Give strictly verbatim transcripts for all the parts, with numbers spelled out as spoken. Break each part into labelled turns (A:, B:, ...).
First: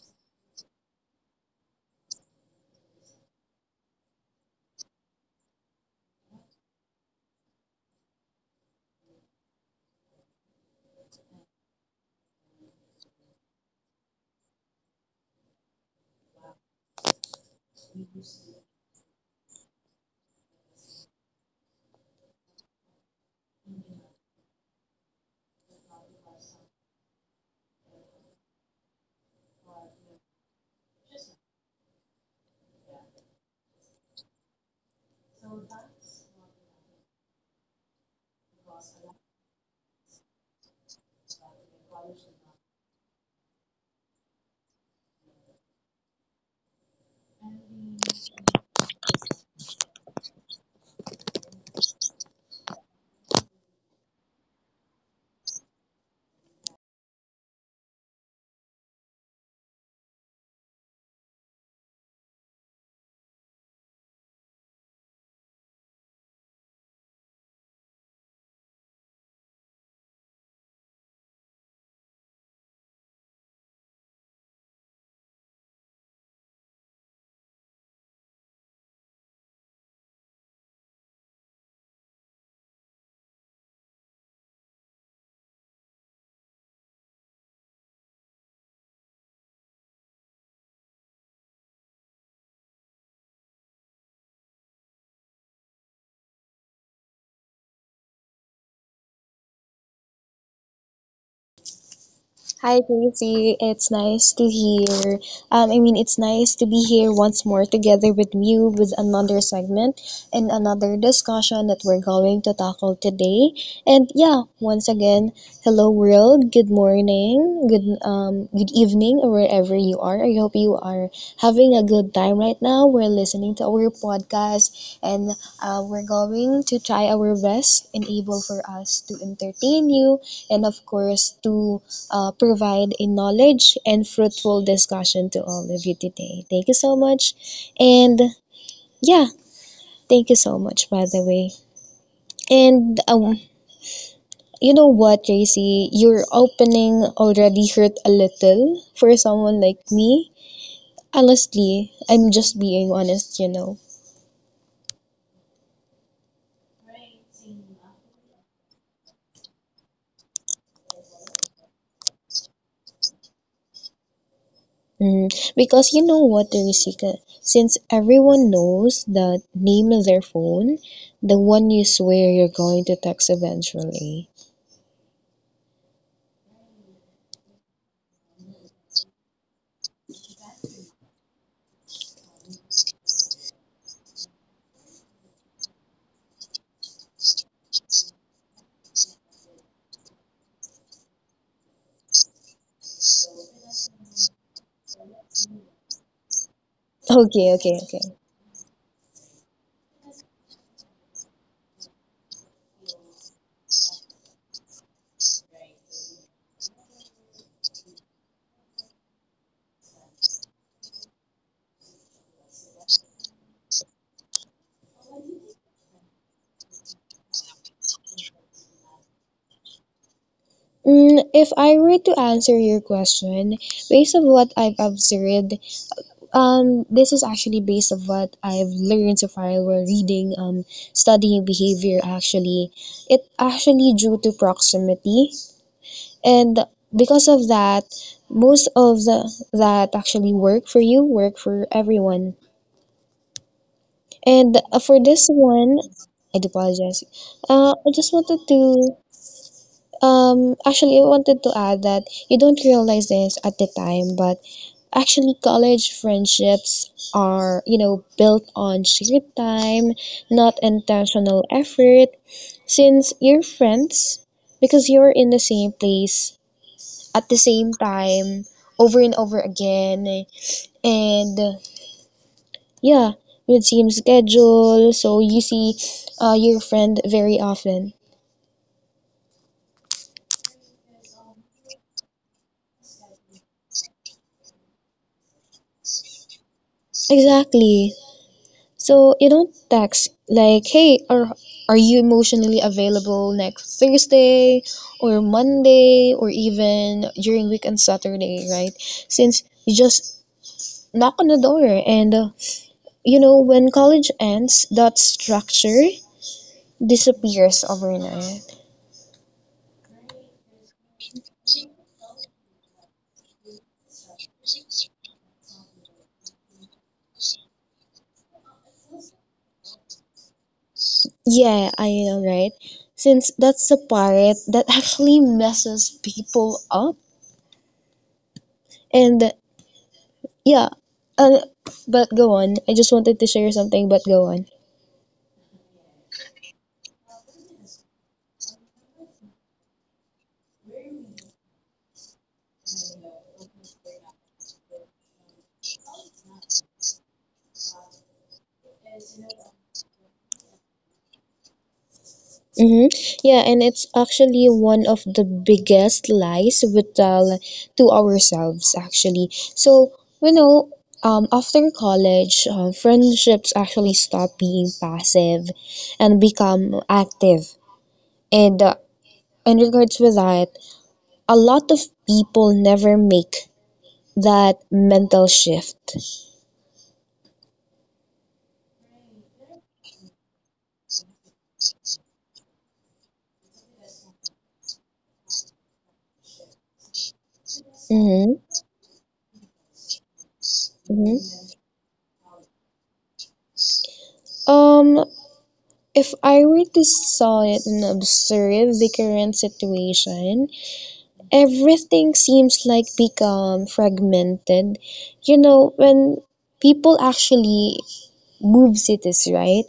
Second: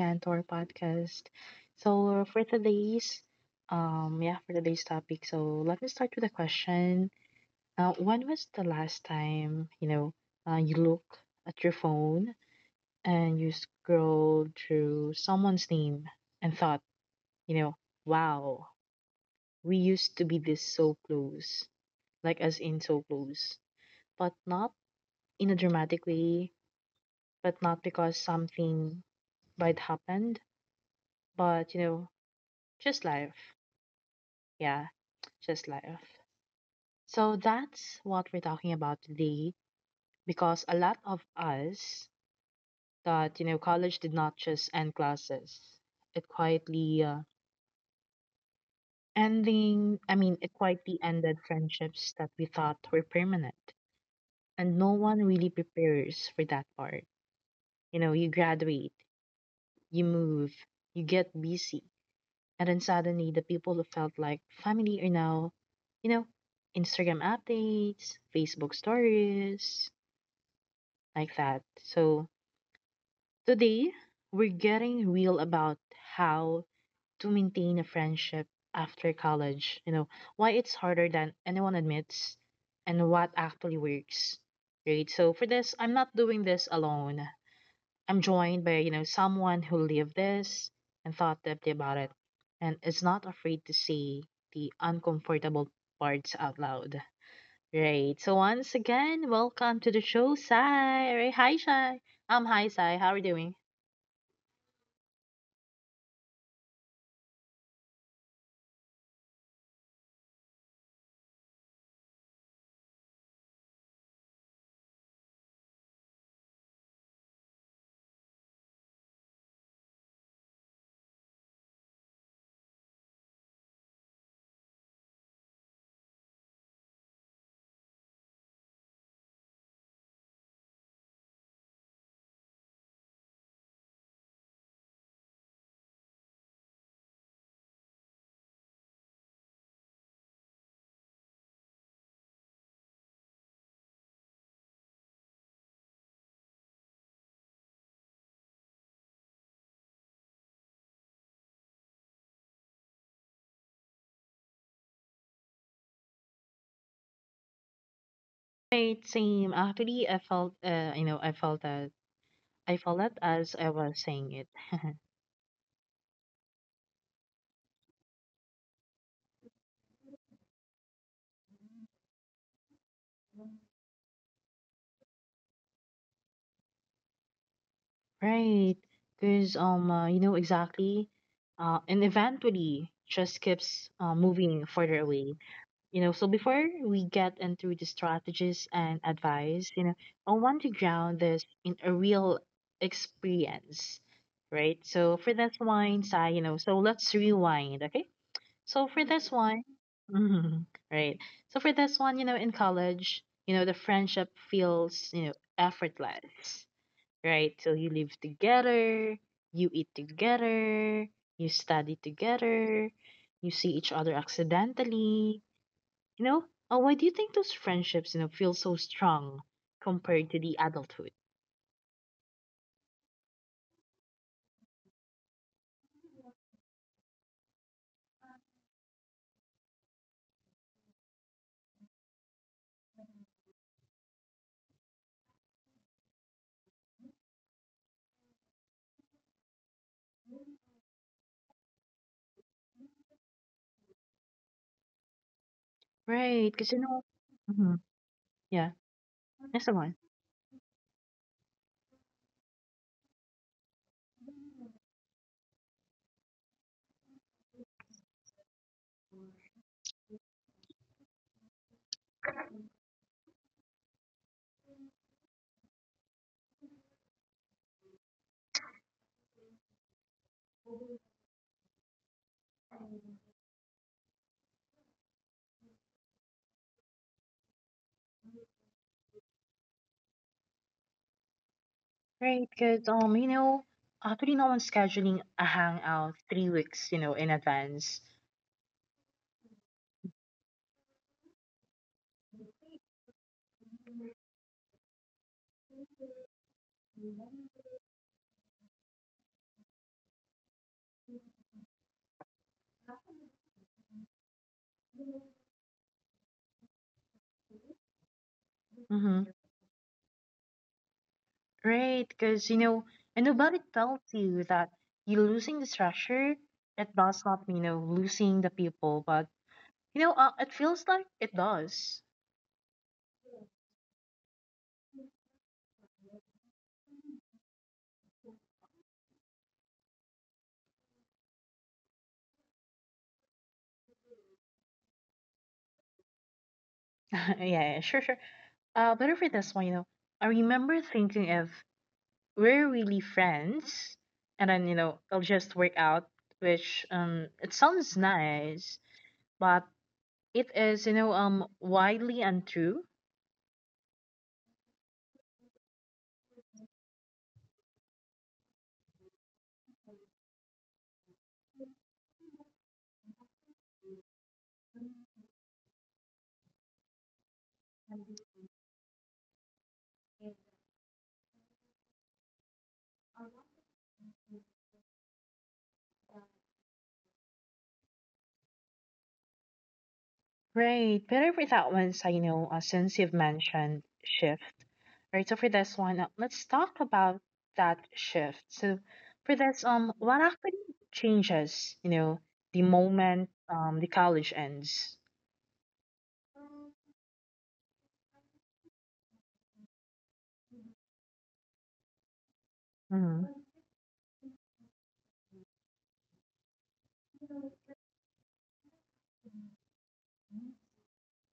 A: again to our podcast. So, for today's, um, yeah, for today's topic, so let me start with a question. Uh, when was the last time you know uh, you look at your phone and you scroll through someone's name and thought, you know, wow, we used to be this so close, like as in so close, but not in a dramatic way, but not because something might happen, but you know, just life. Yeah, just life. So that's what we're talking about today because a lot of us thought, you know, college did not just end classes. It quietly uh, ending, I mean, it quietly ended friendships that we thought were permanent. And no one really prepares for that part. You know, you graduate, you move, you get busy. And then suddenly, the people who felt like family are now, you know, Instagram updates, Facebook stories, like that. So today, we're getting real about how to maintain a friendship after college, you know, why it's harder than anyone admits, and what actually works. Right. So for this, I'm not doing this alone. I'm joined by, you know, someone who lived this and thought deeply about it and is not afraid to say the uncomfortable parts out loud. Right. So once again, welcome to the show, Sai. Right. Hi, Sai. I'm hi, Sai. How are you
B: Hi,
A: doing?
B: Tracy. It's nice to hear. Um, I mean, it's nice to be here once more together with you with another segment and another discussion that we're going to tackle today. And yeah, once again, hello world. Good morning. Good um, good evening, or wherever you are. I hope you are having a good time right now. We're listening to our podcast, and uh, we're going to try our best and able for us to entertain you and of course to uh, provide a knowledge and fruitful discussion to all of you today. Thank you so much. And yeah, thank you so much, by the way. And um, you know what, Tracy? Your opening already hurt a little for someone like me. Honestly, I'm just being honest, you know.
A: Right. Same. Actually, I felt, uh, you know, I felt that I felt that as I was saying it.
B: Mm, because you know what, Teresika? Since everyone knows the name of their phone, the one you swear you're going to text eventually.
A: Right. Because um, uh, you know exactly, uh, and eventually just keeps uh, moving further away. You know, so before we get into the strategies and advice, you know, I want to ground this in a real experience, right? So for this one, Sai, you know, so let's rewind, okay?
B: Okay, okay, okay.
A: So for this one, mhm, right? So for this one, you know, in college, you know, the friendship feels, you know, effortless, right? So you live together, you eat together, you study together, you see each other accidentally, you know, uh, why do you think those friendships, you know, feel so strong compared to the adulthood?
B: Mm, if I were to answer your question, based of what I've observed, um, this is actually based of what I've learned so far while reading, um, studying behavior. Actually, it actually due to proximity, and because of that, most of the that actually work for you, work for everyone. And uh, for this
A: Right, because you
B: one,
A: know,
B: I do
A: hmm.
B: apologize.
A: Yeah,
B: Uh, I just
A: that's
B: wanted
A: the one.
B: to. Um, actually, I wanted to add that you don't realize this at the time, but actually, college friendships are, you know, built on shared time, not intentional effort, since you're friends because you're in the same place at the same time over and over again. And yeah, with same schedule, so you see uh, your friend very often.
A: Right, because um, you know, actually, no one's scheduling a hangout three weeks, you know, in advance.
B: Exactly. So you don't text like, "Hey, are are you emotionally available next Thursday or Monday or even during weekend Saturday, right?" Since you just knock on the door and uh, you know when college ends, that structure disappears
A: Mm-hmm.
B: overnight.
A: Right, because you know, and nobody tells you that you're losing the structure. It does not mean you know losing the people, but you know, uh, it feels like it does.
B: Yeah, I know, right? Since that's the part that actually messes people up. And yeah, uh, but go on. I just wanted to share something, but go on.
A: Yeah, yeah, sure, sure. Uh, better for this one, you know. I remember thinking if we're really friends and then you know it'll just work out, which um it sounds nice but it is you know um widely untrue.
B: Mm-hmm. Yeah, and it's actually one of the biggest lies we tell to ourselves, actually. So, you know, um, after college, uh, friendships actually stop being passive and become active. And uh, in regards with that, a lot of people never make that mental shift.
A: Right, better for that one, so you know uh, since you've mentioned shift, right, so for this one uh, let's talk about that shift. So for this, um,
B: Mm-hmm.
A: what actually changes you know the
B: Mm-hmm.
A: moment um the college ends.
B: Um, if I were to saw it and observe the current situation,
A: Mm-hmm.
B: everything seems like become fragmented, you know, when people actually move cities, right?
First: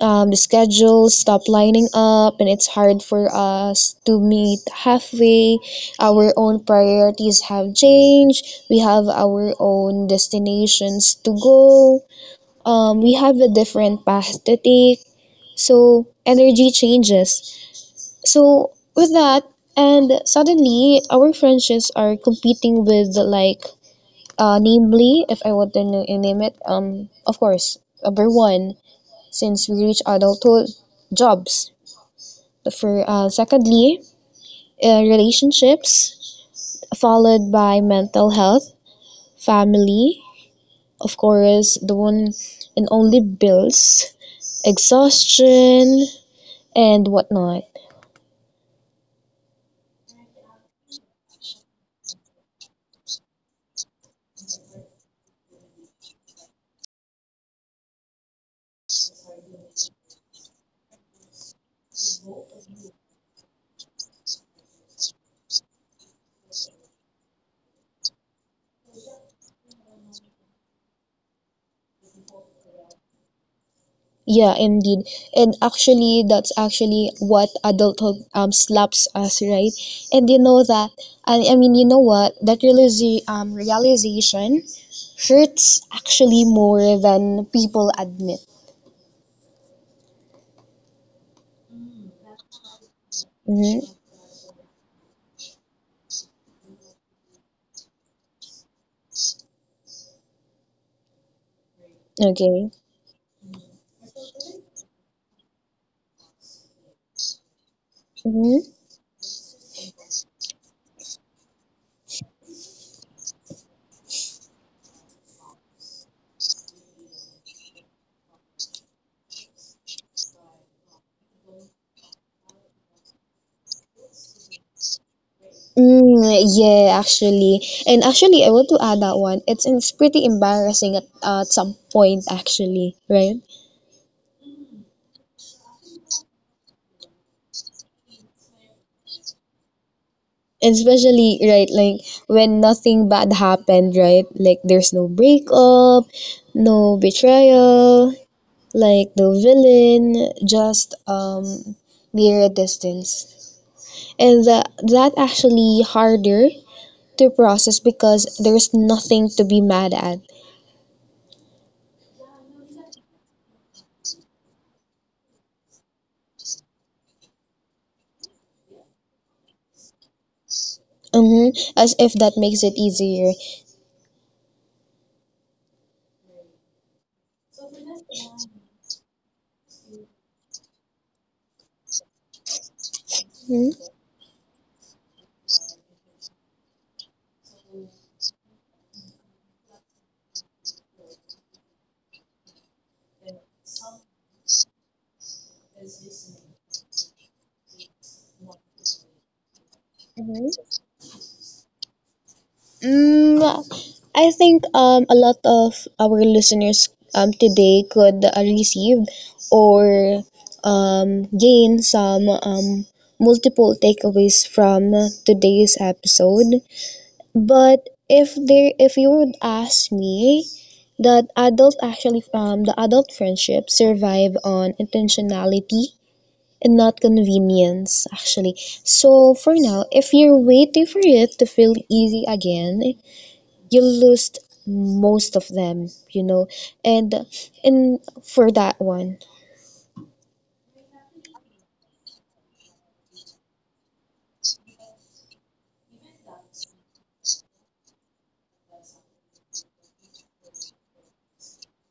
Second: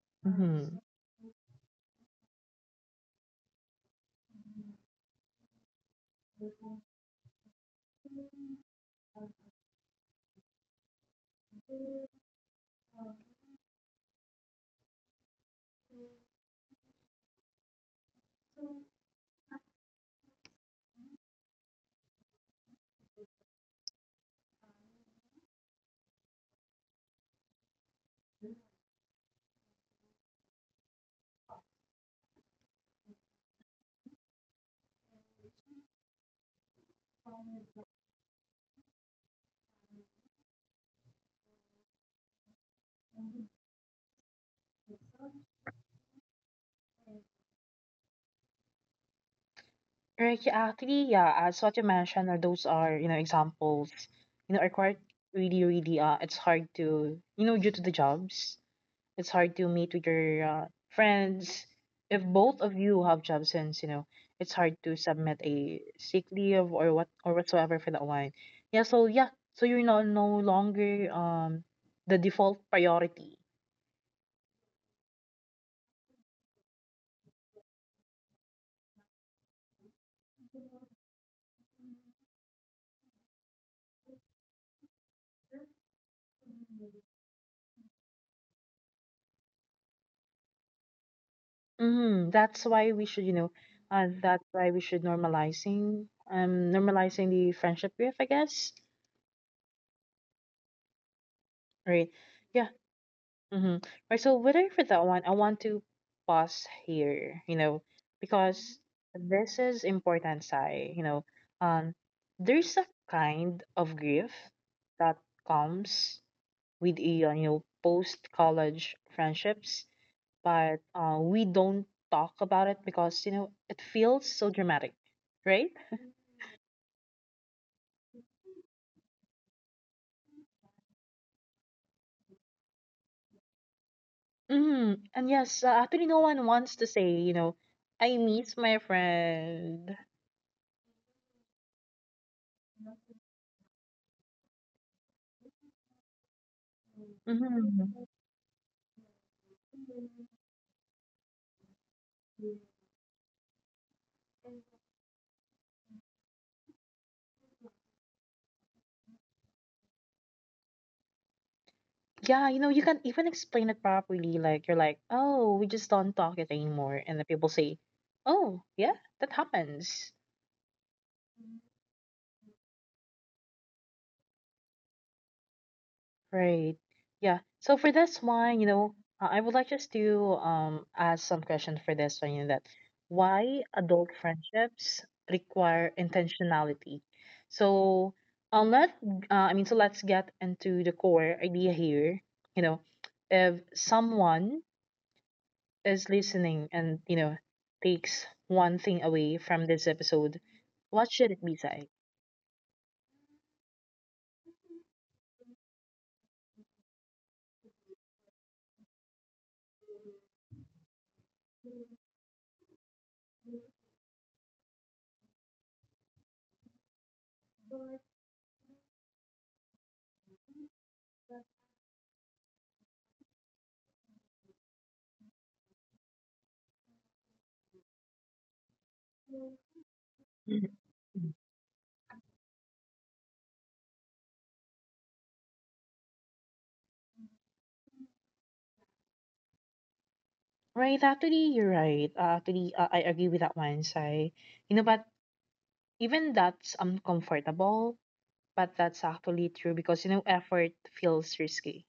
B: um, The
A: Mm-hmm.
B: schedules stop lining up and it's hard for us to meet halfway. Our own priorities have changed, we have our own destinations to go. Um, we have a different path to take, so energy changes. So with that, and suddenly our friendships are competing with like, uh namely if I want to n- name it, um of course, number one, since we reach adulthood, jobs. For uh, Secondly, uh, relationships, followed by mental health, family, of course the one and only, bills, exhaustion, and whatnot.
A: Right, yeah, actually, yeah, uh, as what you mentioned, are those are, you know, examples, you know, are quite really, really, uh, it's hard to, you know, due to the jobs, it's hard to meet with your uh, friends. If both of you have job since, you know, it's hard to submit a sick leave or what or whatsoever for that one. Yeah, so yeah, so you're no no longer um the default priority.
B: Yeah, indeed. And actually, that's actually what adulthood um slaps us, right? And you know that, I, I mean, you know what? That realiza- um, realization hurts actually more than people admit.
A: Mhm, that's why we should, you know,
B: Mm-hmm.
A: uh, that's why we should normalizing, um, normalizing the friendship grief, I guess. Right. Yeah.
B: Okay.
A: Mm-hmm. Right. So whether for that one, I want to pause here, you know,
B: Mm-hmm.
A: because this is important, Sai. You know, um, there's a kind of grief that comes with a, uh, you know, post college friendships but uh, we don't talk about it because you know it feels so dramatic, right?
B: Mm, yeah, actually. And actually, I want to add that one. It's, it's pretty embarrassing at, at some point, actually, right?
A: Hmm. And yes, uh, actually, no one wants to say you know I miss my friend.
B: Especially right, like when nothing bad happened, right? Like there's no breakup, no betrayal,
A: Hmm.
B: like no villain, just um mere distance. And that that actually harder to process because there's nothing to be mad at.
A: Yeah, you know you can't even explain it properly. Like you're like, oh, we just don't talk it anymore, and the people say, oh yeah, that happens.
B: Mm-hmm. As if that makes it easier.
A: Right. Yeah. So for this one, you know, uh, I would like just to um ask some questions for this one, you know, that
B: Mhm.
A: why adult friendships require intentionality. So um let uh, I mean so let's get into the core idea here. You know, if someone is listening and, you know, takes one thing away from this episode, what should it be, Sai?
B: Mm, I think um, a lot of our listeners um, today could uh, receive or um, gain some um, multiple takeaways from today's episode. But if there, if you would ask me, that adults actually um, the adult friendships survive on intentionality and not convenience actually. So for now, if you're waiting for it to feel easy again, you lose most of them, you know. And and for that one,
A: Right, actually, you're right. Uh, actually, uh, I agree with that one, Sai. You know, but even that's uncomfortable, but that's actually true because, you know, effort feels risky.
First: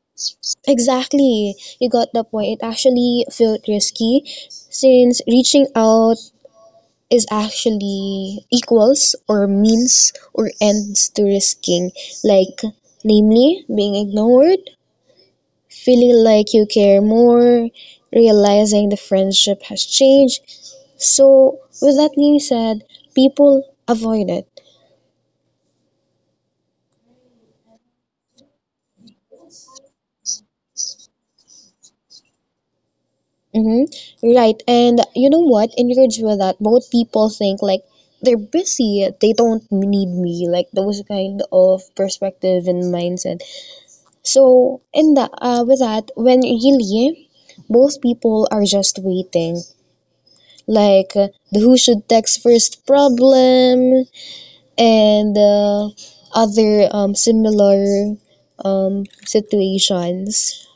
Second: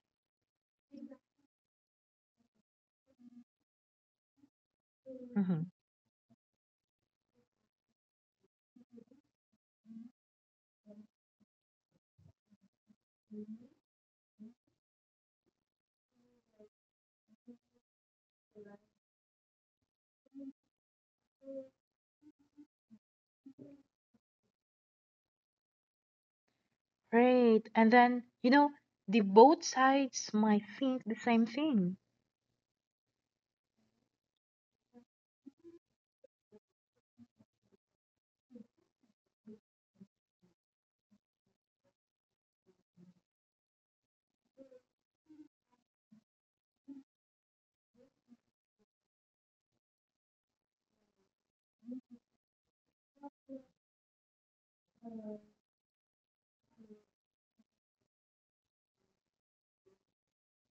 B: exactly, you got the point. It actually felt risky since
A: Hmm.
B: reaching out is actually equals or means or ends to risking, like namely being ignored, feeling like you care more, realizing the friendship has changed. So, with that being said, people avoid it.
A: Right. And then, you know, the both sides might think the same thing.
B: Mm-hmm. Right. And you know what? In regards with that, both people think like they're busy, they don't need me, like those kind of perspective and mindset. So in the uh with that, when really both people are just waiting. Like uh, the who should text first problem and uh, other um similar um situations.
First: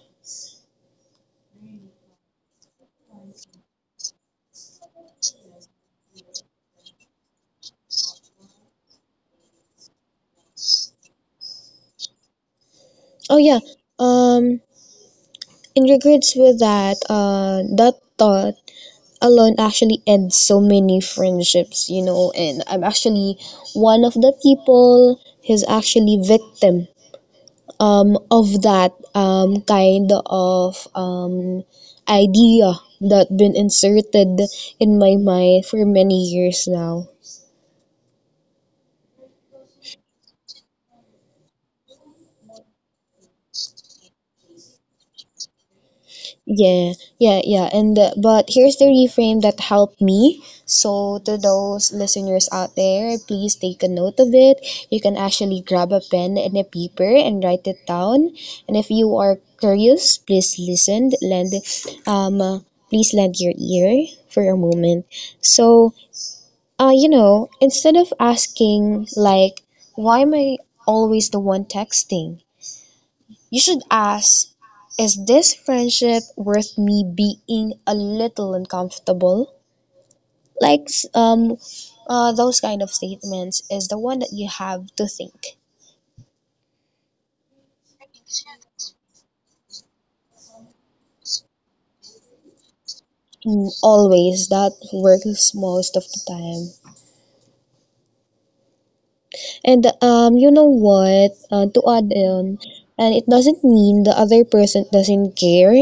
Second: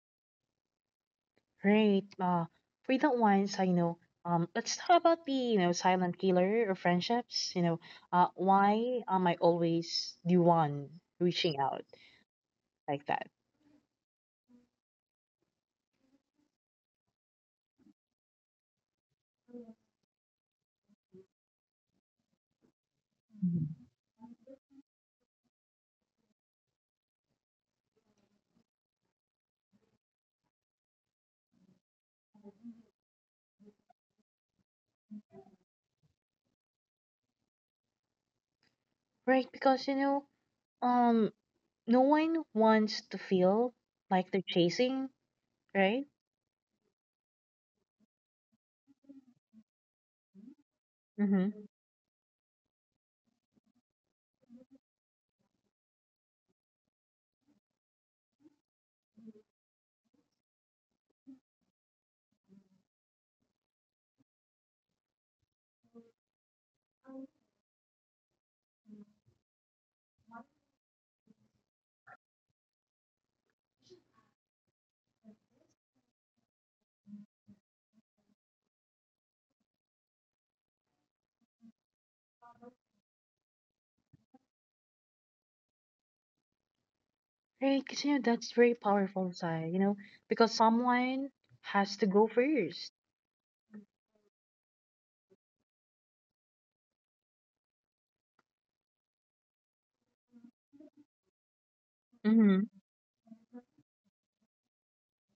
A: Right. Uh, for that one, so, you know, um, let's talk about the, you know, silent killer or friendships. You know, uh, why am I always the one reaching out like that?
B: Oh yeah. Um in regards with that, uh, that thought alone actually ends so many friendships, you know. And I'm actually
A: Hmm.
B: one of the people who's actually victim um, of that um, kind of um, idea that been inserted in my mind for many years now.
A: Right, because you know, um, no one wants to feel like they're chasing, right?
B: Yeah, yeah, yeah. And uh, but here's the reframe that helped me. So to
A: Mm-hmm.
B: those listeners out there, please take a note of it. You can actually grab a pen and a paper and write it down. And if you are curious, please listen. Lend, um, uh, please lend your ear for a moment. So, uh, you know, instead of asking like, why am I always the one texting? You should ask, is this friendship worth me being a little uncomfortable? Like um, uh, those kind of statements is the one that you have to think.
A: Right, because you know that's very powerful side, you know, because someone has to go first.
B: Mm, always, that works most of the time. And um, you know what? Uh, to add on,
A: Mm-hmm.
B: and it doesn't mean the other person doesn't care.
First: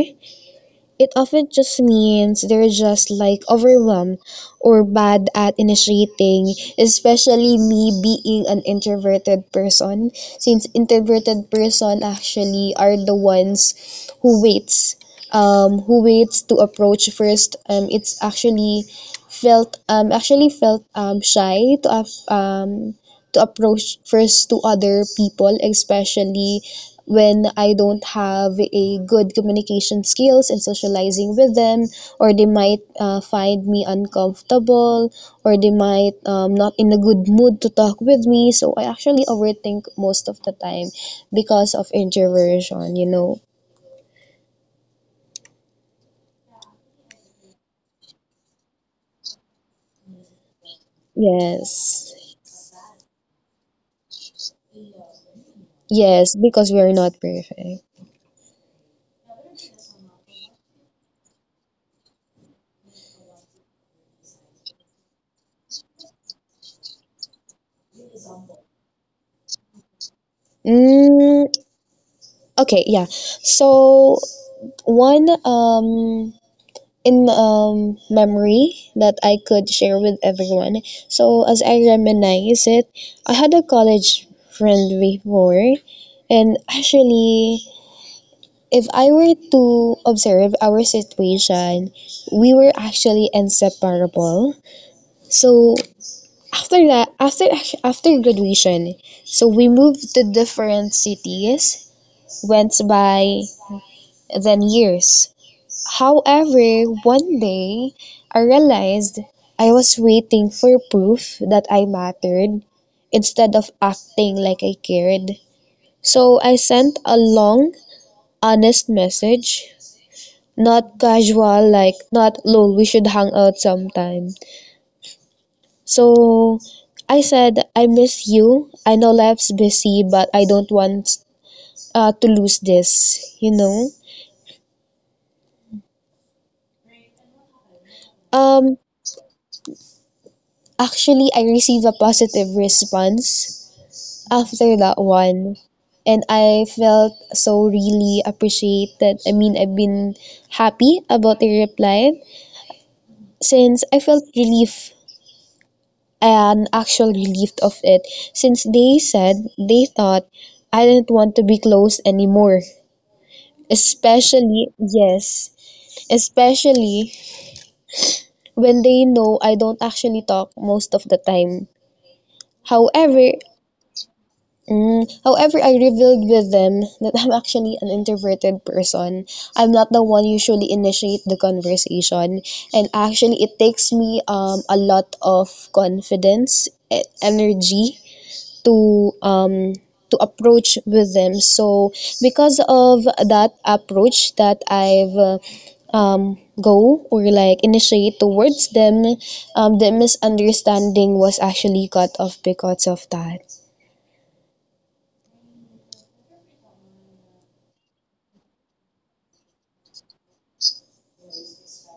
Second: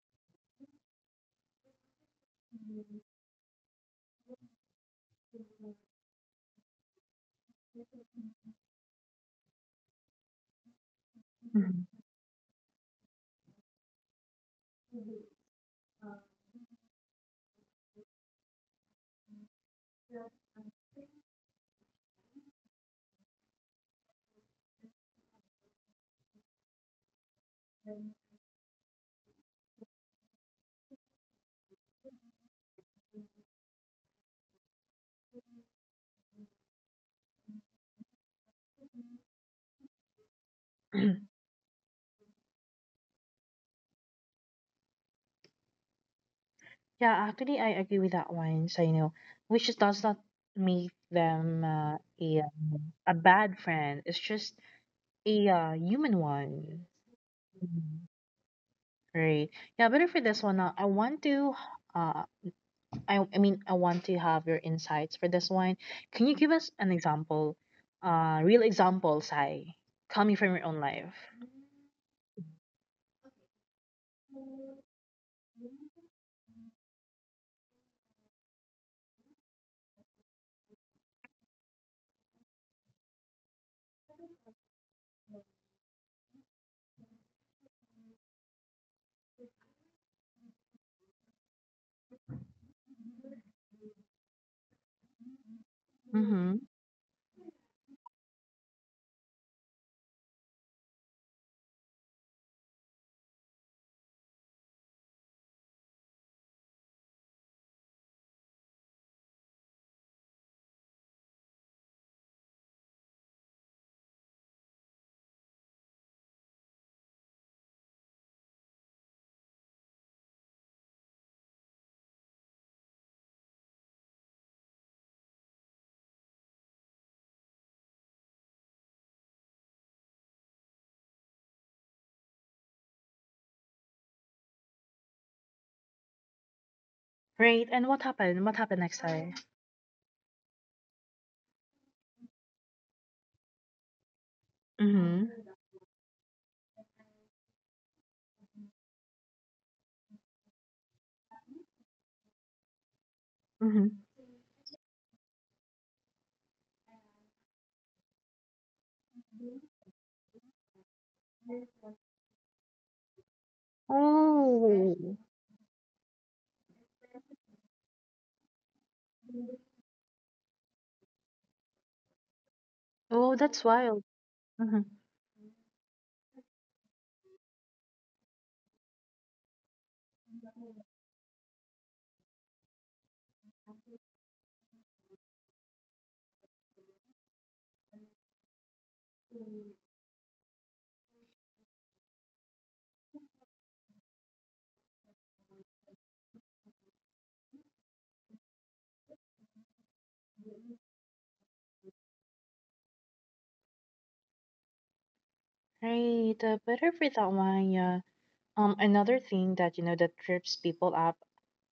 B: It often just means they're just like overwhelmed or bad at initiating, especially me being an introverted person, since introverted
A: Mm-hmm.
B: person actually are the ones who waits, um who waits to approach first. Um it's actually felt, um actually felt um shy to af- um to approach first to other people, especially when I don't have a good communication skills in socializing with them, or they might uh, find me uncomfortable, or they might um, not in a good mood to talk with me. So I actually overthink most of the time because of introversion, you know.
A: Yeah, actually, I agree with that one. So you know, which just does not make them uh,
B: Yes,
A: a a bad friend. It's just a uh, human
B: yes, because we
A: one,
B: are not perfect.
A: mhm, right? Yeah, but for this one, uh, I want to uh, I I mean, I want to have your insights for this one. Can you give us an example, uh, real example, Sai, coming from your own life?
B: Mm, okay, yeah. So one um in um, memory that I could share with everyone. So as I reminisce it, I had a college friend before, and actually, if I were to observe our situation, we were actually inseparable. So
A: Mm-hmm.
B: after that, after after graduation, so we moved to different cities, went by then years. However, one day I realized I was waiting for proof that I mattered instead of acting like I cared. So I sent a long, honest message, not casual, like, not lol, we should hang out sometime. So I said, I miss you. I know life's busy, but I don't want uh, to lose this, you know?
A: Right. And what happened? What happened
B: Um,
A: next, Sai?
B: actually, I received a positive response after that
A: Mm-hmm.
B: one. And I felt so really appreciated. I mean, I've been happy about the reply since
A: Mm-hmm.
B: I felt relief, an actual relief of it. Since they said they thought I didn't want to be close anymore. Especially,
A: Oh.
B: yes, especially when they know I don't actually talk most of the time. However,
A: Oh, that's wild. Mm-hmm.
B: However, I revealed with them that I'm actually an introverted person. I'm not the one usually initiate the conversation, and actually, it takes me um a lot of confidence, e- energy to um to approach with them. So because of that approach that I've uh, um go or like initiate towards them, um the misunderstanding was actually cut off because of that.
A: Right. Uh, better for that one. Yeah. Um, another thing that you know that trips people up,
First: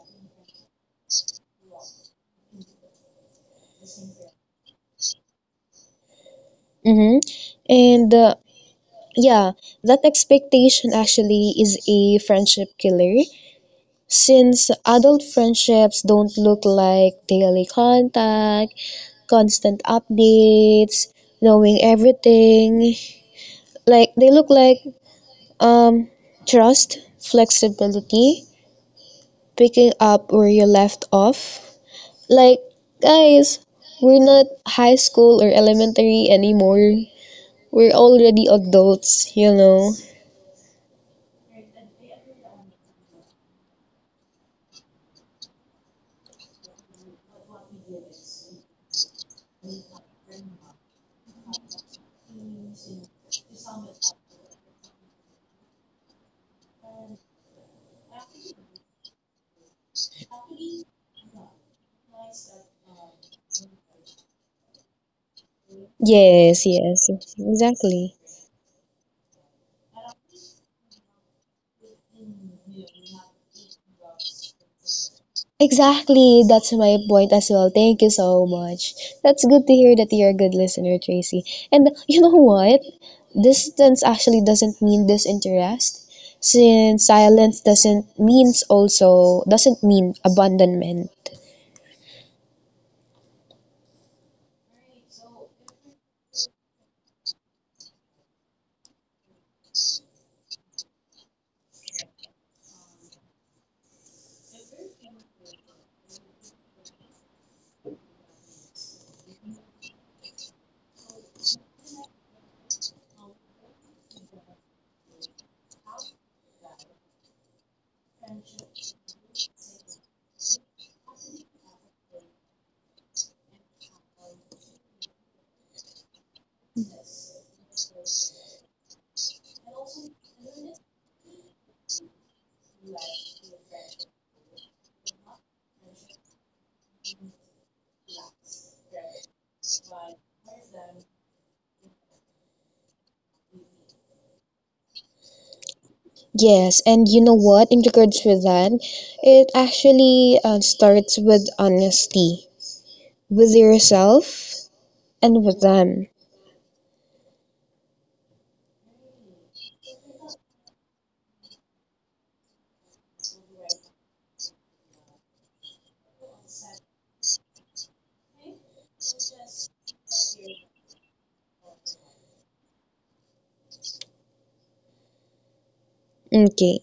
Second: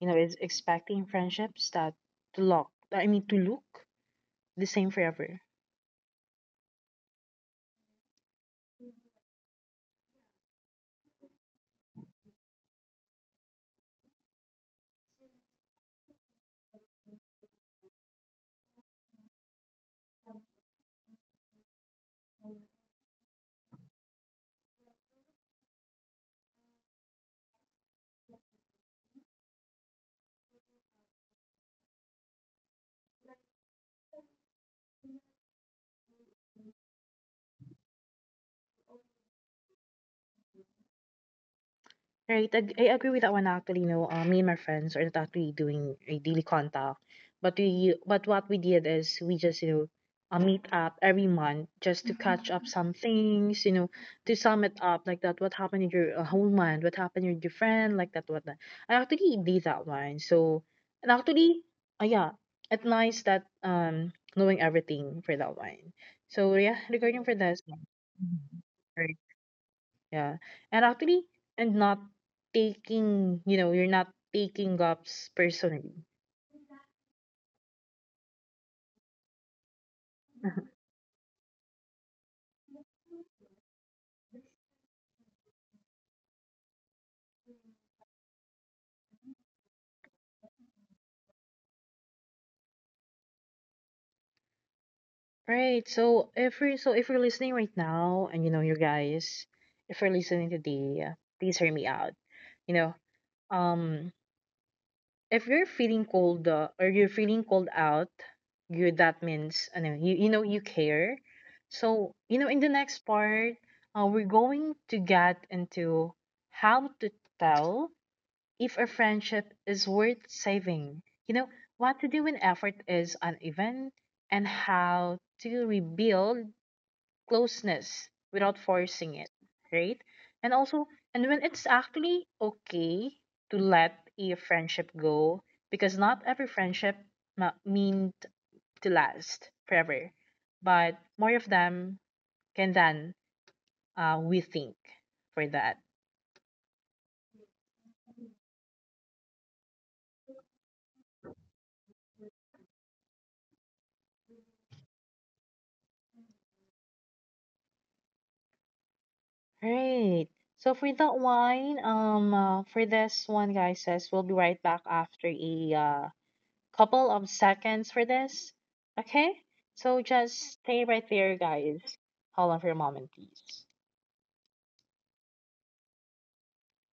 A: you know, is expecting friendships that to look, I mean, to look the same forever.
B: Mm-hmm. And uh, yeah, that expectation actually is a friendship killer since adult friendships don't look like daily contact, constant updates, knowing everything. Like they look like um trust, flexibility, picking up where you left off. Like guys, we're not high school or elementary anymore. We're already adults, you know.
A: Right. ag- I agree with that one actually. You know, uh, me and my friends are not actually doing a daily contact, but we but what we did is we just you know uh, meet up every month just to catch up some things. You know, to sum it up like that. What happened in your uh, whole month? What happened with your friend? Like that. What that. I actually did that one. So and actually, uh, yeah, it's nice that um knowing everything for that one.
B: Yes,
A: So
B: yes,
A: yeah, regarding for this
B: exactly.
A: one, mhm. Right. Yeah. And actually, and not taking, you know, you're not taking gaps personally.
B: Exactly, that's my point as well. Thank you so much. That's good to hear that you're a good listener, Tracy. And you know what? Distance actually doesn't mean disinterest, since silence doesn't means also doesn't mean abandonment.
A: Right. So if you're so if you're listening right now, and you know you guys, if you're listening today, uh, please hear me out. You know, um, if you're feeling cold uh, or you're feeling cold out, you that means I know you you know you care. So you know in the next part, uh, we're going to get into how to tell if a friendship is worth saving. You know, what to do when effort is uneven and how to rebuild closeness without forcing it, right? And also, and when it's actually okay to let a friendship go because not every friendship ma- mean to last forever, but more of them can than uh, we think for that.
B: Yes, and you know what? In regards with that, it actually uh, starts with honesty with yourself and with them.
A: Great. So for that one, um, uh, for this one, guys, says we'll be right back after a uh, couple of seconds for this. Okay? So just stay right there, guys. Hold on for a moment, please.
B: Okay.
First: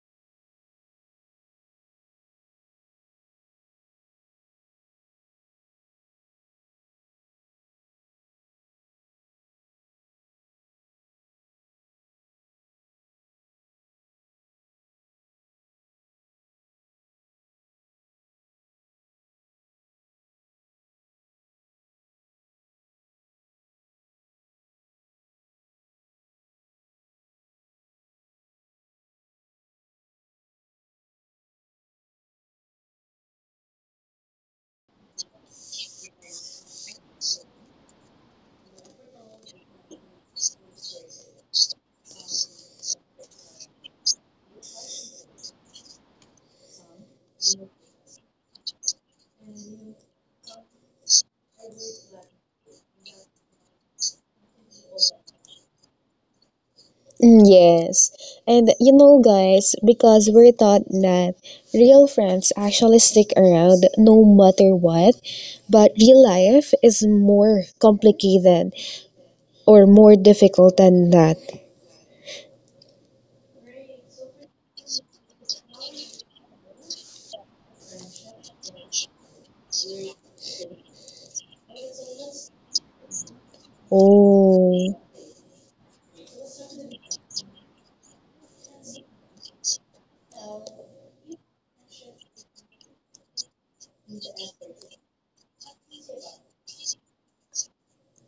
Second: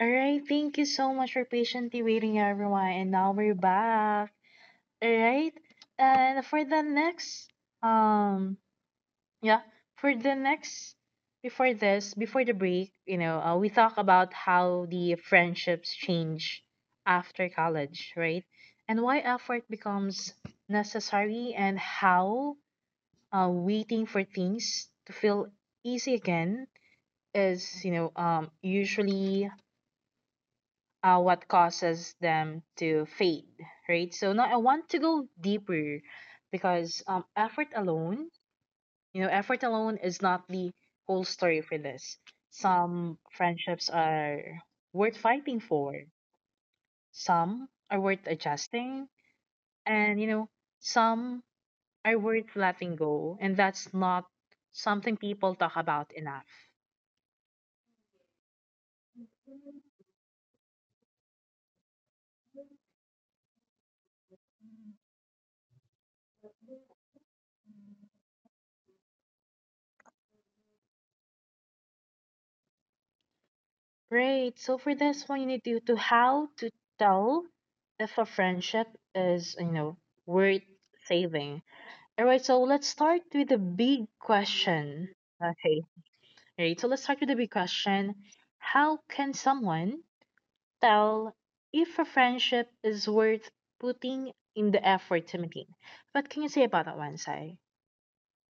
A: All right. Thank you so much for patiently waiting, everyone. And now we're back. All right. And for the next, um, yeah. For the next, before this, before the break, you know, uh, we talk about how the friendships change after college, right? And why effort becomes necessary and how uh, waiting for things to feel easy again is, you know, um, usually uh, what causes them to fade, right? So now I want to go deeper because um, effort alone you know, effort alone is not the whole story for this. Some friendships are worth fighting for, some are worth adjusting, and you know, some are worth letting go. And that's not something people talk about enough.
B: Mm, yes, and you know, guys, because we're taught that real friends actually stick around no matter what, but real life is more complicated or more difficult than that.
A: Right. So for this one, you need to, to how to tell if a friendship is, you know, worth saving. All right. So let's start with the big question.
B: Oh,
A: Okay. Right, so let's start with the big question. How can someone tell if a friendship is worth putting in the effort to maintain? What can you say about that one, Sai?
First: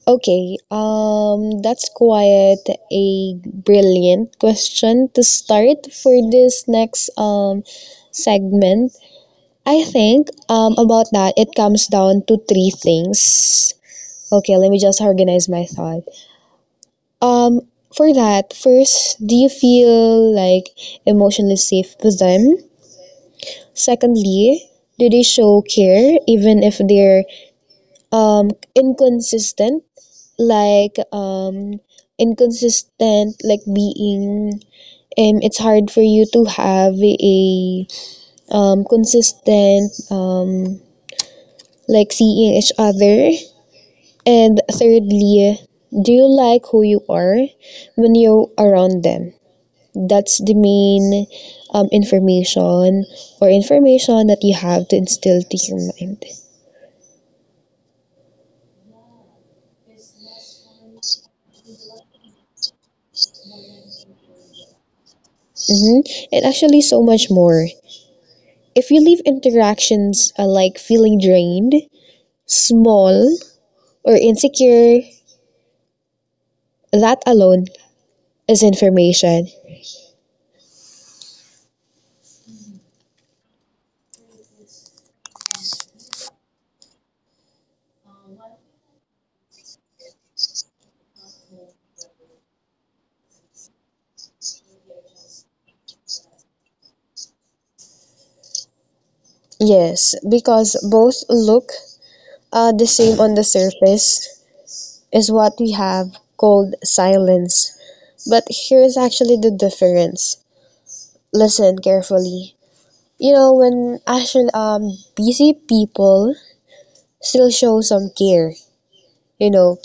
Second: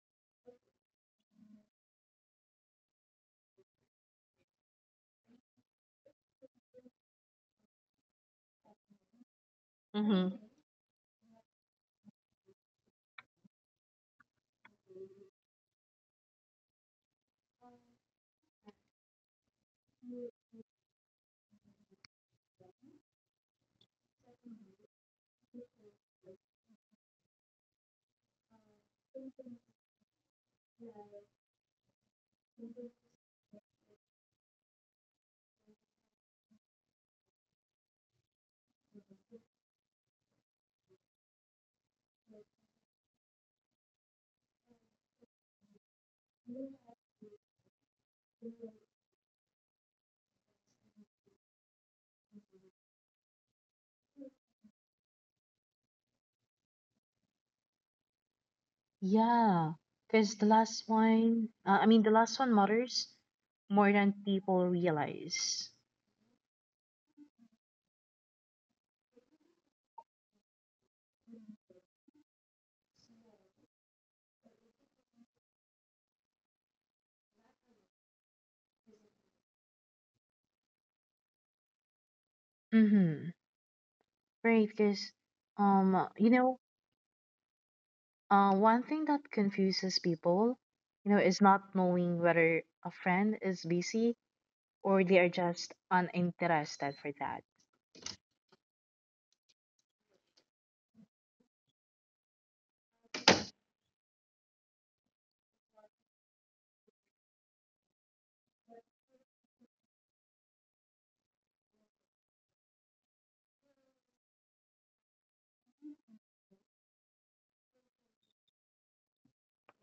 B: okay. Um, that's quite a brilliant question to start for this next um segment. I think
A: Mm-hmm.
B: um about that it comes down to three things. Okay, let me just organize my thought. Um, for that, first, do you feel like emotionally safe with them? Secondly, do they show care even if they're um inconsistent, like um inconsistent, like being um it's hard for you to have a um consistent um like seeing each other. And thirdly, do you like who you are when you're around them? That's the main um, information or information that you have to instill to your mind.
A: Yeah, because the last one, uh, I mean, the last one matters more than people realize.
B: Hmm. And actually, so much more. If you leave interactions uh, like feeling drained, small, or insecure, that alone is information.
A: Mm-hmm. Right, because, um, you know, uh, one thing that confuses people, you know, is not knowing whether a friend is busy or they are just uninterested for that.
B: Yes, because both look uh, the same on the surface is what we have called silence. But here's actually the difference. Listen carefully. You know, when actually um busy people still show some care, you know,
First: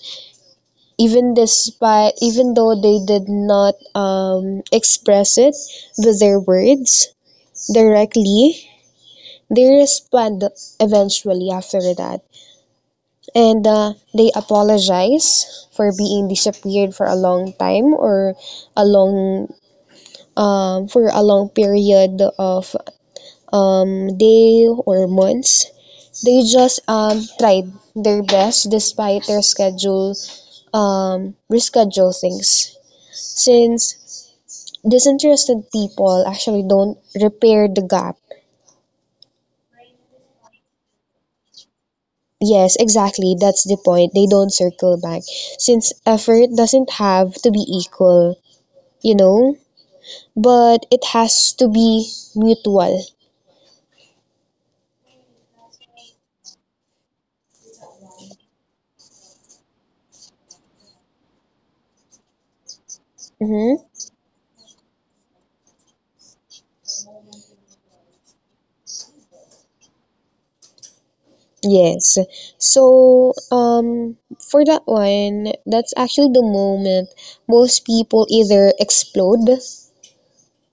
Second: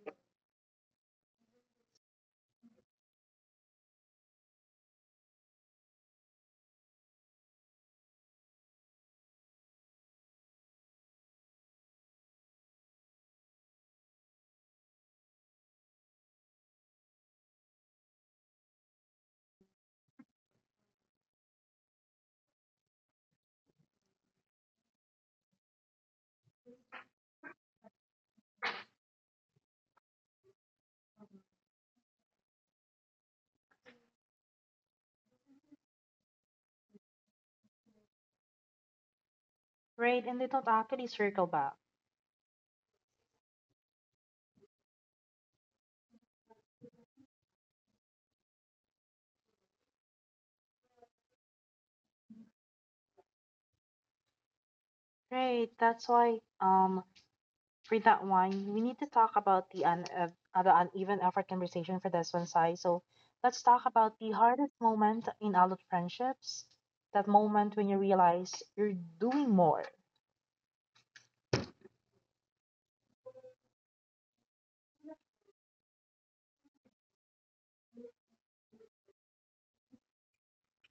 B: even despite even though they did not um express it with their words directly, they respond eventually after that. And uh, they apologize for being disappeared for a long time or a long um for a long period of um, day or months. They just um, tried their best despite their schedule, um, reschedule things. Since disinterested people actually don't repair the gap.
A: Right, and they don't actually circle back.
B: Yes, exactly. That's the point. They don't circle back. Since effort doesn't have to be equal, you know, but it has to be mutual.
A: Right, that's why um for that one we need to talk about the un uh, uh, the uneven effort conversation for this one, Sai. So let's talk
B: Hmm.
A: about the hardest moment in adult friendships. That moment when you realize you're doing more.
B: Yes. So, um, for that one, that's actually the moment most people either explode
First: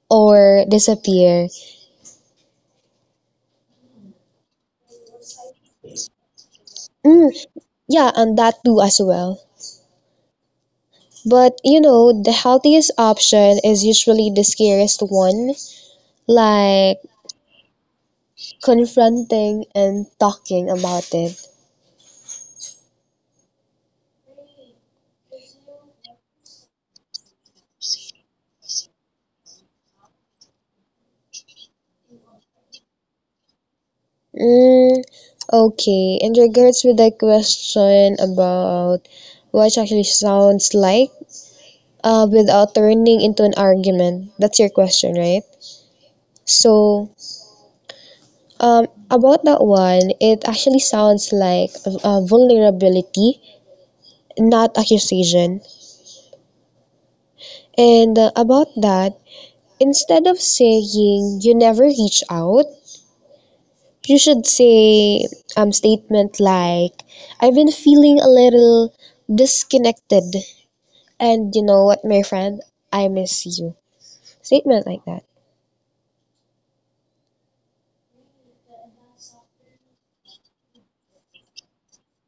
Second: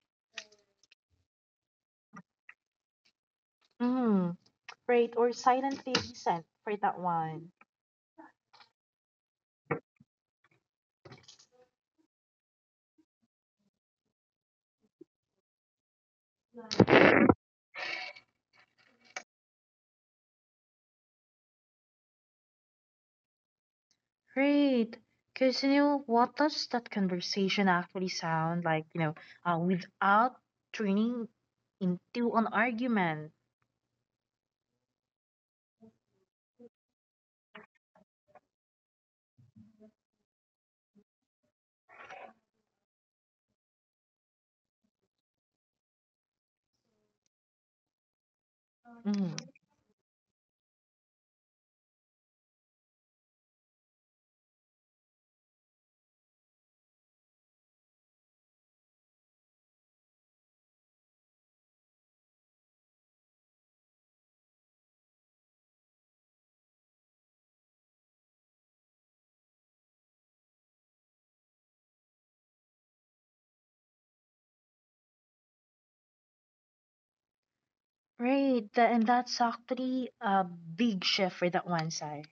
B: or disappear.
A: Mm, right, or silently resent for that
B: Mm,
A: one.
B: yeah, and that too as well. But you know, the healthiest option is usually the scariest one, like confronting and talking about it.
A: Great. Because, you know, what does that conversation actually sound like, you know, uh, without turning into an argument?
B: Mm, okay, in regards with the question about what actually sounds like uh, without turning into an argument. That's your question, right? So, um,
A: Mm.
B: about that one, it actually sounds like a vulnerability, not accusation. And uh, about that, instead of saying you never reach out, you should say um statement like I've been feeling a little disconnected, and you know what, my friend, I miss you. Statement like that.
A: Right. Tha- and that's actually a big shift for that one side.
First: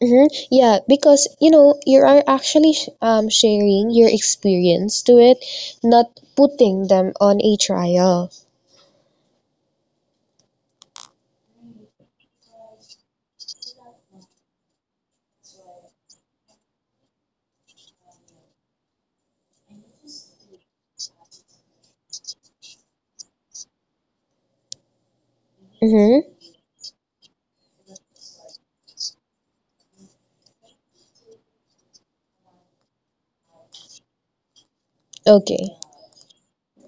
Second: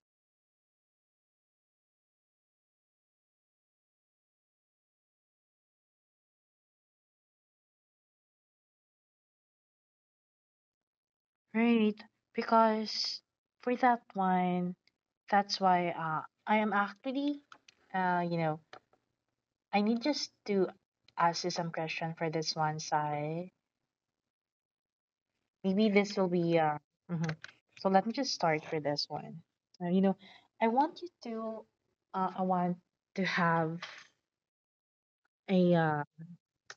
B: Mhm. Yeah, because you know you are actually sh- um, sharing your experience to it, not putting them on a trial.
A: Right. Because for that one, that's why uh, I am actually, uh, you know, I need just to ask you some question for this one side. Maybe this
B: Mm-hmm.
A: will be uh mhm. So let me just start for this one. Uh, you know, I want you to uh I want to have
B: Okay.
A: a uh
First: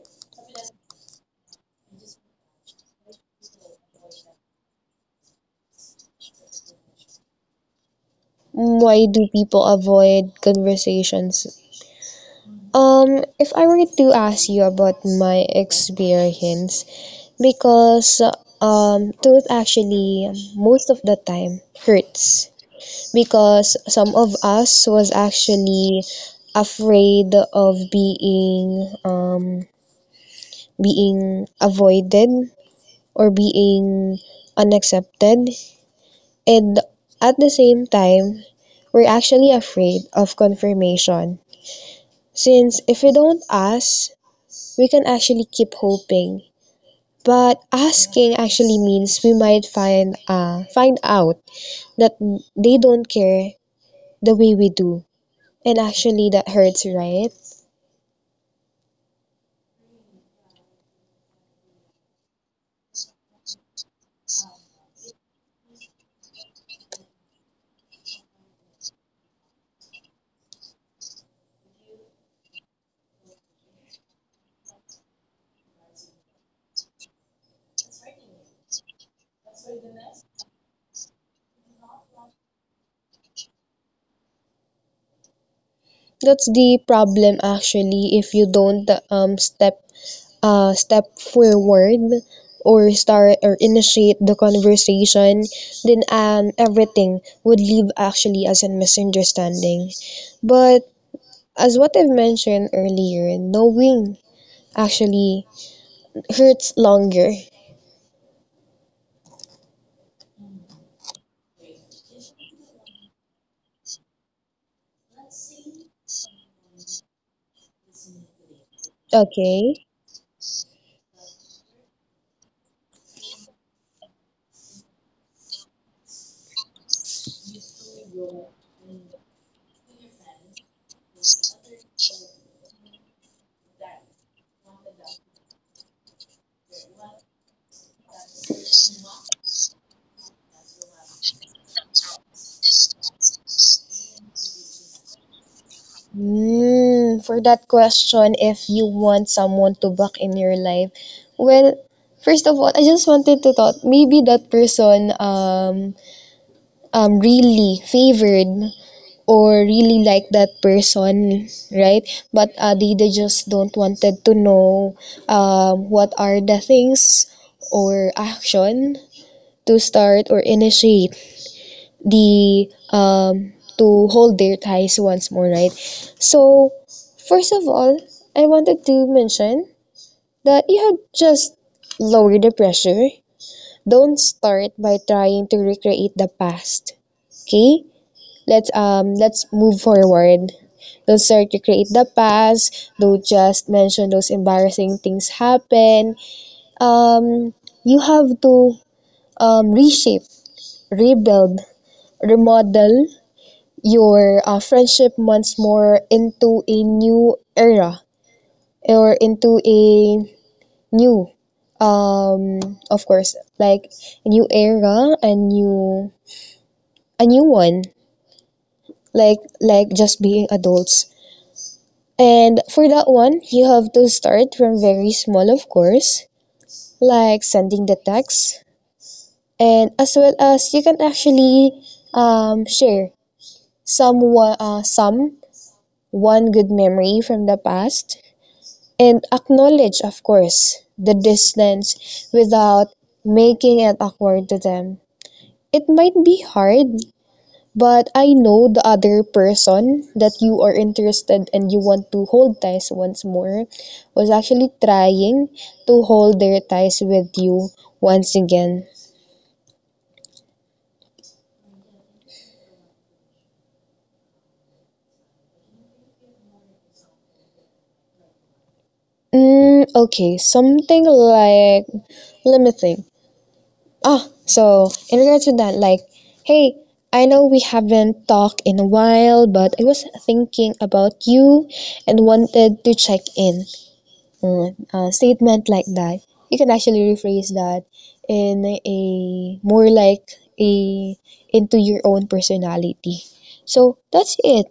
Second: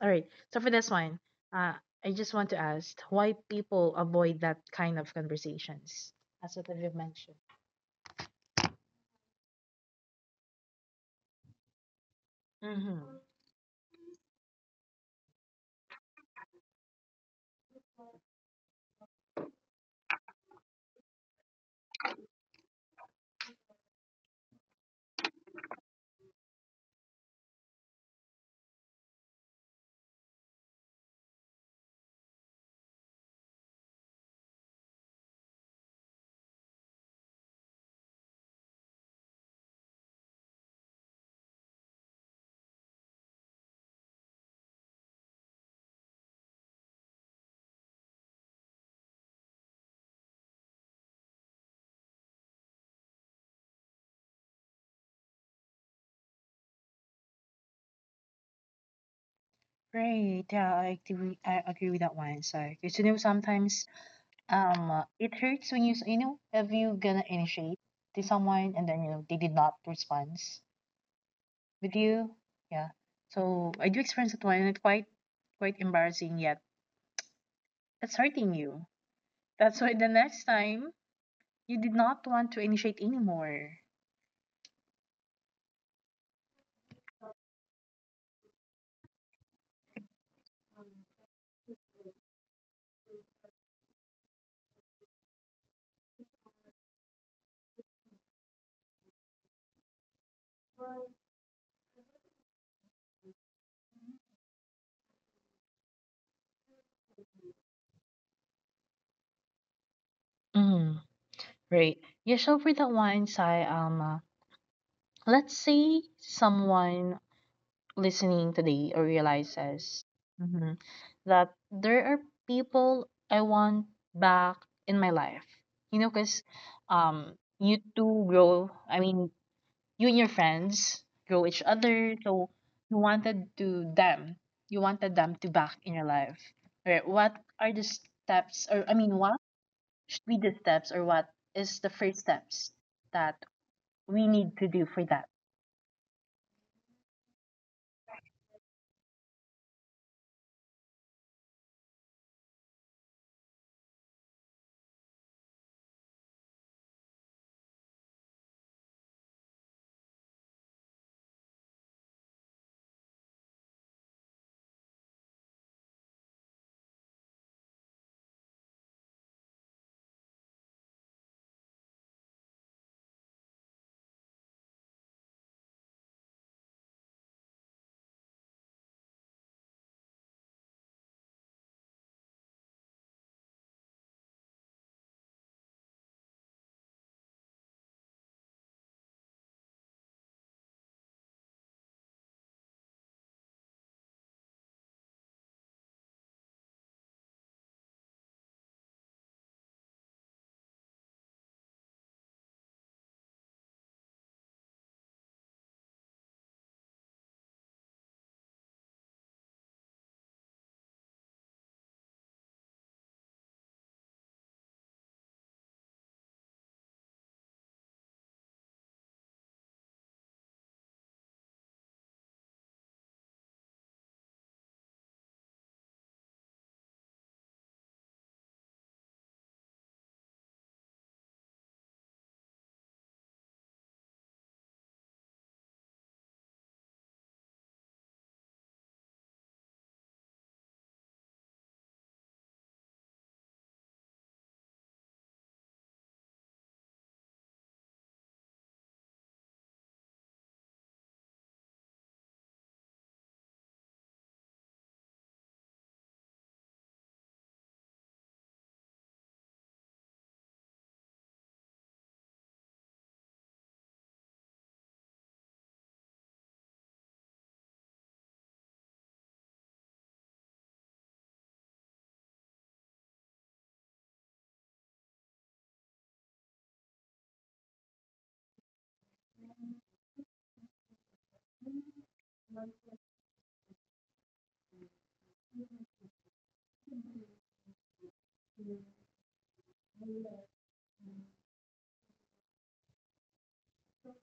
A: all right. So for this one, uh I just want to ask why people avoid that kind of conversations as what you've mentioned.
B: Why do people avoid conversations?
A: Mm-hmm.
B: Um, if I were to ask you about my experience, because um, truth actually most of the time hurts because some of us was actually afraid of being um being avoided or being unaccepted. And at the same time, we're actually afraid of confirmation. Since if we don't ask, we can actually keep hoping. But asking actually means we might find uh, find out that they don't care the way we do. And actually that hurts, right?
A: Right. Yeah, I agree. I agree with that one. So, because you know, sometimes um, uh, it hurts when you s- you know if you gonna initiate to someone and then you know they did not respond with you. Yeah. So I do experience it one and it's quite quite embarrassing yet. It's hurting you. That's why the next time you did not want to initiate anymore.
B: That's the problem actually if you don't um step uh, step forward or start or initiate the conversation, then um, everything would leave actually as a misunderstanding. But as what I've mentioned earlier, knowing actually hurts longer.
A: Mm, right. Yeah, so for that one, Sai, um, uh, let's say someone listening today
B: Okay.
A: realizes mhm, that there are people I want back in my life. You know, because um, you two grow. I mean, you and your friends grow each other. So you wanted to them, you wanted them to back in your life. Right? What are the steps, or I mean, what should be the steps, or what is the first steps that we need to do for that?
B: Mm, for that question, if you want someone to back in your life, well, first of all, I just wanted to thought maybe that person um um really favored or really like that person, right? But uh, they, they just don't wanted to know um, what are the things or action to start or initiate the um, to hold their ties once more, right? So first of all, I wanted to mention that you have just lower the pressure. Don't start by trying to recreate the past. Okay? let's um let's move forward. Don't start to create the past. Don't just mention those embarrassing things happen. Um, you have to um, reshape, rebuild, remodel your uh, friendship once more into a new era or into a new um of course like a new era, a new, a new one, like like just being adults. And for that one, you have to start from very small, of course, like sending the text, and as well as you can actually um, share some wa- uh, some one good memory from the past, and acknowledge, of course, the distance without making it awkward to them. It might be hard. But I know the other person that you are interested and you want to hold ties once more was actually trying to hold their ties with you once again. Mm, okay, something like let me think. Ah, so in regards to that, like, hey, I know we haven't talked in a while, but I was thinking about you and wanted to check in. Uh, a statement like that, you can actually rephrase that in a more like a into your own personality. So that's it.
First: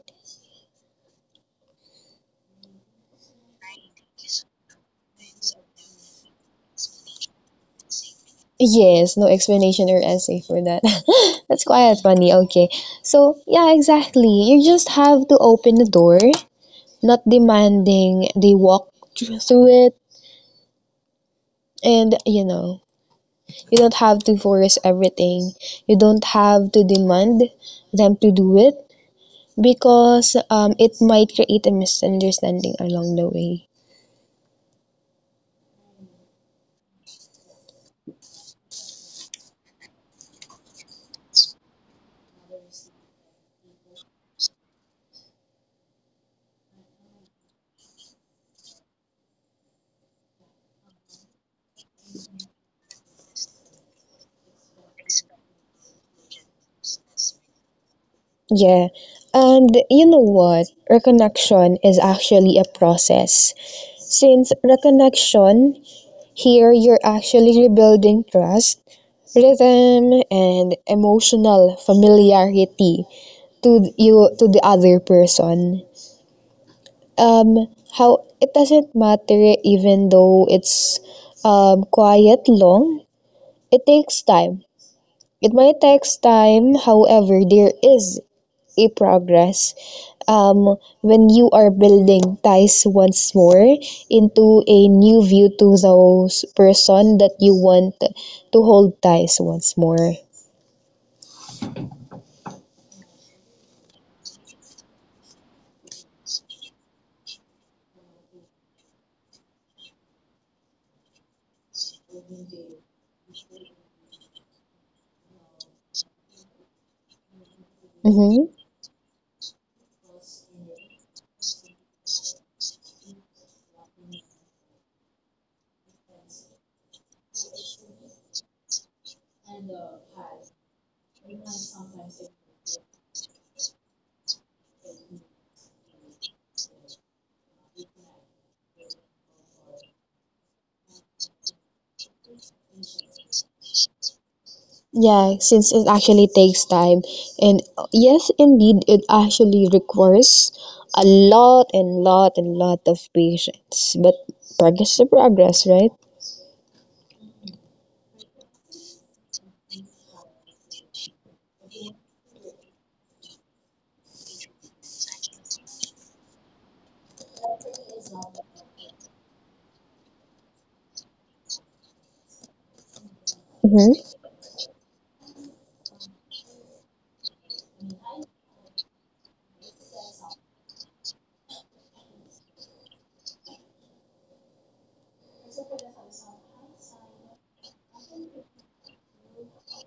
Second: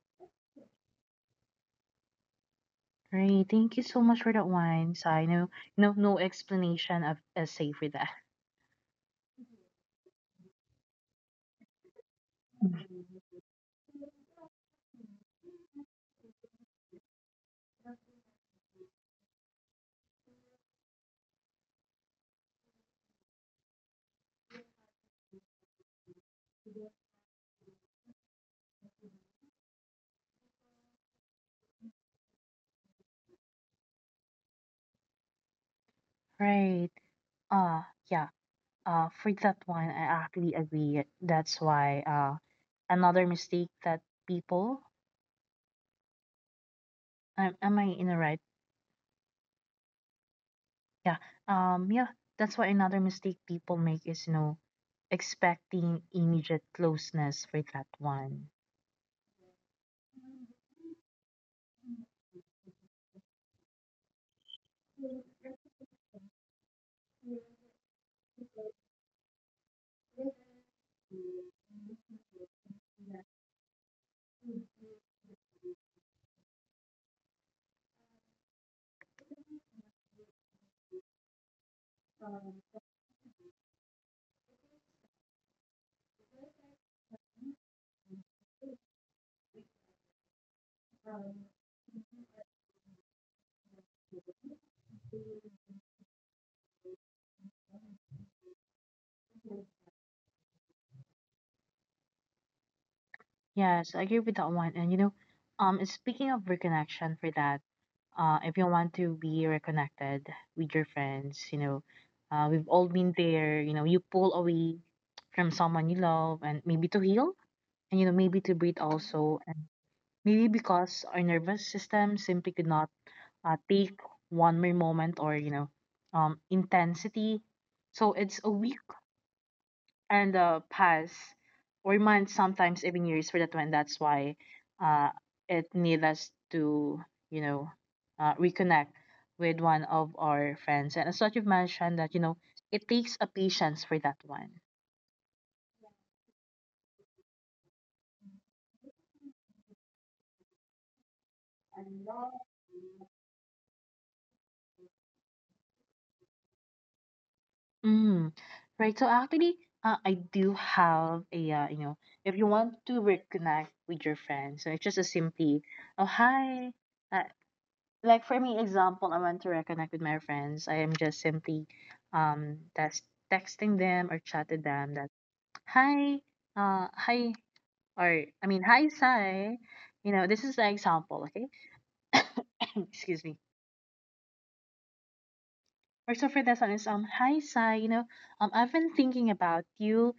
A: Right. Thank you so much for that one, Sai. No, no, no explanation of a essay for that.
B: Yes, no explanation or essay for that. That's quite funny. Okay. So
A: Mhm.
B: yeah, exactly. You just have to open the door, not demanding they walk thr- through it. And you know, you don't have to force everything. You don't have to demand them to do it because um, it might create a misunderstanding along the way.
A: Right. Uh yeah. Uh for that one I actually agree. That's why uh another mistake that people am, am I in the right? Yeah. Um, yeah, that's why another mistake people make is, you know, expecting immediate closeness for that one.
B: Yeah. And you know what? Reconnection is actually a process. Since reconnection, here you're actually rebuilding trust, rhythm, and emotional familiarity to you to the other person. Um, how it doesn't matter even though it's um, quiet long. It takes time. It might takes time, however, there is a progress um, when you are building ties once more into a new view to those person that you want to hold ties once more.
A: Yes, I agree with that one. And you know, um, speaking of reconnection for that, uh, if you want to be reconnected with your friends, you know, uh, we've all been there. You know, you pull away from someone you love, and maybe to heal, and you know,
B: Mm-hmm.
A: maybe to breathe also, and maybe because our nervous system simply could not uh, take one more moment or you know um, intensity so it's a week and a pass or months sometimes even years for that one that's why uh, it need us to you know uh, reconnect with one of our friends and as what you've mentioned that you know it takes a patience for that one.
B: Yeah, since it actually takes time. And uh, yes, indeed, it actually requires a lot and lot and lot of patience. But progress is progress, right?
A: Mm. Right. So actually, uh, I do have a uh, you know, if you want to reconnect with your friends, so it's just a simply, oh hi. Uh, like for me, example, I want to reconnect with my friends. I am just simply, um, that's texting them or
B: Mm-hmm.
A: chatting them that hi, uh, hi, or I mean hi, Sai. You know, this is an example, okay? Excuse me. Or so for this one is um hi, Sai. You know, um, I've been thinking about you.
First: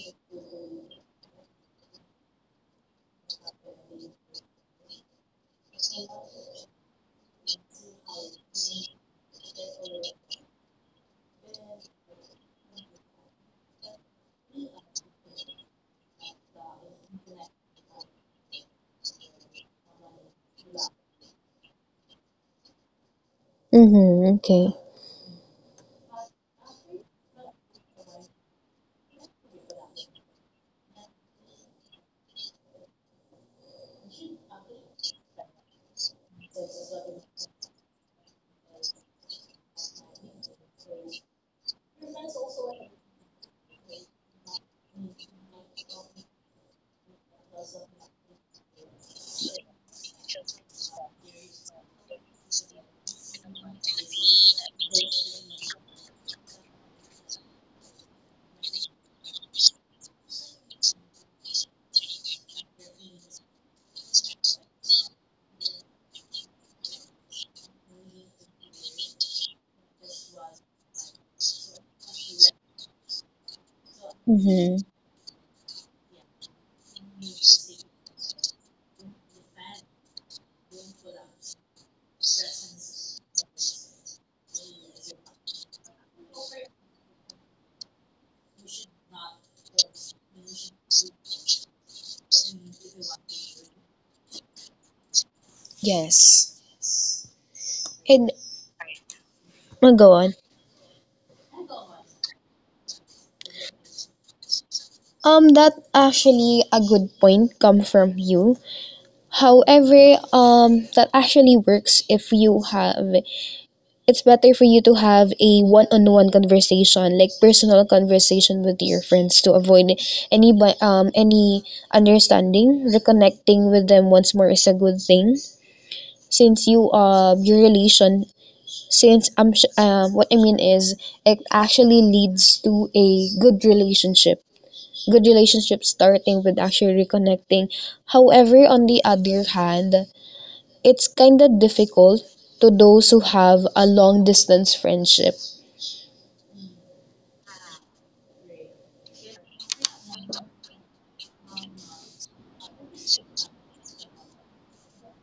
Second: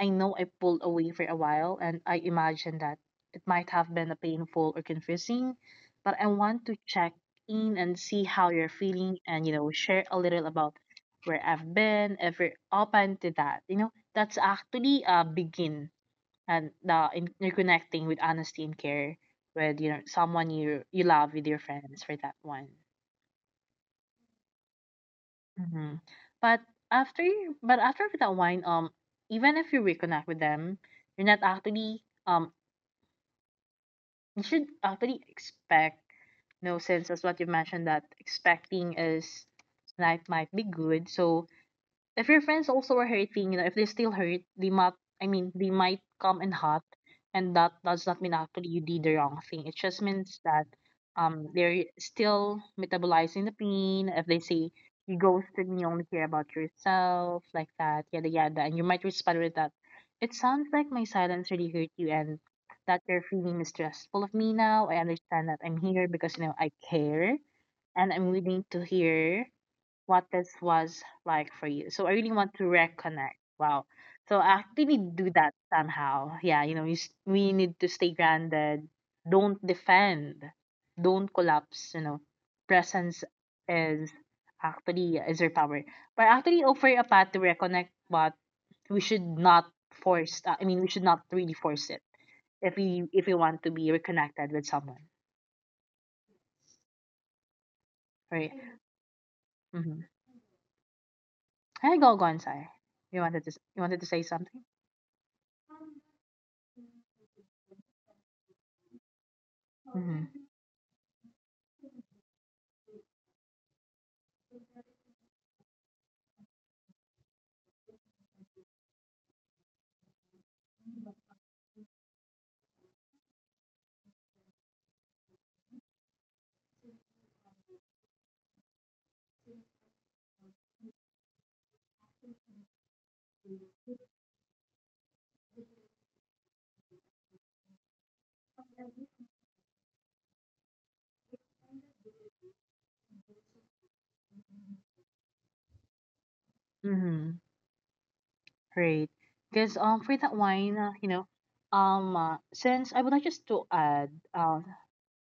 A: I know I pulled away for a while and I imagine that it might have been a painful or confusing, but I want to check in and see how you're feeling and you know share a little about where I've been if you're open to that. You know, that's actually a begin and the in, you're connecting with honesty and care with you know someone you you love with your friends for that one.
B: Mm-hmm. Okay.
A: Hmm. But after you- but after that wine, um, even if you reconnect with them, you're not actually um you should actually expect no since as what you mentioned that expecting is life might be good so if your friends also are hurting, you know, if they still hurt, they might I mean they might come and hot and that does not mean actually you did the wrong thing. It just means that um they're still metabolizing the pain. If they say you ghosted me, only care about yourself, like that, yada yada, and you might respond with that. It sounds like my silence really hurt you and that you're feeling mistrustful of me now. I understand that I'm here because you know I care and I'm willing to hear what this was like for you. So I really want to reconnect. Wow. So I
B: Mm-hmm.
A: actually do that somehow. Yeah, you know, you, s- we need to stay grounded. Don't defend. Don't collapse. You know, presence is actually is your power. But actually offer a path to reconnect, but we should not force. uh, I mean, we should not really force it if we if we want to be reconnected with someone,
B: Yes. And
A: right? Mm-hmm.
B: oh, go on.
A: Hey, go, go inside. You wanted to s- you wanted to say something.
B: Um, that actually a good point come from you.
A: Mm-hmm.
B: However, um, that actually works if you have. It's better for you to have a one-on-one conversation, like personal conversation with your friends, to avoid any bi- um any understanding. Reconnecting with them once more is a good thing, since you uh your relation. Since I'm sh- uh, what I mean is it actually leads to a good relationship, good relationship starting with actually reconnecting. However, on the other hand, it's kind of difficult to those who have a long distance friendship.
A: Mm-hmm. Great. Because um for that wine, uh, you know, um uh, since I would like just to add, um,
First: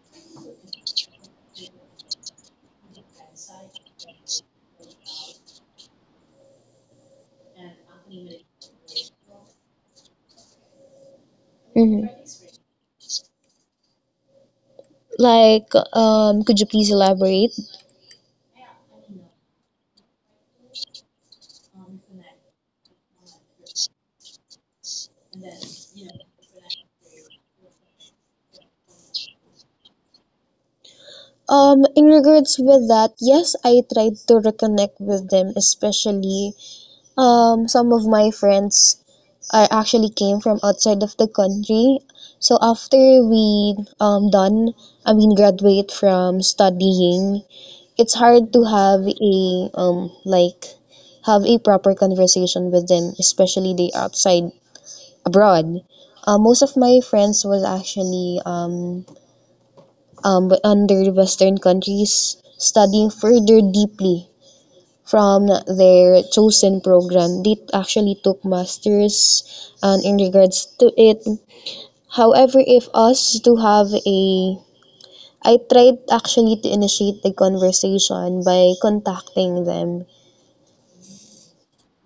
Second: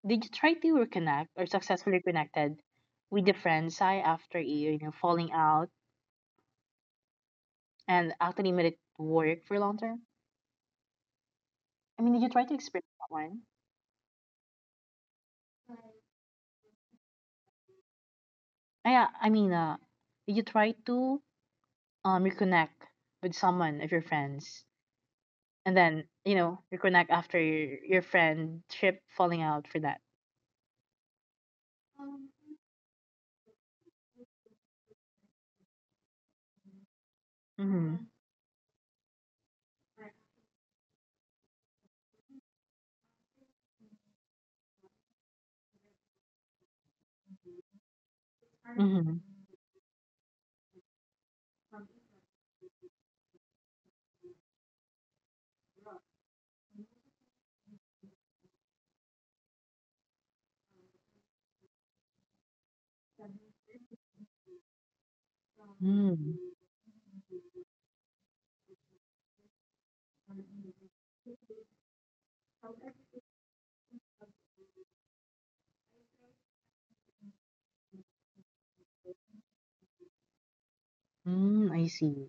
A: did you try to reconnect or successfully connected with the friends I after you know falling out and actually made it work for long term? I
B: Mhm.
A: mean, did you try to experience that one?
B: Like, um, could you please elaborate?
A: Ah yeah, I mean, uh, did you try to um reconnect with someone of your friends and then you know reconnect after your, your friendship falling out for that?
B: Um, in regards with that, yes, I tried to reconnect with them, especially um,
A: Mm-hmm.
B: some of my friends are actually came from outside of the country. So after we um done, I mean graduate from studying, it's hard to
A: Mm-hmm.
B: have a um like have a proper conversation with them, especially the outside abroad. Uh, most of my friends was actually um um under the Western countries studying further deeply from their
A: Mm.
B: chosen program. They actually took masters and in regards to it. However, if us to have a I tried actually to initiate the conversation by contacting them.
A: Mm, I see.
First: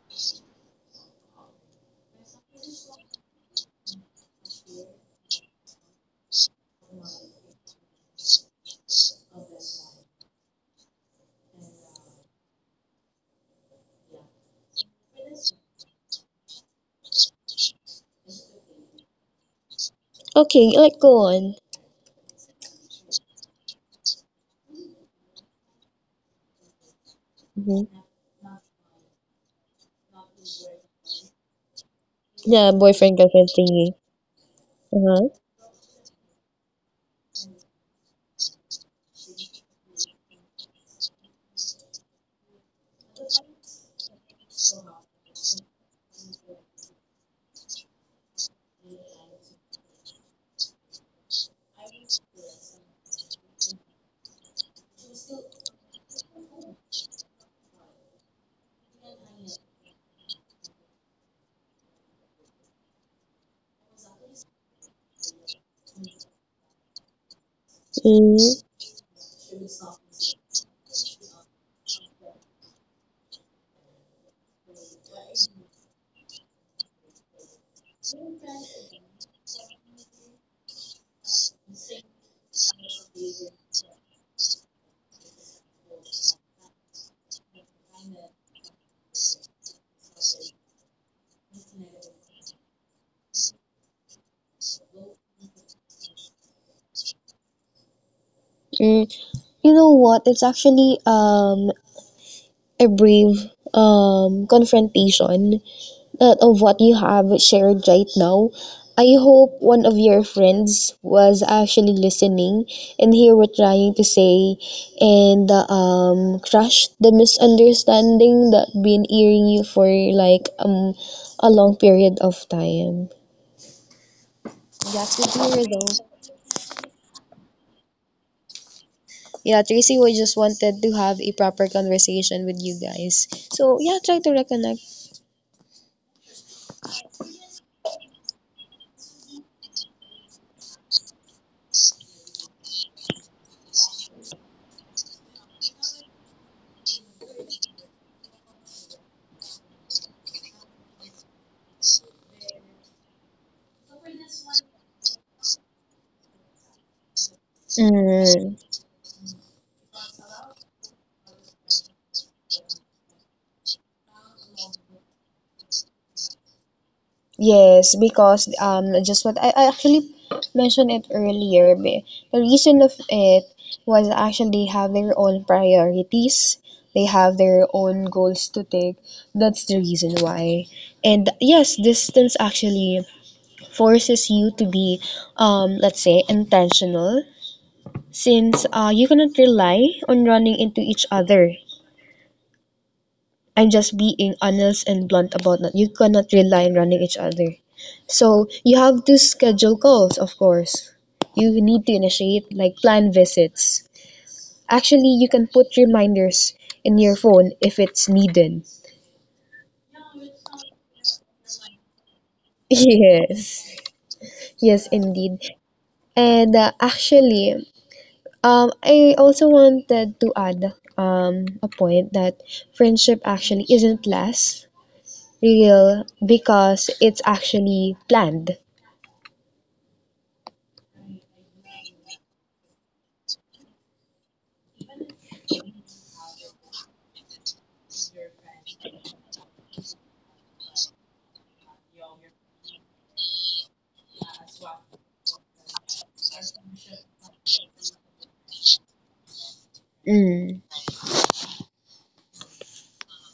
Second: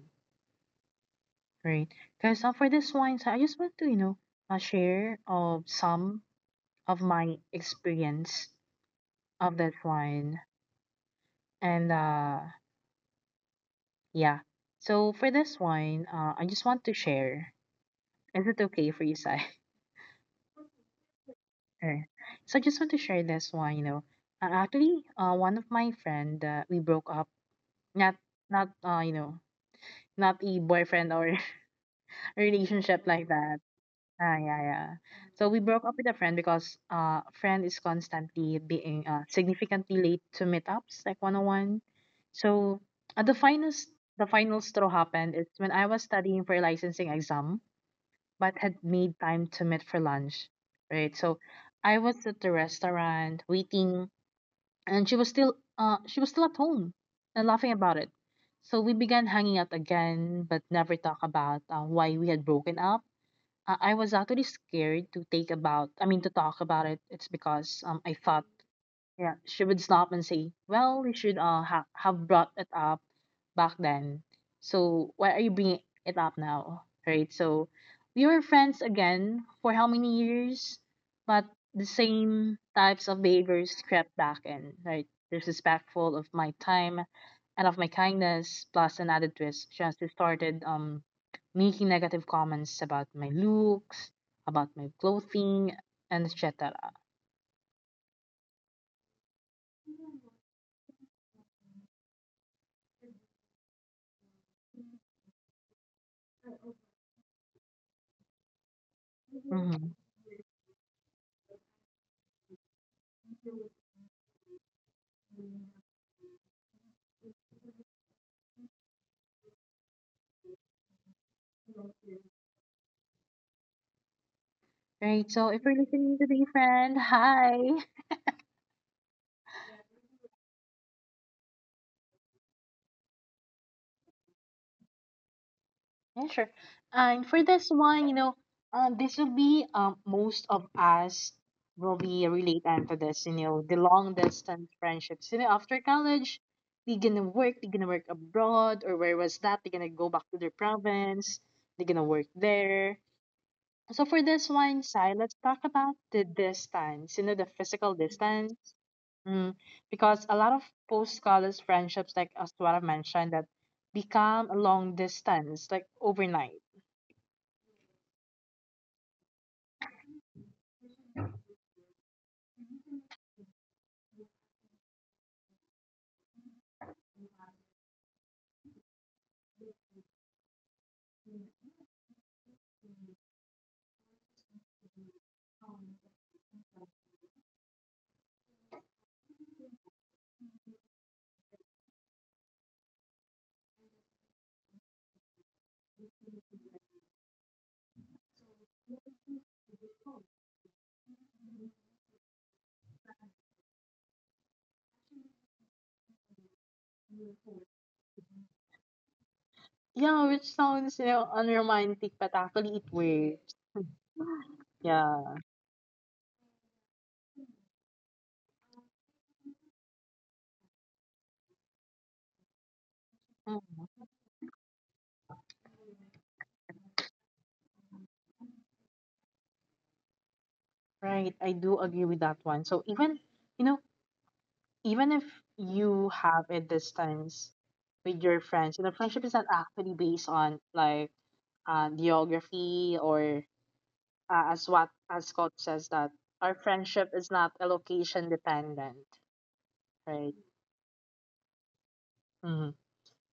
A: Great. Because uh, for this wine, so I just want to, you know, uh, share of some of my experience of that wine. And uh, yeah. So for this wine, uh, I just want to share. Is it okay for you, Sai?
B: Okay, like go on.
A: Alright. So I just want to share this one. You know, uh, actually, uh, one of my friend, uh, we broke up.
B: Mhm.
A: Not, not, uh, you know, not a boyfriend or
B: Yeah,
A: relationship
B: boyfriend
A: like
B: girlfriend
A: that.
B: thingy.
A: Ah, yeah, yeah.
B: Uh-huh.
A: So we broke up with a friend because uh friend is constantly being uh significantly late to meetups like one on one. So uh, the finest the final straw happened is when I was studying for a licensing exam but had made time to meet for lunch. Right. So I was at the restaurant waiting and she was still uh she was still at home and laughing about it. So we began hanging out again but never talk about uh, why we had broken up. uh, I was actually scared to take about, I mean, to talk about it. It's because um, I thought,
B: Mm.
A: yeah, she would stop and say, "Well, you should uh ha- have brought it up back then. So why are you bringing it up now?" Right? So we were friends again for how many years, but the same types of behaviors crept back in. Right? Disrespectful of my time and of my kindness, plus an added twist. She has started um making negative comments about my looks, about my clothing, and et cetera
B: Hmm. You know what? It's actually um a brave um confrontation that of what you have shared right now. I hope one
A: Hmm.
B: of your friends was actually listening and hear what trying to say and uh, um crush the misunderstanding that been earing you for like um a long period of time. That's it
A: Right. So
B: here
A: if you're listening
B: though.
A: to the friend, hi.
B: Yeah, Tracy, we just wanted to have a proper conversation with you guys. So yeah, try to reconnect.
A: Yeah, sure. And for this one, you know, um, this will be um, most of us will be related to this, you know, the long distance friendships. You know, after college, they're gonna work, they're gonna work abroad, or where was that? They're gonna go back to their province, they're gonna work there. So for this one, Sai, let's talk about the distance, you know, the physical
B: Mm,
A: distance. Mm, because a lot of post-college friendships, like as what I mentioned, that become a long distance, like overnight.
B: yes, because um, just what I, I actually mentioned it earlier. be- The reason of it was actually they have their own priorities. They have their own goals to take. That's the reason why. And yes, distance actually forces you to be, um, let's say, intentional since uh, you cannot rely on running into each other. I'm just being honest and blunt about that. You cannot rely on running each other. So you have to schedule calls, of course. You need to initiate like plan visits. Actually, you can put reminders in your phone if it's needed.
A: Yeah, which sounds, you know, unromantic, but actually it works.
B: Yes, yes,
A: Yeah.
B: indeed. And uh, actually, um, I also wanted to add um, a point that friendship actually
A: Mm,
B: isn't last real because it's actually planned.
A: right. I do agree with that one. So even, you know, even if you have a distance with your friends, you know, friendship is not actually based on like uh, geography or uh, as what as Scott says that our friendship is not location dependent, right?
B: Mm.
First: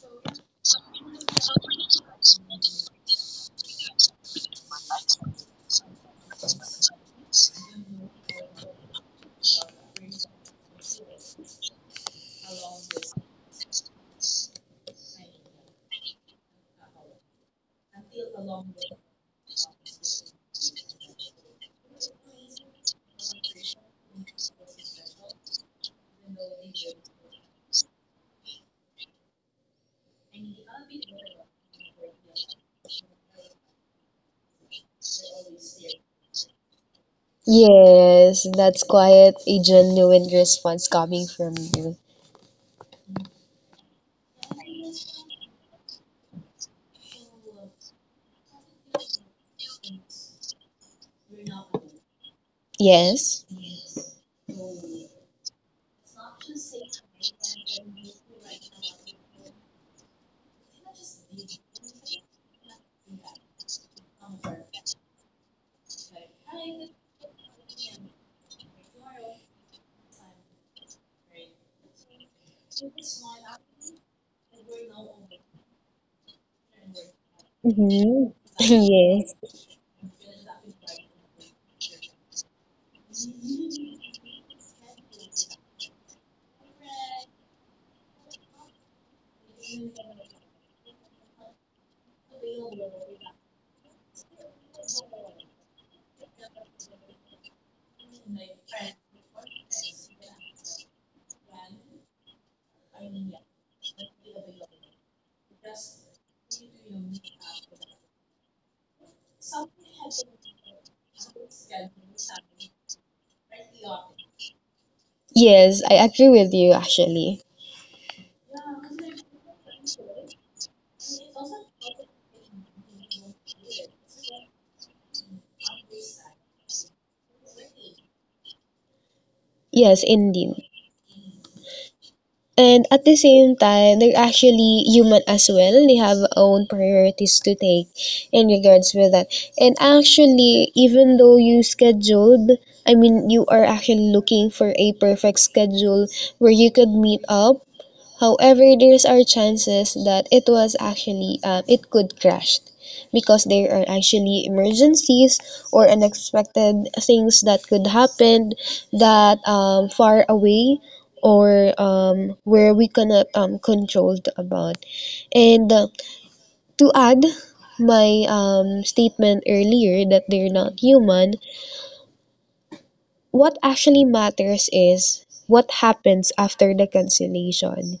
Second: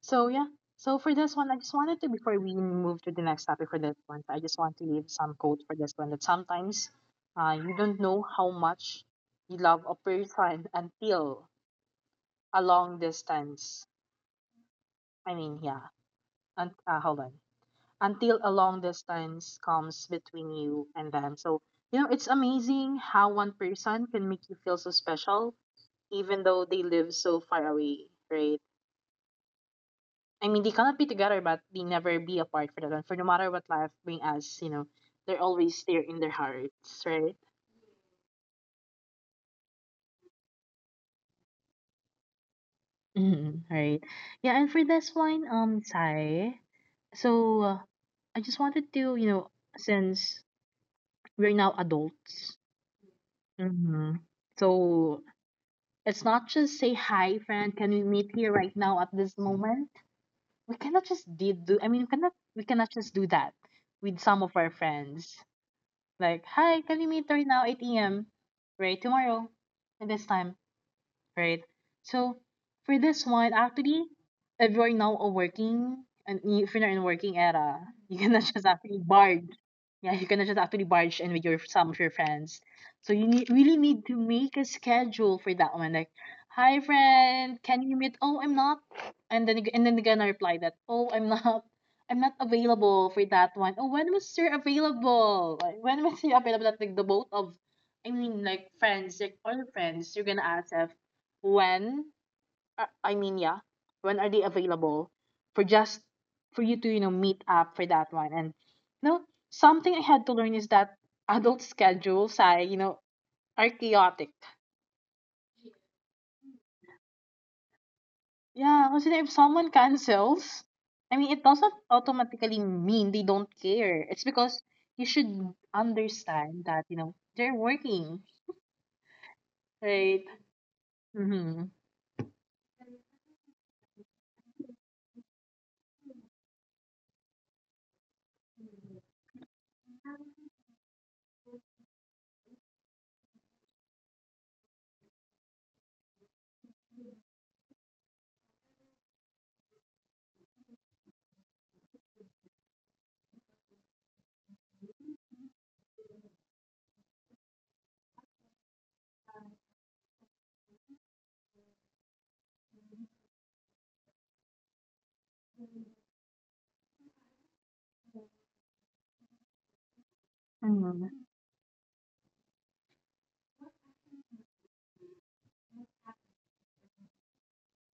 A: So yeah. So for this one, I just wanted to before we move to the next topic for this one, I just want to leave some quote for this one that sometimes uh, you don't know how much you love a person until a long distance. I mean, yeah. And uh, hold on. Until a long distance comes between you and them. So you know, it's amazing how one person can make you feel so special, even though they live so far away, right? I mean, they cannot be together, but they never be apart for that one. For no matter what life bring us, you know, they're always there in their hearts, right?
B: Yes, that's quite a genuine response coming from you.
A: Mm, right. Yeah, and for this one, um, Sai, so uh, I just wanted to, you know, since we're now adults,
B: Yes.
A: mm-hmm. So it's not just say hi, friend. Can we meet here right now at this moment? We cannot just did do. I mean, we cannot we cannot just do that with some of our friends. Like, hi, can we meet right now, eight a m? Right, tomorrow, at this time, right? So for this one, actually, if you're now a working and you- if you're not in working era, you
B: Mm-hmm.
A: cannot just actually
B: Yes.
A: barge. Yeah, you cannot just actually barge in with your some of your friends. So you need, really need to make a schedule for that one. Like, hi friend, can you meet? Oh, I'm not. And then ag- and then again I reply that, oh, I'm not. I'm not available for that one. Oh, when was you available? Like, when was you available? That, Like the both of I mean, like friends, like all your friends, you're gonna ask if when uh, I mean yeah when are they available for just for you to you know meet up for that one. And you know something I had to learn is that adult schedules, I you know are chaotic.
B: Yes, I agree with you actually.
A: Yeah, because if someone cancels, I mean, it doesn't automatically mean they don't care. It's because you should understand that you know they're working,
B: Yes,
A: right?
B: indeed.
A: Mm-hmm.
B: And at the same time, they're actually human as well. They have own priorities to take in regards with that. And actually, even though you scheduled, I mean, you are actually looking for a perfect schedule where you could meet up. However, there's are chances that it was actually um, it could crash because there are actually emergencies or unexpected things that could happen that um, far away or um, where we cannot um, control about. And uh, to add my um, statement earlier that they're not
A: Mm-hmm.
B: human, what actually matters is what happens after the cancellation.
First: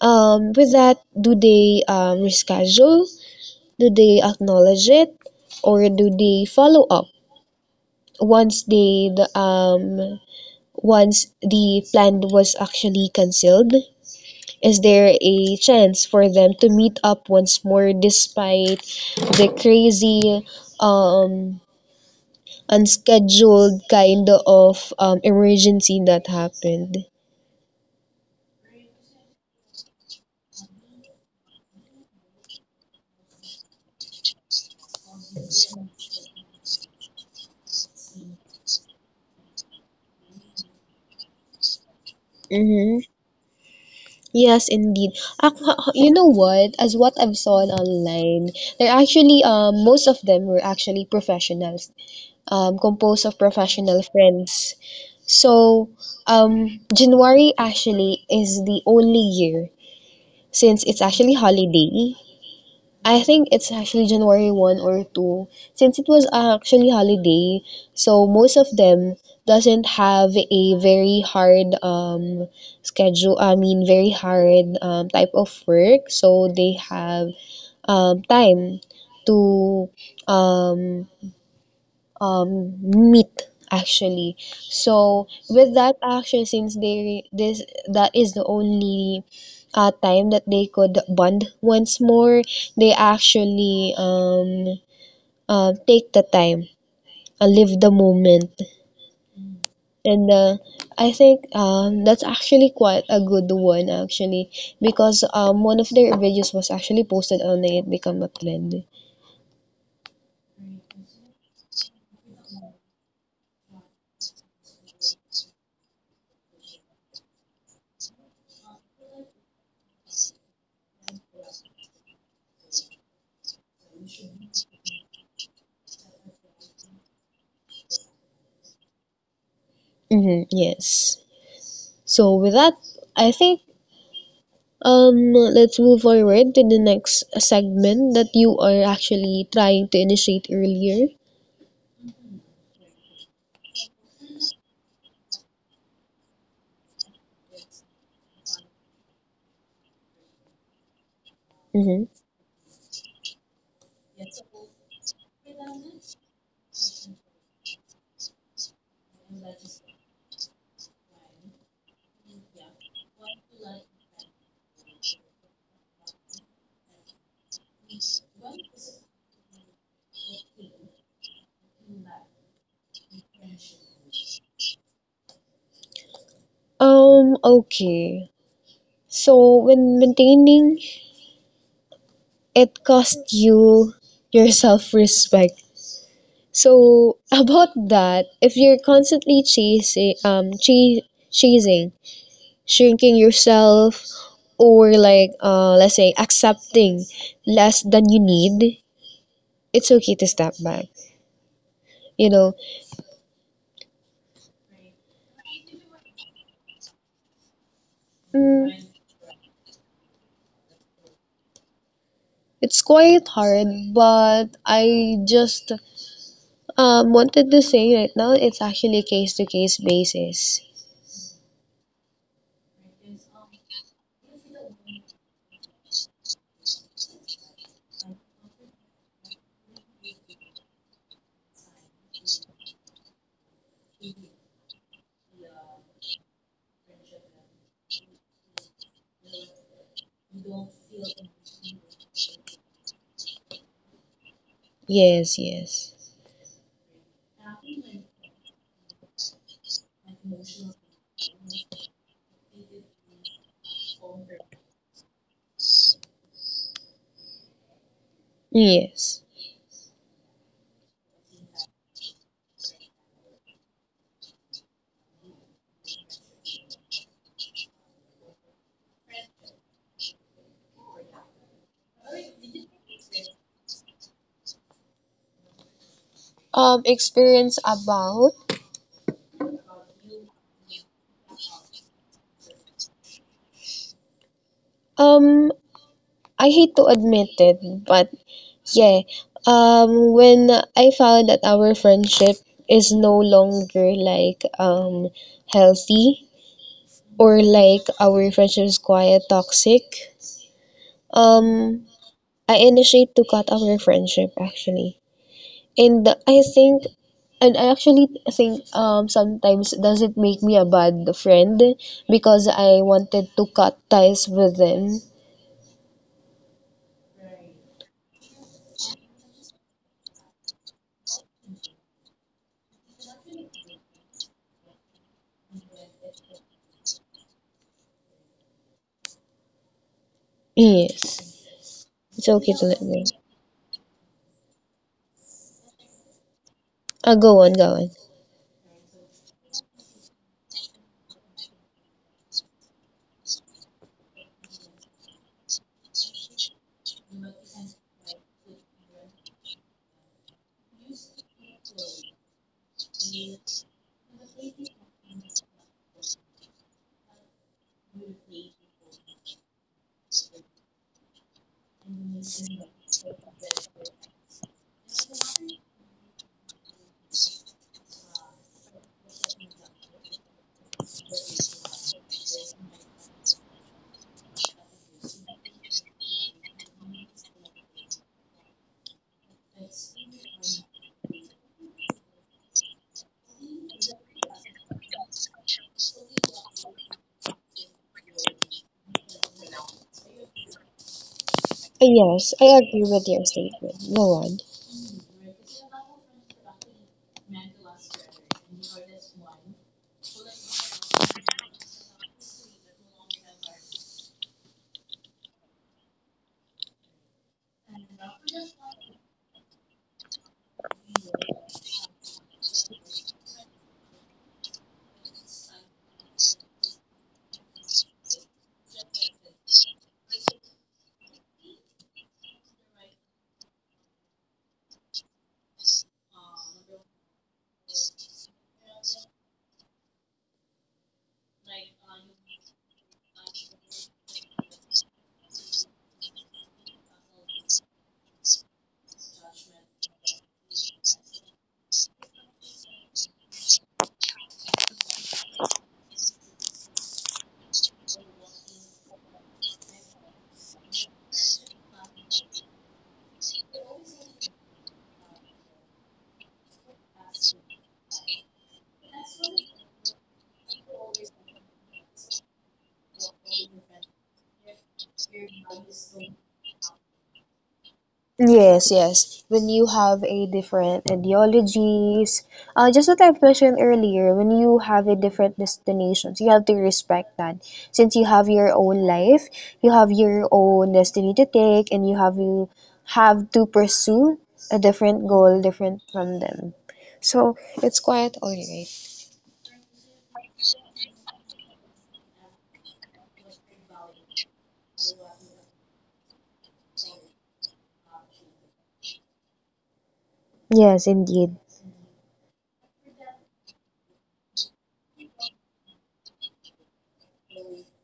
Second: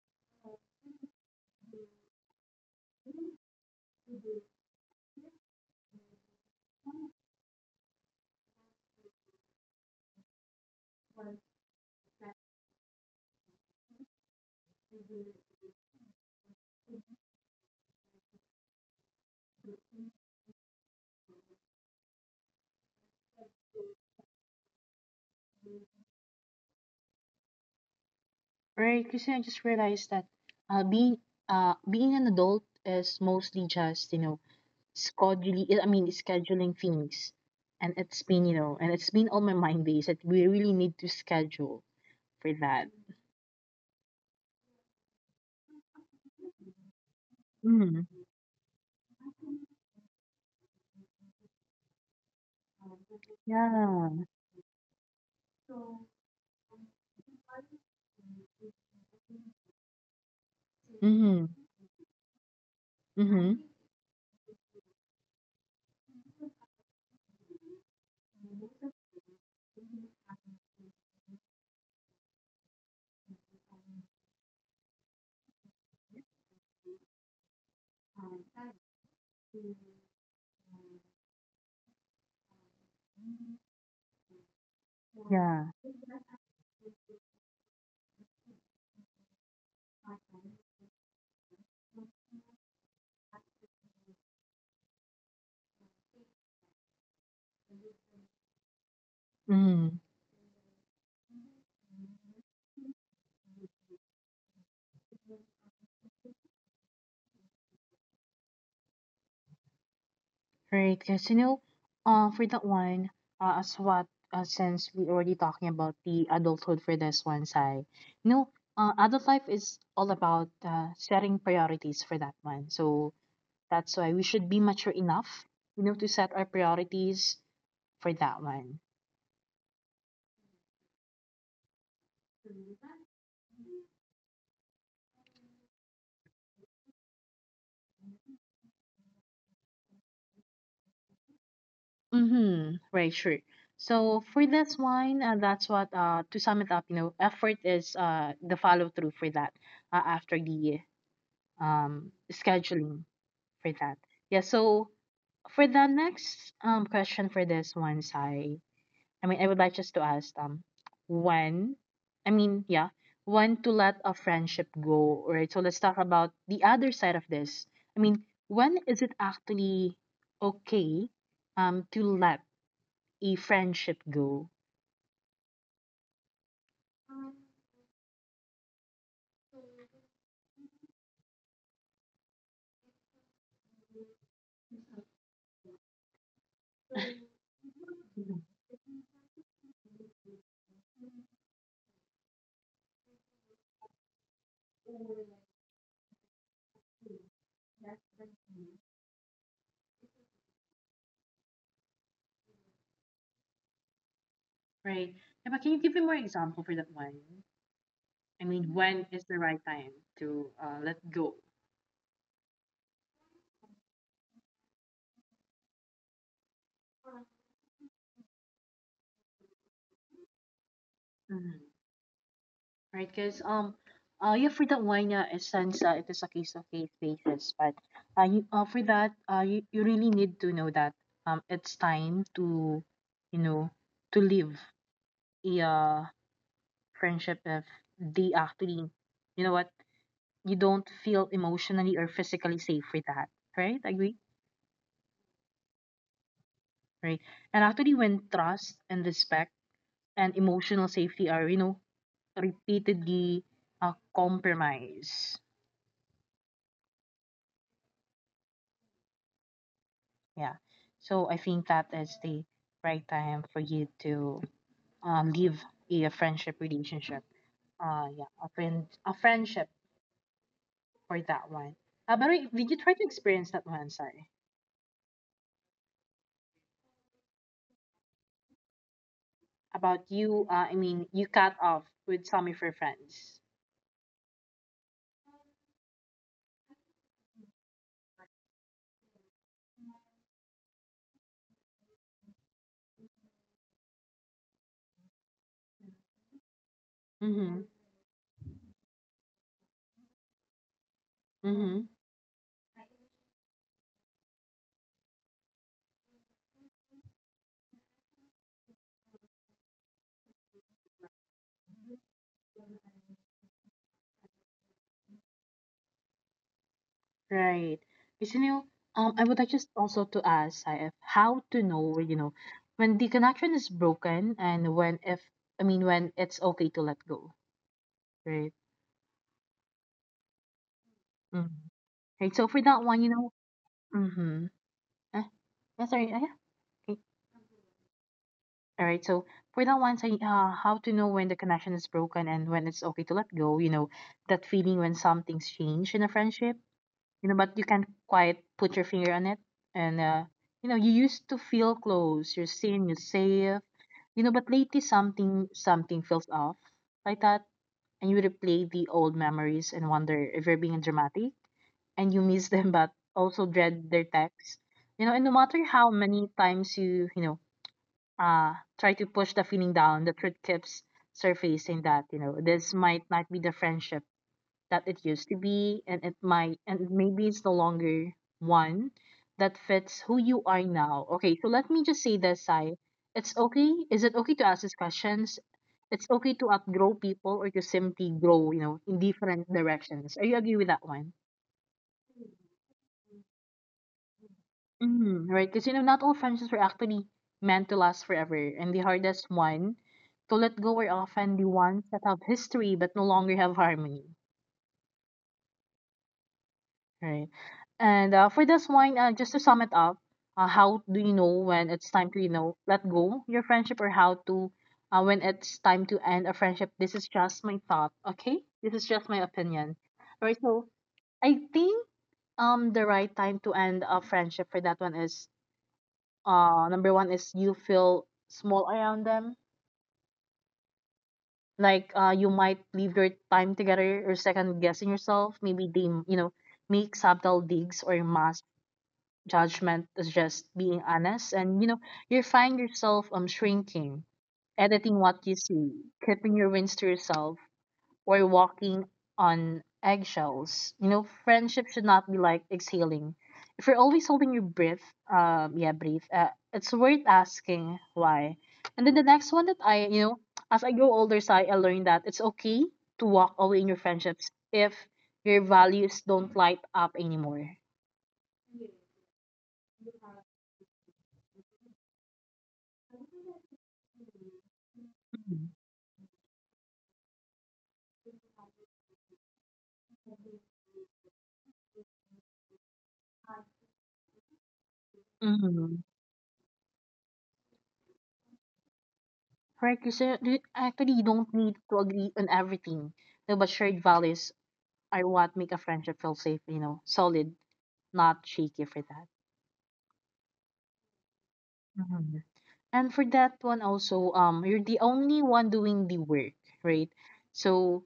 B: Um, with that, do they um, reschedule? Do they acknowledge it, or do they follow up once they the um once the plan was actually cancelled? Is there a chance for them to meet up once more despite the crazy um unscheduled kind of um emergency that happened?
A: Right, because I just realized that uh, being uh, being an adult is mostly just you know scheduling. I mean, scheduling things, and it's been you know, and it's been on my mind days that we really need to schedule for that.
B: Mm-hmm. Yes, indeed. Ac- You know what? As what I've saw
A: Mm-hmm.
B: online, they're actually um, most of them were actually professionals, um, composed of professional
A: Yeah.
B: friends. So um, January actually is the only year since it's actually
A: Mm-hmm.
B: holiday. I
A: Mm-hmm.
B: think it's actually January one or two, since it was actually holiday, so most of them doesn't have a very hard um schedule, I mean very hard um, type of work, so they have um time to um um, myth actually. So
A: Yeah.
B: with that actually, since they this that is the only uh, time that they could bond once more, they actually um, uh, take the time, uh, live the moment,
A: Mm-hmm.
B: and uh, I think um, that's actually quite a good one actually, because um, one of their videos was actually posted on it become a trend.
A: Right, because you know, uh, for that one, uh, as what uh, since we already talking about the adulthood for this one side, you know, uh, adult life is all about uh, setting priorities for that one. So that's why we should be mature enough, you know, to set our priorities for that one.
B: Mm-hmm, yes. So with that, I think Um, let's move forward to the next segment that you are actually trying to initiate earlier.
A: Mm-hmm. Right, sure. So for this one, uh, that's what uh to sum it up, you know, effort is uh the follow through for that uh, after the
B: Mm-hmm.
A: um scheduling, for that. Yeah, so for the next um question for this one, Sai, I mean, I would like just to ask um when I mean, yeah, when to let a friendship go, right? So let's talk about the other side of this. I mean, when is it actually okay um to let a friendship go?
B: Um, okay. So when maintaining it cost you your self-respect. So about that,
A: Mhm.
B: if you're constantly chasing um ch- chasing, shrinking yourself, or like uh let's say accepting less than you need, it's okay to step back. You know,
A: Right. Yeah, but can you give me more example for that one? I
B: mm,
A: mean, when is the right time to uh, let go?
B: it's quite hard, but I just um, wanted to say right now it's actually case to case basis.
A: Right, because um, uh, yeah, for that wine, uh, since uh, it is a case of case basis, but uh, you, uh, for that, uh, you, you really need to know that um, it's time to, you know, to leave a uh, friendship if they actually, you know what, you don't feel emotionally or physically safe with that, right? Agree,
B: Yes, yes,
A: right? And actually, when trust and respect and emotional safety are, you know, repeatedly uh, compromised.
B: yes.
A: Yeah. So I think that is the right time for you to uh, leave a friendship relationship. Uh, yeah, a friend, a friendship for that one. Uh, by the way, did you try to experience that one? Sorry,
B: Um, experience about
A: about you. Uh, I mean, you cut off with some of your friends.
B: um, I hate to admit it, but yeah. Um, when I found that our friendship is no longer like um healthy, or
A: Mm-hmm.
B: like our friendship is quite toxic.
A: Mm-hmm.
B: Um, I initiate to cut our friendship actually. And I think, and I actually think um, sometimes does it make me a bad friend because I wanted to cut ties with them.
A: Right. Because, you know, um, I would like just also to ask Sai, if how to know, you know, when the connection is broken and when if I mean when it's okay to let go. Right.
B: Yes,
A: Mm-hmm.
B: it's
A: Right,
B: okay
A: so
B: to
A: for
B: let
A: that
B: me.
A: one, you know, mm-hmm. Eh, yeah, sorry, uh, yeah. Okay.
B: Uh, go on, go on.
A: All right, so for that one, so, uh, how to know when the connection is broken and when it's okay to let go, you know, that feeling when something's changed in a friendship, you know, but you can't quite put your finger on it. And, uh, you know, you used to feel close, you're seen, you're safe, you know, but lately something, something feels off like that. And you replay the old memories and wonder if you're being dramatic, and you miss them but also dread their texts. You know, and no matter how many times you, you know, uh try to push the feeling down, the truth keeps surfacing that, you know, this might not be the friendship that it used to be, and it might and maybe it's no longer one that fits who you are now. Okay, so let me just say this, I It's okay. Is it okay to ask these questions? It's okay to outgrow people or to simply grow, you know, in different directions.
B: Uh,
A: Are you
B: yes, I
A: agree with
B: agree
A: that
B: with your
A: one?
B: statement. Go on.
A: Mhm, right, because you know, not all friendships are actually meant to last forever, and the hardest one to let go are often the ones that have history but no longer have harmony, right? And uh, for this one, uh, just to sum it up, uh, how do you know when it's time to, you know, let go your friendship, or how to, uh, when it's time to end a friendship? This is just my thought, okay? This is just my opinion. All right, so I think um the right time to end a friendship for that one is: Uh, number one is you feel small around them. Like, uh, you might leave your time together or second guessing yourself. Maybe they, you know, make subtle digs or mass judgment is just being honest. And you know, you find yourself um shrinking, editing what you see, keeping your wins to yourself, we're walking on eggshells. You know, friendship should not be like exhaling. If you're always holding your breath, um, yeah, breathe. Uh, it's worth asking why. And then the next one that I, you know, as I grow older, Sai, I learned that it's okay to walk away in your friendships if your values don't light up anymore.
B: Yes, yes. When you have a different ideologies, uh, just what I've mentioned earlier, when you have a different destinations, you have to respect that. Since you have your own life, you have your own destiny to take, and you have you have to pursue a different goal,
A: Mm-hmm.
B: different from them. So it's quite all right.
A: Right, kasi you actually you don't need to agree on everything. No, but shared values are what make a friendship feel safe, you know, solid, not shaky for that.
B: Yes, indeed.
A: Mhm. And for that one also, um, you're the only one doing the work, right? So,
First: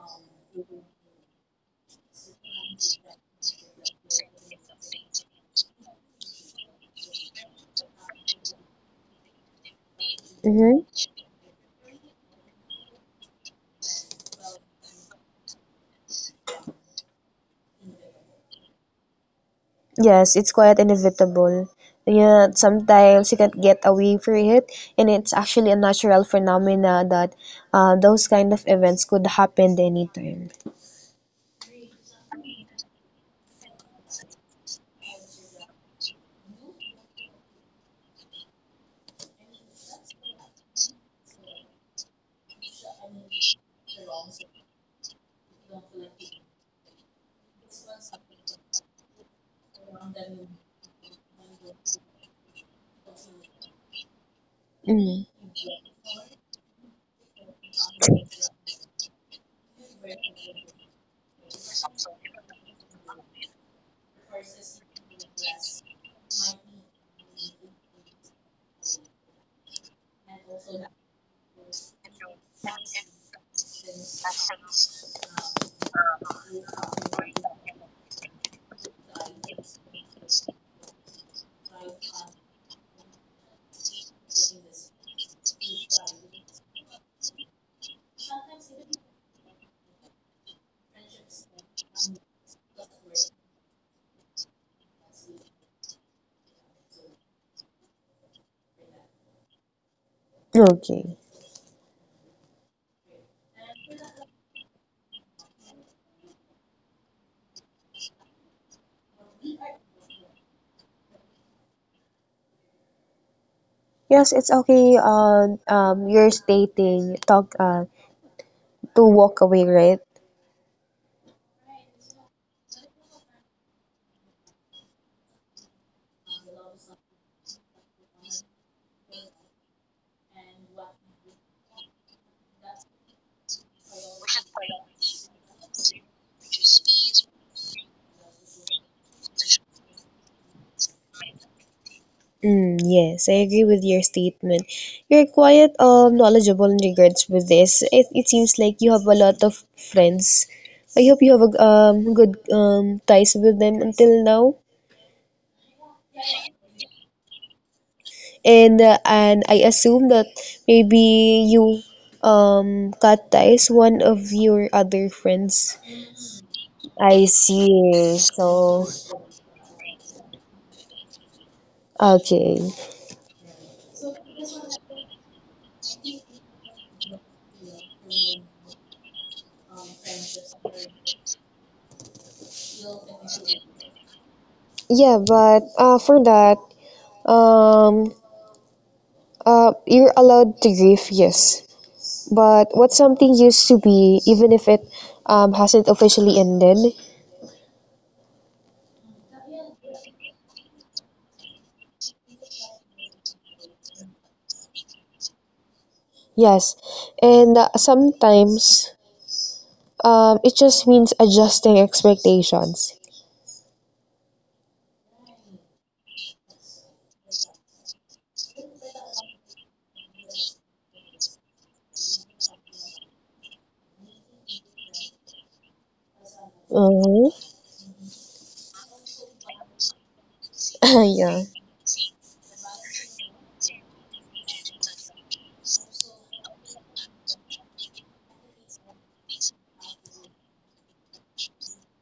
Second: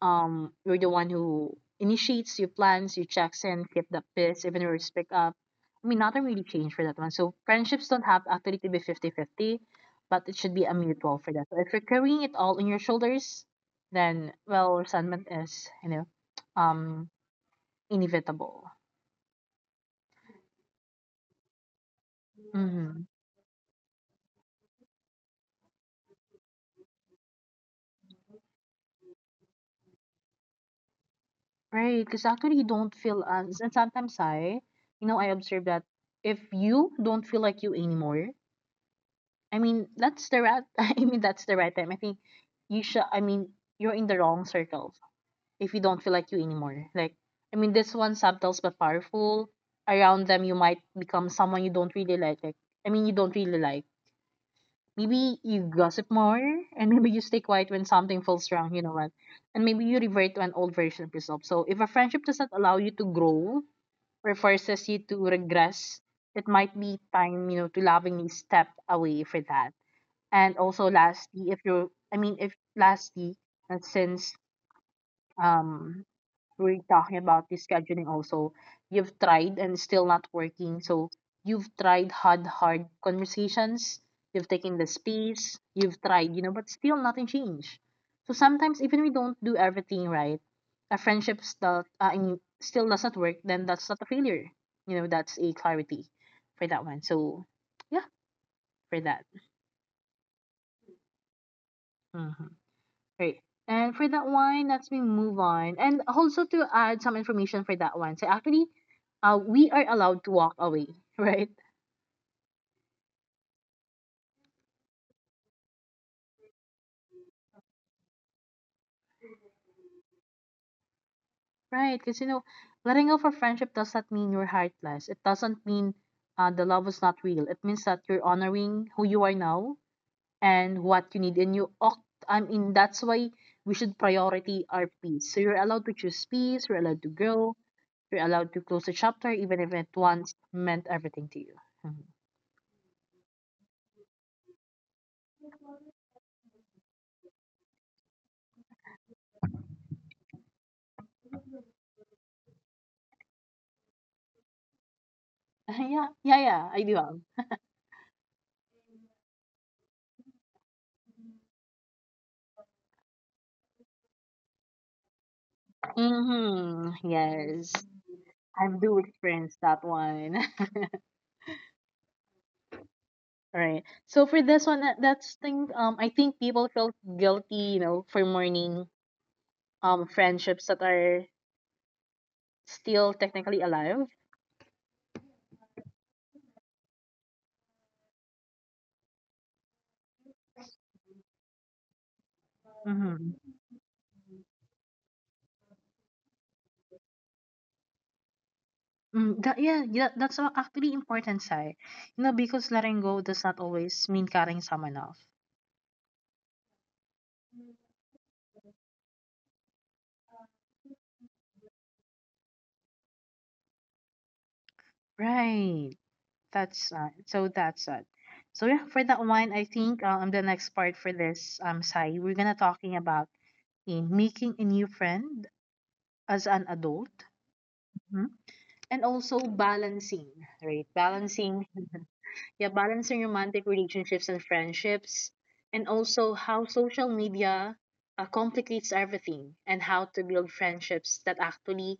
A: um, you're the one who initiates, you plans, you checks in, keep the pace, even yours pick up. I mean, nothing really changed for that one. So friendships don't have actually to be fifty-fifty, but it should be a
B: Mm-hmm.
A: mutual for that. So if you're carrying it all on your shoulders, then well, resentment is, you know, um, inevitable.
B: Yes, it's quite inevitable. Yeah,
A: Mm-hmm.
B: sometimes you can't get away from it, and it's actually a natural phenomena that uh, those kind of events could happen anytime.
A: Right, because actually you don't feel ans, and sometimes I, you know, I observe that if you don't feel like you anymore, I mean, that's the right, I mean, that's the right time. I think you should, I mean, you're in the wrong circles if you don't feel like you anymore. Like, I mean, this one subtle but powerful. Around them, you might become someone you don't really like. Like, I mean, you don't really like.
B: Mm.
A: Maybe you gossip more, and maybe you stay quiet when something feels wrong. You know what? And maybe you revert to an old version of yourself. So if a friendship does not allow you to grow or forces you to regress, it might be time, you know, to lovingly step away for that. And also lastly, if you're I mean if lastly, and since um we're talking about the scheduling also, you've tried and still not working. So you've tried hard, hard conversations. You've taken the space. You've tried, you know, but still nothing changed. So sometimes even we don't do everything right, a friendship still, uh, I mean, still does not work. Then that's not a failure. You know, that's a clarity for that one. So yeah, for that.
B: Okay.
A: Mhm. Right. And for that one, let's me move on. And also to add some information for that one. So actually, uh, we are allowed to walk away, right?
B: Yes, it's okay. Uh, um, you're stating talk uh, to walk away, right?
A: Right. Because you know, letting go for friendship does not mean you're heartless. It doesn't mean uh, the love was not real. It means that you're honoring who you are now and what you need. And you, oc- I mean, That's why we should priority our peace. So you're allowed to choose peace. You're allowed to grow. You're allowed to close a chapter, even if it once meant everything to you. Mhm.
B: Mm, yes, I agree with your statement. You're quite um, knowledgeable in regards with this. It, it seems like you have a lot of friends. I hope you have a um, good um, ties with them until now.
A: Yeah, yeah, yeah, I do have.
B: And uh, and I assume that maybe you um, cut ties one of your other friends.
A: Mhm,
B: I
A: yes.
B: see.
A: I
B: So,
A: do experience that one.
B: okay.
A: Right. So for this one, that- that's thing. Um, I think people felt guilty, you know, for mourning um friendships that are still technically alive.
B: Yeah, but uh, for that, um, uh, you're allowed to grieve, yes. But what something
A: Mm-hmm.
B: used to be, even if it um, hasn't officially ended.
A: Mm, that, yeah, yeah, that's a- actually important, Sai. You know, because letting go does not always mean cutting someone off.
B: Yes. And uh, sometimes um, it just means adjusting expectations.
A: Right. That's not. So that's it. So yeah, for that one, I think um the next part for this um Sai, we're gonna talking about in making a new friend as an adult,
B: Hmm.
A: Mhm. and also balancing, right?
B: Yeah.
A: Balancing, yeah, balancing romantic relationships and friendships, and also how social media uh, complicates everything, and how to build friendships that actually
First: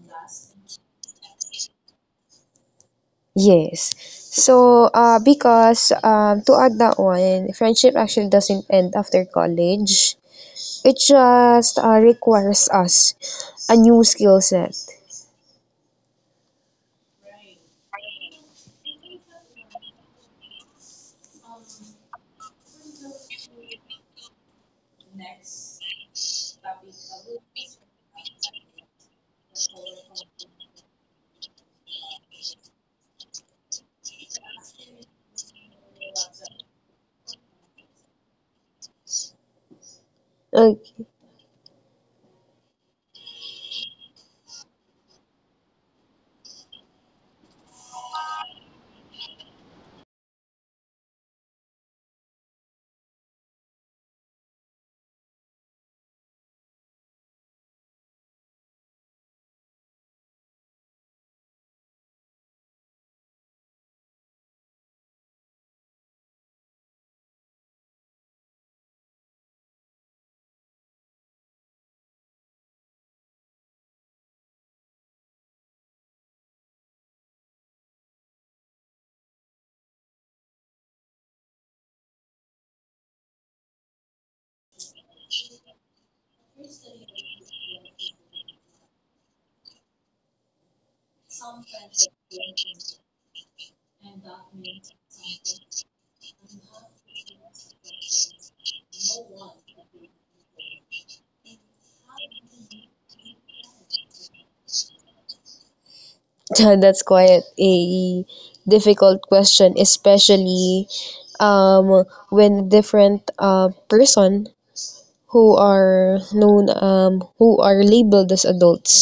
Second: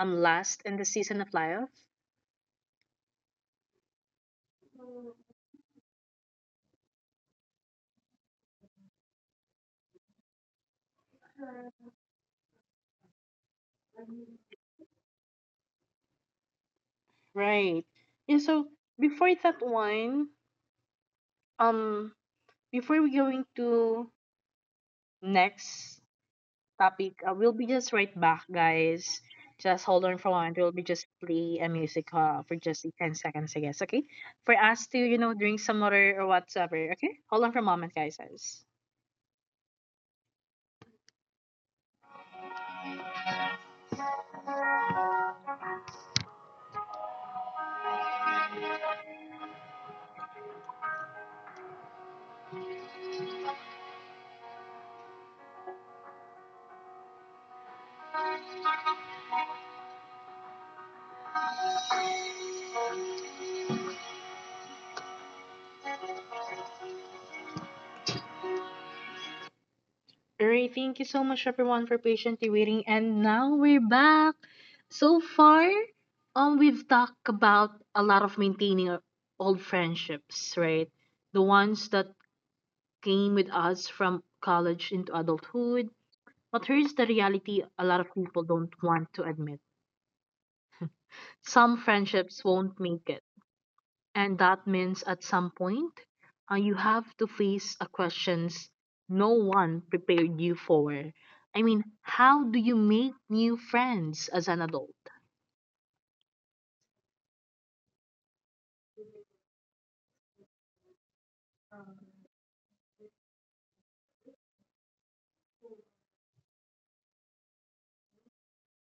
A: um last in the season of life.
B: Yes. So, uh, because um, to add that one, friendship actually doesn't end after college. It just uh, requires us a new skill set.
A: Right. Yeah, so before that one, um, before we going to next topic, uh, we'll be just right back, guys. Just hold on for a moment. We'll be just play a music uh, for just ten seconds, I guess, okay? For us to, you know, drink some water or whatsoever, okay? Hold on for a moment, guys.
B: Like,
A: Alright, thank you so much everyone for patiently waiting. And now we're back. So far, um, we've talked about a lot of maintaining our old friendships, right? The ones that came with us from college into adulthood. But here's the reality a lot of people don't want to admit. Some friendships won't make it. And that means at some point, uh, you have to face a questions no one prepared you for. I mean, how do you make new friends as an adult?
B: that's quite a difficult question, especially um, when different uh, person who are known, um, who are labeled as adults.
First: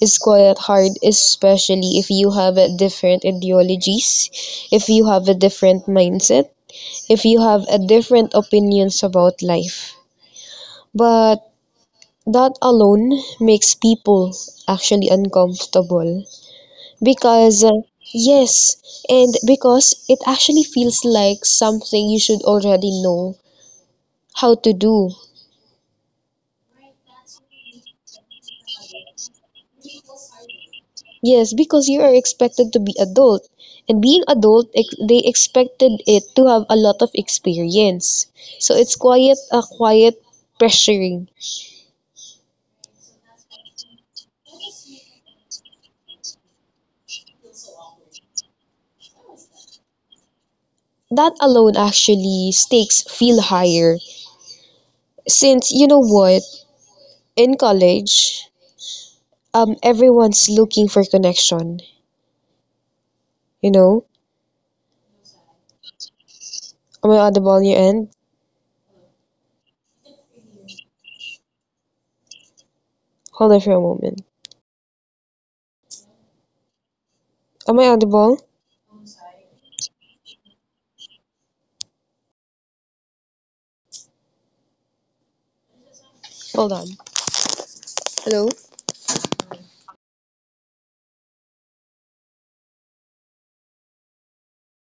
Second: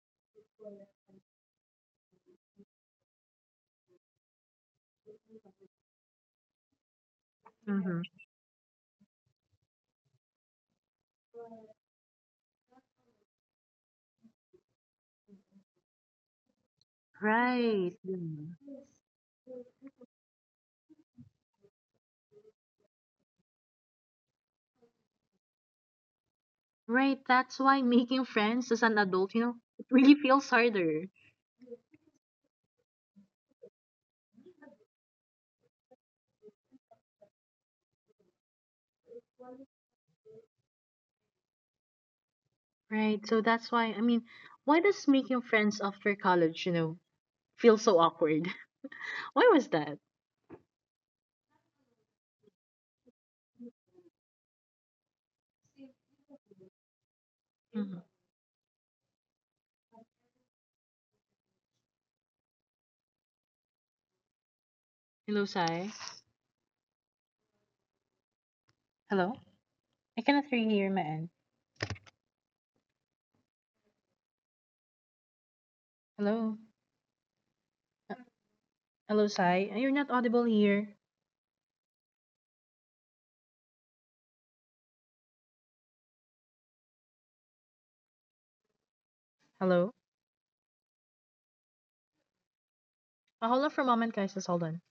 B: It's quite hard, especially if you have a different ideologies, if you have a different mindset, if you have a
A: Mm-hmm.
B: different opinions about life. But that alone makes people actually uncomfortable because, uh,
A: Right. Yeah.
B: yes, and because it actually feels like something you should already know how to do.
A: Right, that's why making friends as an adult, you know, it really feels harder.
B: Yes, because you are expected to be adult. And being adult, ex- they expected it to have a lot of experience. So it's quiet, a quiet pressuring.
A: Right, so that's why, I mean, why does making friends after college, you know, feel so awkward? Why was that?
B: That alone actually stakes feel higher. Since, you know what, in
A: Mhm.
B: college, um, everyone's looking for connection. You know?
A: Hello, Sai.
B: Am I audible on your end?
A: Hello? I cannot really hear you here, man.
B: Hold on for a moment.
A: Hello?
B: Am I audible?
A: Hello, Sai. Uh, You're not audible here.
B: Hold on. Hello?
A: Hello? Uh, hold on for a moment, guys. Just hold on.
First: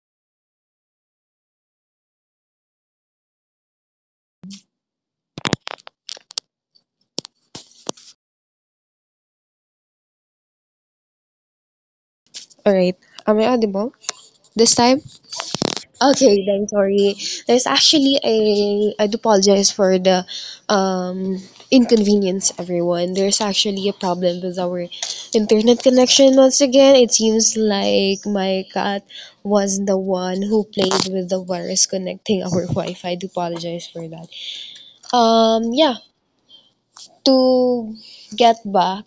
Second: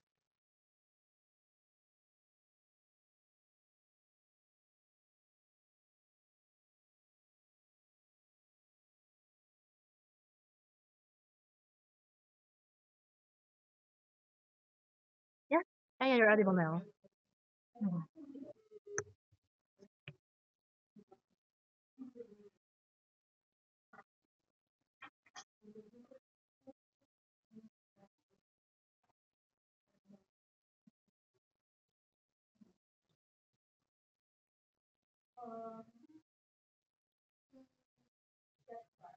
B: Alright. Am I audible? This time?
A: Yeah? Ah, yeah, you're
B: Okay,
A: audible
B: then
A: now.
B: sorry. There's actually
A: Mhm.
B: a I do apologize for the um inconvenience everyone. There's actually a problem with our internet connection once again. It seems like my cat was the one who played with the virus connecting our Wi-Fi. I do apologize for that. Um yeah, to get back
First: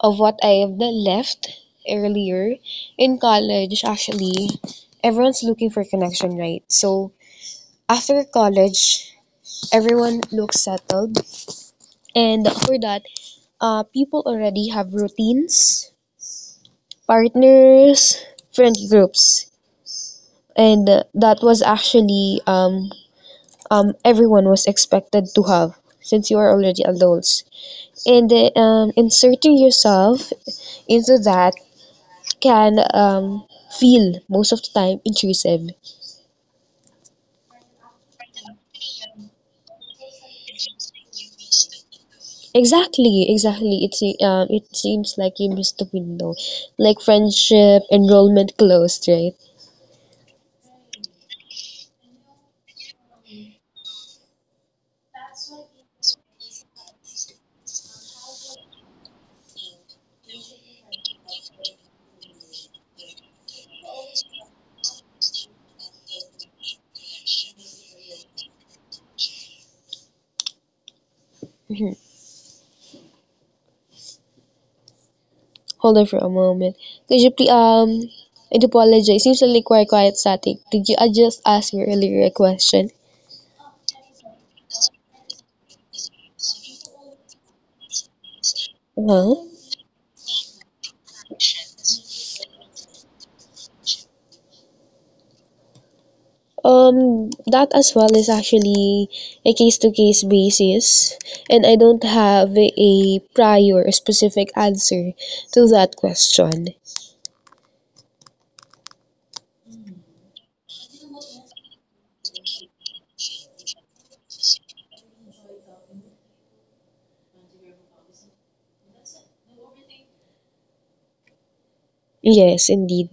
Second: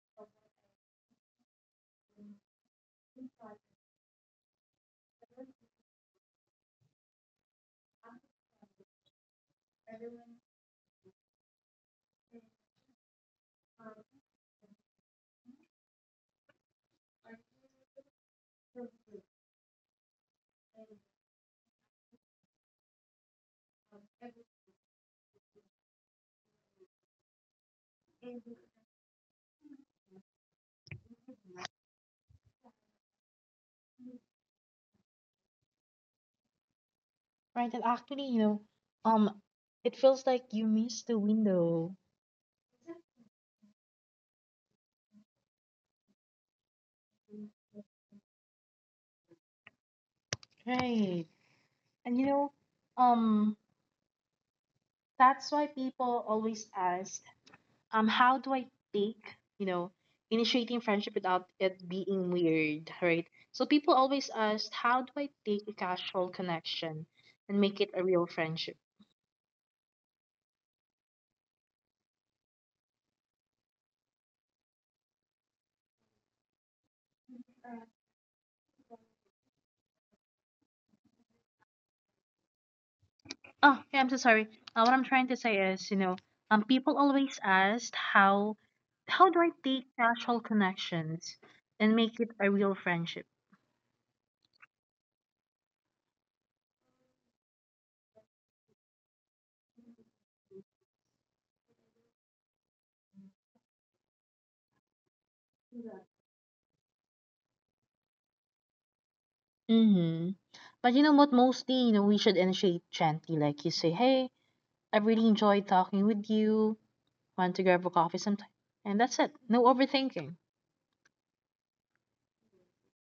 B: of what I've left earlier in college, actually, everyone's looking for connection, right? So after college, everyone looks settled, and for that, uh, people already have routines, partners, friend groups, and uh, that was actually um, um, everyone was expected to have since you are already adults. And uh, um, inserting yourself into that can um, feel most of the time intrusive.
A: Right, and actually, you know, um, it feels like you missed the window.
B: Exactly, exactly. It se- um, it seems like you missed the window, like friendship enrollment closed, right?
A: Right. And you know, um, that's why people always ask, um, how do I bake, you know, initiating friendship without it being weird, right? So people always ask, how do I take a casual connection and make it a real friendship?
B: Mhm. Hold on for a moment. Could you please um? I do apologize. Seems like quite quiet static. Did you I just ask me earlier a question?
A: Oh, yeah, I'm so sorry. Uh, what I'm trying to say is, you know, um, people always ask how how
B: Huh?
A: do I take casual connections and make it a real friendship?
B: Um, that as well is actually a case to case basis, and I don't have a prior specific answer to that question.
A: Mm-hmm. But you know what? Mostly, you know, we should initiate gently. Like you say, "Hey, I really enjoyed talking with you. Want to grab a coffee sometime?" And that's it. No overthinking.
B: Yes, indeed.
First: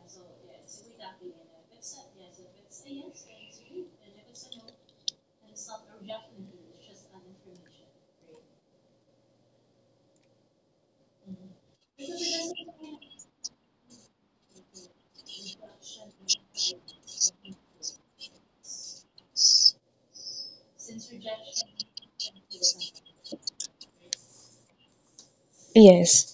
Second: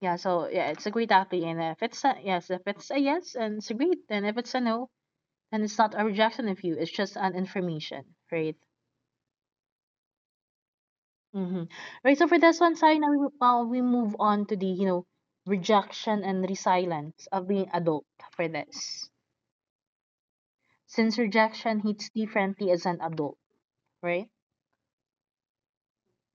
A: Yeah. So yeah, it's a great athlete. And if it's a yes, if it's a yes, and it's a great. And if it's a no, then it's not a rejection of you. It's just an information, right? Mm-hmm. Right. So for this one, Sai, now we, uh, we move on to the, you know, rejection and resilience of being adult for this. Since rejection hits differently as an adult, right?
B: Yes.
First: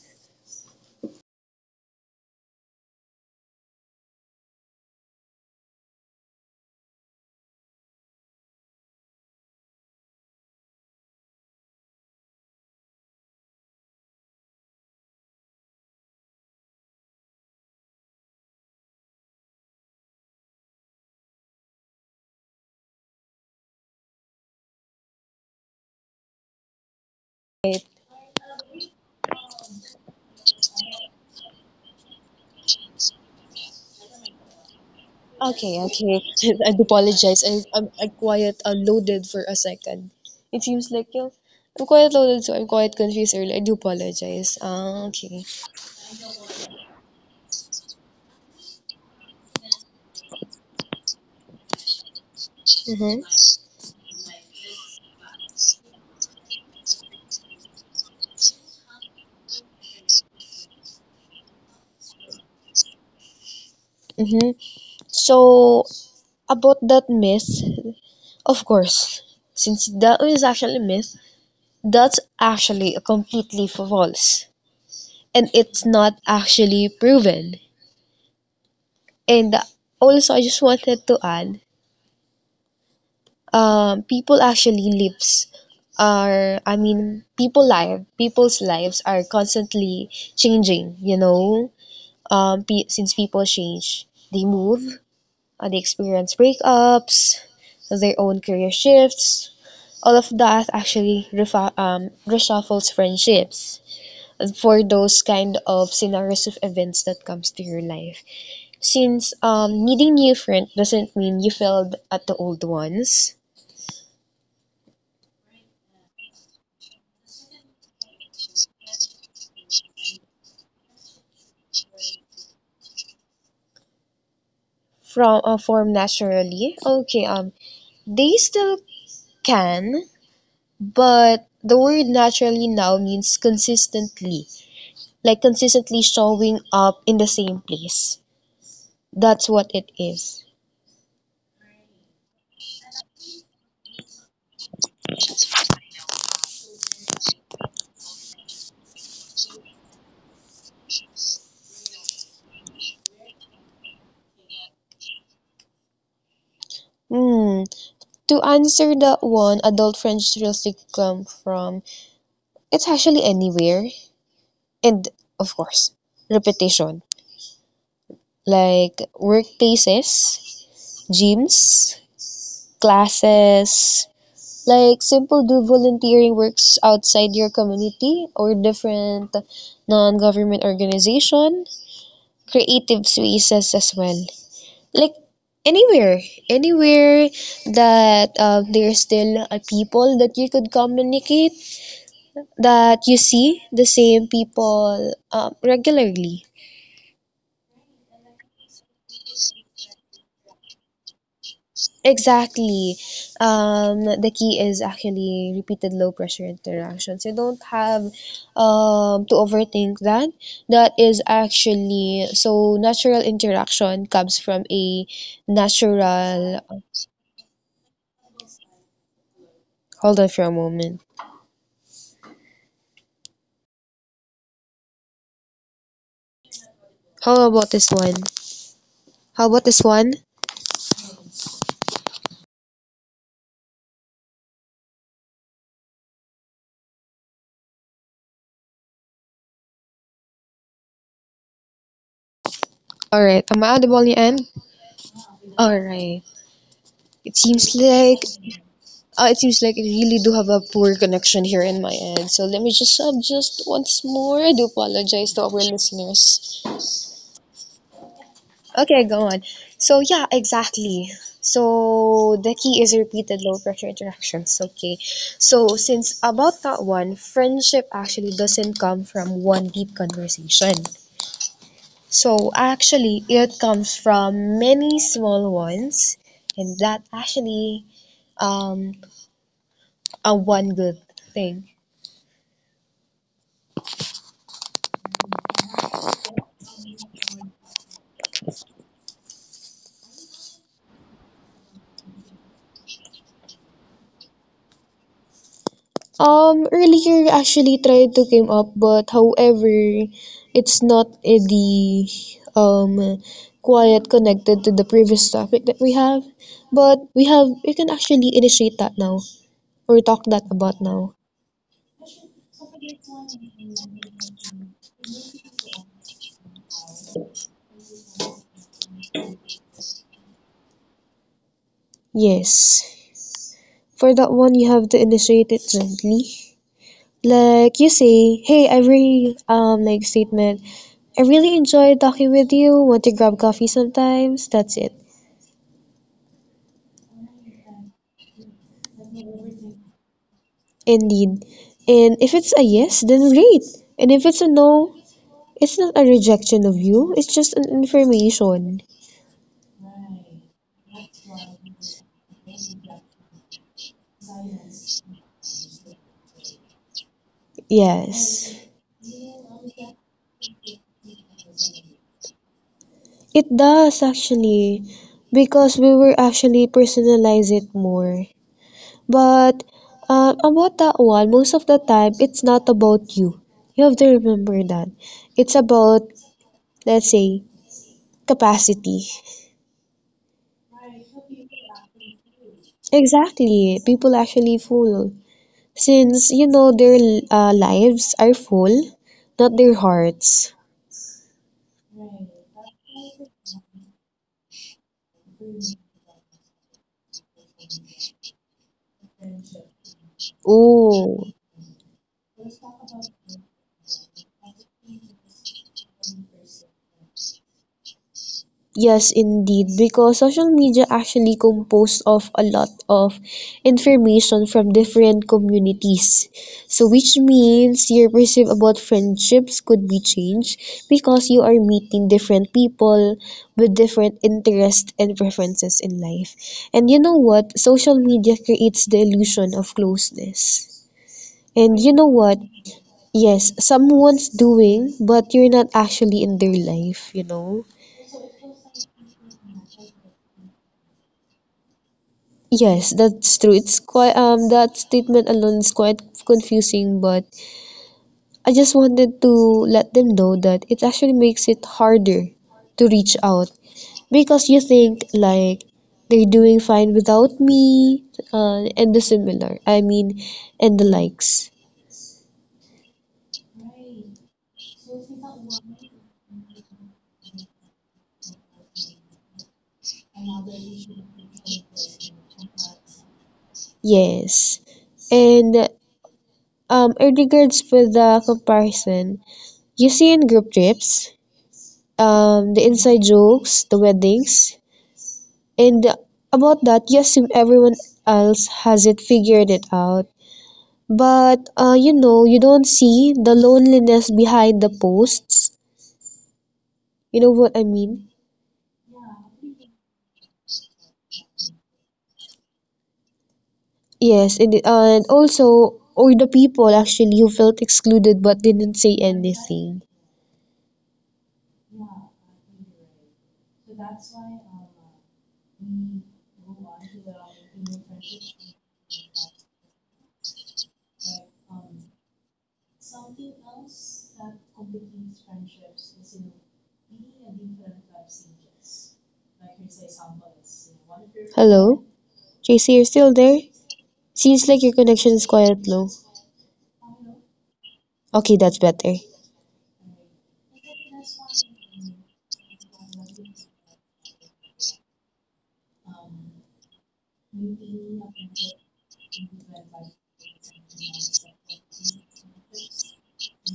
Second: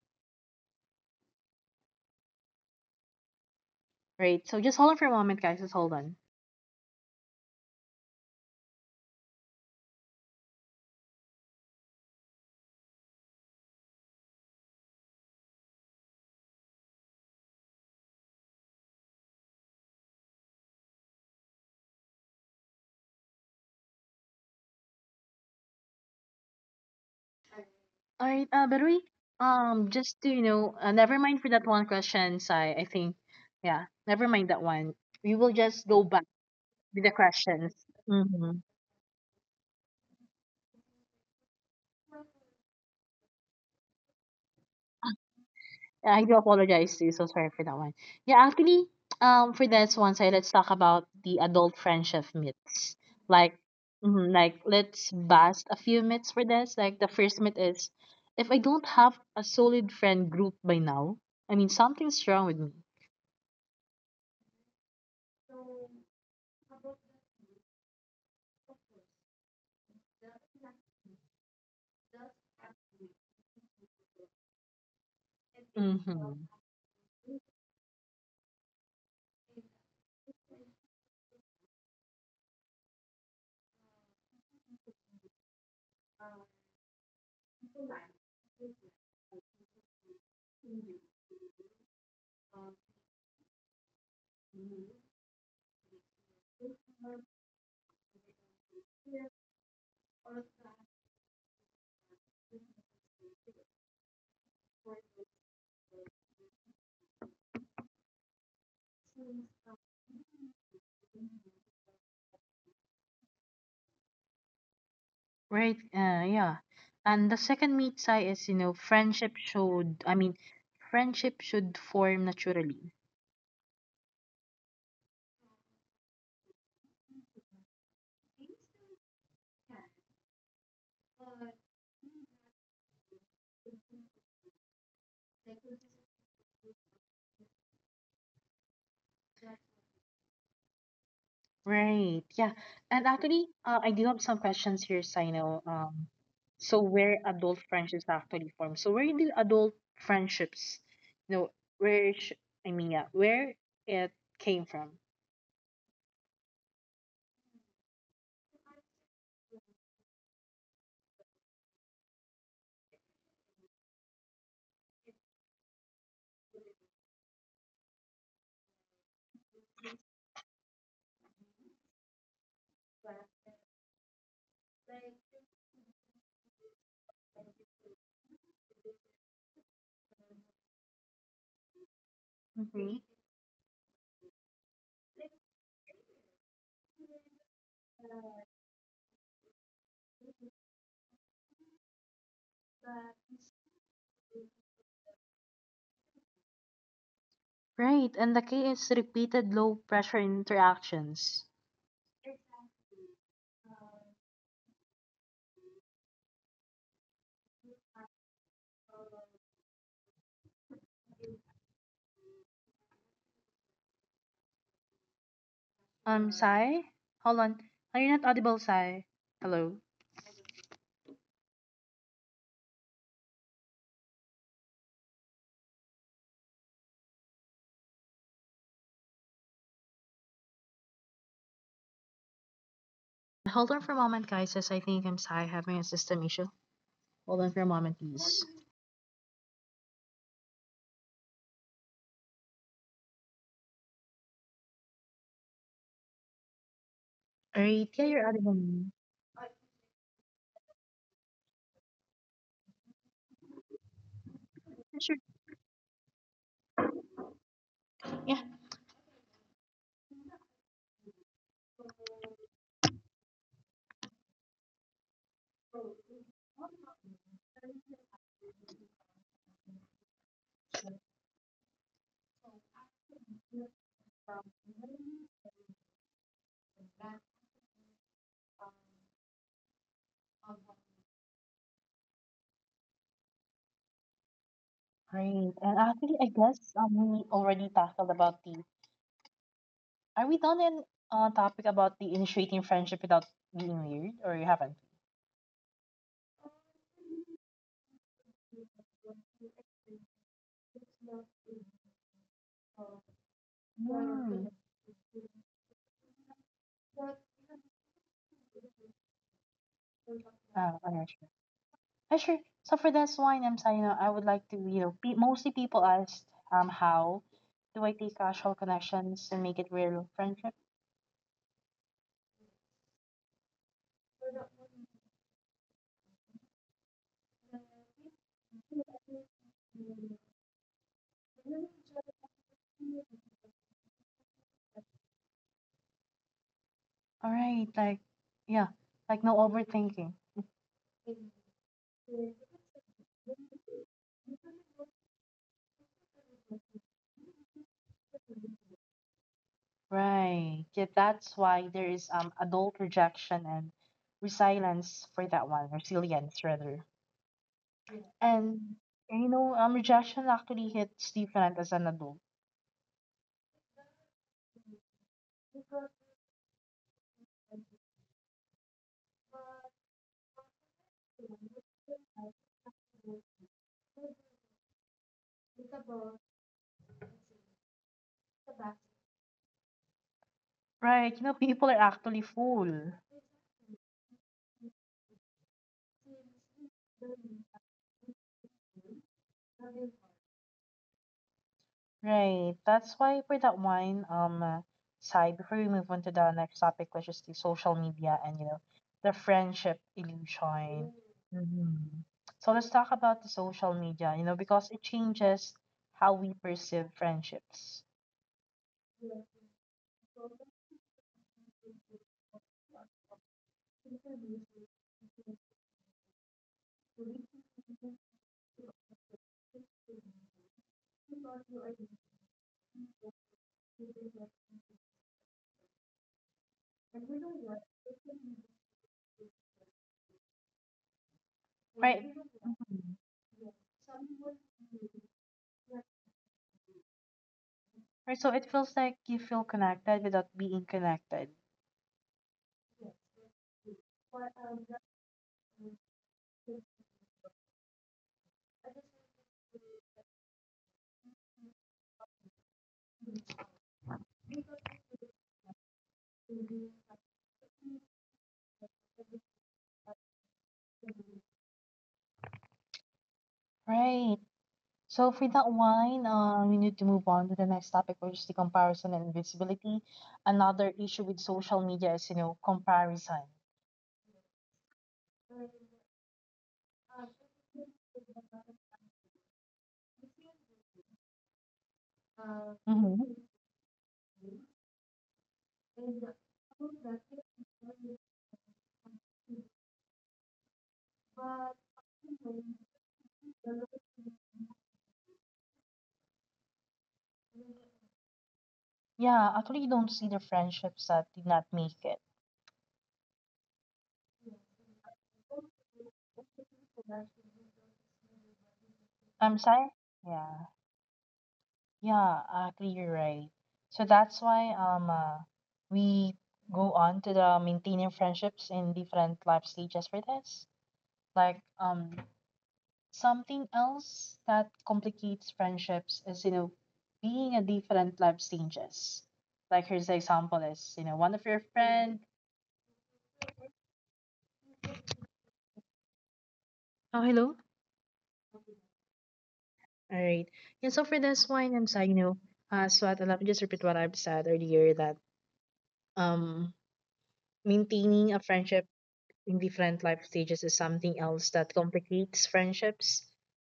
A: Right. So just hold on for a moment, guys. Just hold on.
B: Right.
A: All right. Uh, but we, um, just to, you know, uh, never mind for that one question, Sai. I think, yeah, never mind that one. We will
B: Okay,
A: just go
B: okay.
A: back
B: I
A: with the
B: apologize. I,
A: questions.
B: I'm, i
A: Mm-hmm.
B: quiet uh, loaded for a second. It seems like you I'm quite loaded, so I'm quite confused earlier. I do apologize. Ah, okay.
A: Yeah, I do apologize to you. So sorry for that one. Yeah, actually, um, for this one side, let's talk about the adult friendship myths.
B: Mm-hmm.
A: Like, mhm, like let's bust a few myths for this. Like the first myth is, if I don't have a solid friend group by now, I mean something's wrong with me.
B: Mm-hmm. So, about that myth, of course, since that is actually a myth, that's actually a completely false. And it's not
A: Mm-hmm.
B: actually proven. And also, I just wanted to add um, people actually lives are I mean people live people's lives are constantly changing, you know, um, pe- since people change, they move, uh, they experience breakups, their own career shifts, all of that actually refa- um, reshuffles friendships for those kind of scenarios of events that comes to your life, since um, needing new friend doesn't mean you failed at the old ones.
A: Right. Uh, yeah. And the second myth side is, you know, friendship should. I mean, friendship should form naturally.
B: From uh, form naturally. Okay, um, they still can, but the word naturally now means consistently, like consistently showing up in the same place. That's what it is.
A: Right. Yeah. And actually, uh, I do have some questions here, Sino. Um, so where adult friendships actually form. So where do adult friendships, you know, where sh- I mean, yeah, where it came from.
B: Hmm. To answer that one, adult French realistic come from it's actually anywhere, and of course, repetition, like workplaces, gyms, classes, like simple do volunteering works outside your community or different non-government organization,
A: Hmm.
B: creative spaces as well. Like anywhere, anywhere that um, there's still a people that you could communicate, that you see the same people um, regularly.
A: Right. And the key is repeated low pressure interactions.
B: Exactly. Um, the key is actually repeated low pressure interactions. You don't have um, to overthink that. That is actually so natural interaction comes from a
A: Um,
B: natural.
A: Sai, hold on. Are you not audible, Sai? Hello.
B: Hold on for a moment. How about this one? How about this one?
A: Hold on for a moment, guys, as I think I'm Sai having a system issue. Hold on for a moment, please.
B: All right. Am I audible on your end? All right. It
A: All
B: seems
A: right. Yeah,
B: like
A: you're audible now.
B: Uh, it seems like I really do have a poor connection here in my end. So let me just adjust once more. I do
A: Sure.
B: apologize to our listeners.
A: Yeah.
B: Okay, go on. So yeah, exactly. So the key is repeated low pressure interactions. Okay. So since about that one, friendship actually doesn't come from one deep conversation. So actually it comes from many small ones, and that actually um a one good thing.
A: Great. And actually, I guess um, we already tackled about the. Are we done in uh, topic about the initiating friendship without being weird, or you haven't?
B: Um, earlier actually tried to came up, but however, it's not eh, the um quiet
A: Hmm.
B: connected to the previous topic that we have. But we have we can actually initiate that now or talk that
A: Oh,
B: about
A: okay,
B: now.
A: sure. Uh, sure. So for this one, I'm saying, you know, I would like to, you know, pe mostly people ask, um, how do I take casual connections and make it real friendship?
B: Yes. For that one, you have to initiate it gently. Like you say, hey, every um like statement. I really enjoyed talking with you. Want to grab coffee sometimes? That's it.
A: All right, like, yeah, like no overthinking.
B: Indeed. And if it's a yes, then great. And if it's a no, it's not a rejection of you, it's just an information.
A: Right. Yeah, that's why there is um adult rejection and resilience for that one, resilience rather.
B: Yes.
A: And you know, um rejection actually hits different as an adult.
B: It does actually, because we will actually personalize it more. But uh, about that one, most of the time it's not about you. You have to remember that. It's about let's say capacity.
A: Right. You know, people are actually full.
B: Exactly. People actually fool, since you know their uh, lives are full, not their hearts.
A: Right. That's why for that one, um uh, side, before we move on to the next topic, which is the social media and you know, the friendship illusion.
B: Oh,
A: Mm-hmm. So let's talk about the social media, you know, because it changes how we perceive friendships.
B: yes, indeed, because social media actually composed of a lot of information from different communities. So, which means your perceive about friendships could be changed because you are meeting different people with different interests and preferences in life. And you know what? Social media creates the illusion of closeness. And you
A: Right.
B: know what?
A: Mhm.
B: Yes, someone's doing, but you're not actually in their life, you know?
A: Right, so it feels like you feel connected without being connected.
B: Yes, that's true. It's quite um that statement alone is quite confusing, but I just wanted to let them know that it actually makes it harder to reach out because you think like they're doing fine without me, uh, and the similar. I mean, and the likes.
A: Right. So for that one, um, we need to move on to the next topic, which is the comparison and visibility. Another issue with social media is, you know, comparison.
B: Yes. And um in regards with the comparison, you see in group trips, um, the inside
A: Mm-hmm.
B: jokes, the weddings, and about that, yes, everyone else has it figured it out. But uh, you know, you don't see the loneliness behind the posts. You know what I mean?
A: Yeah, actually, you don't see the friendships that did not make it.
B: Yes, and it- uh, and also, or the people actually who felt excluded but didn't say
A: I'm sorry?
B: anything.
A: Yeah. Yeah, actually, you're right. So that's why um uh, we go on to the maintaining friendships in different life stages for this. Like um something else that complicates friendships is you know being at different life stages. Like here's the example is you know one of your
B: Hello,
A: friend.
B: J C, you're still there? Seems like your connection is quite low.
A: Oh hello.
B: Okay, that's better.
A: All right. Yeah. So for this one, I'm sorry. You know, uh, so I'd- let me just repeat what I've said earlier that um maintaining a friendship in different life stages is something else that complicates friendships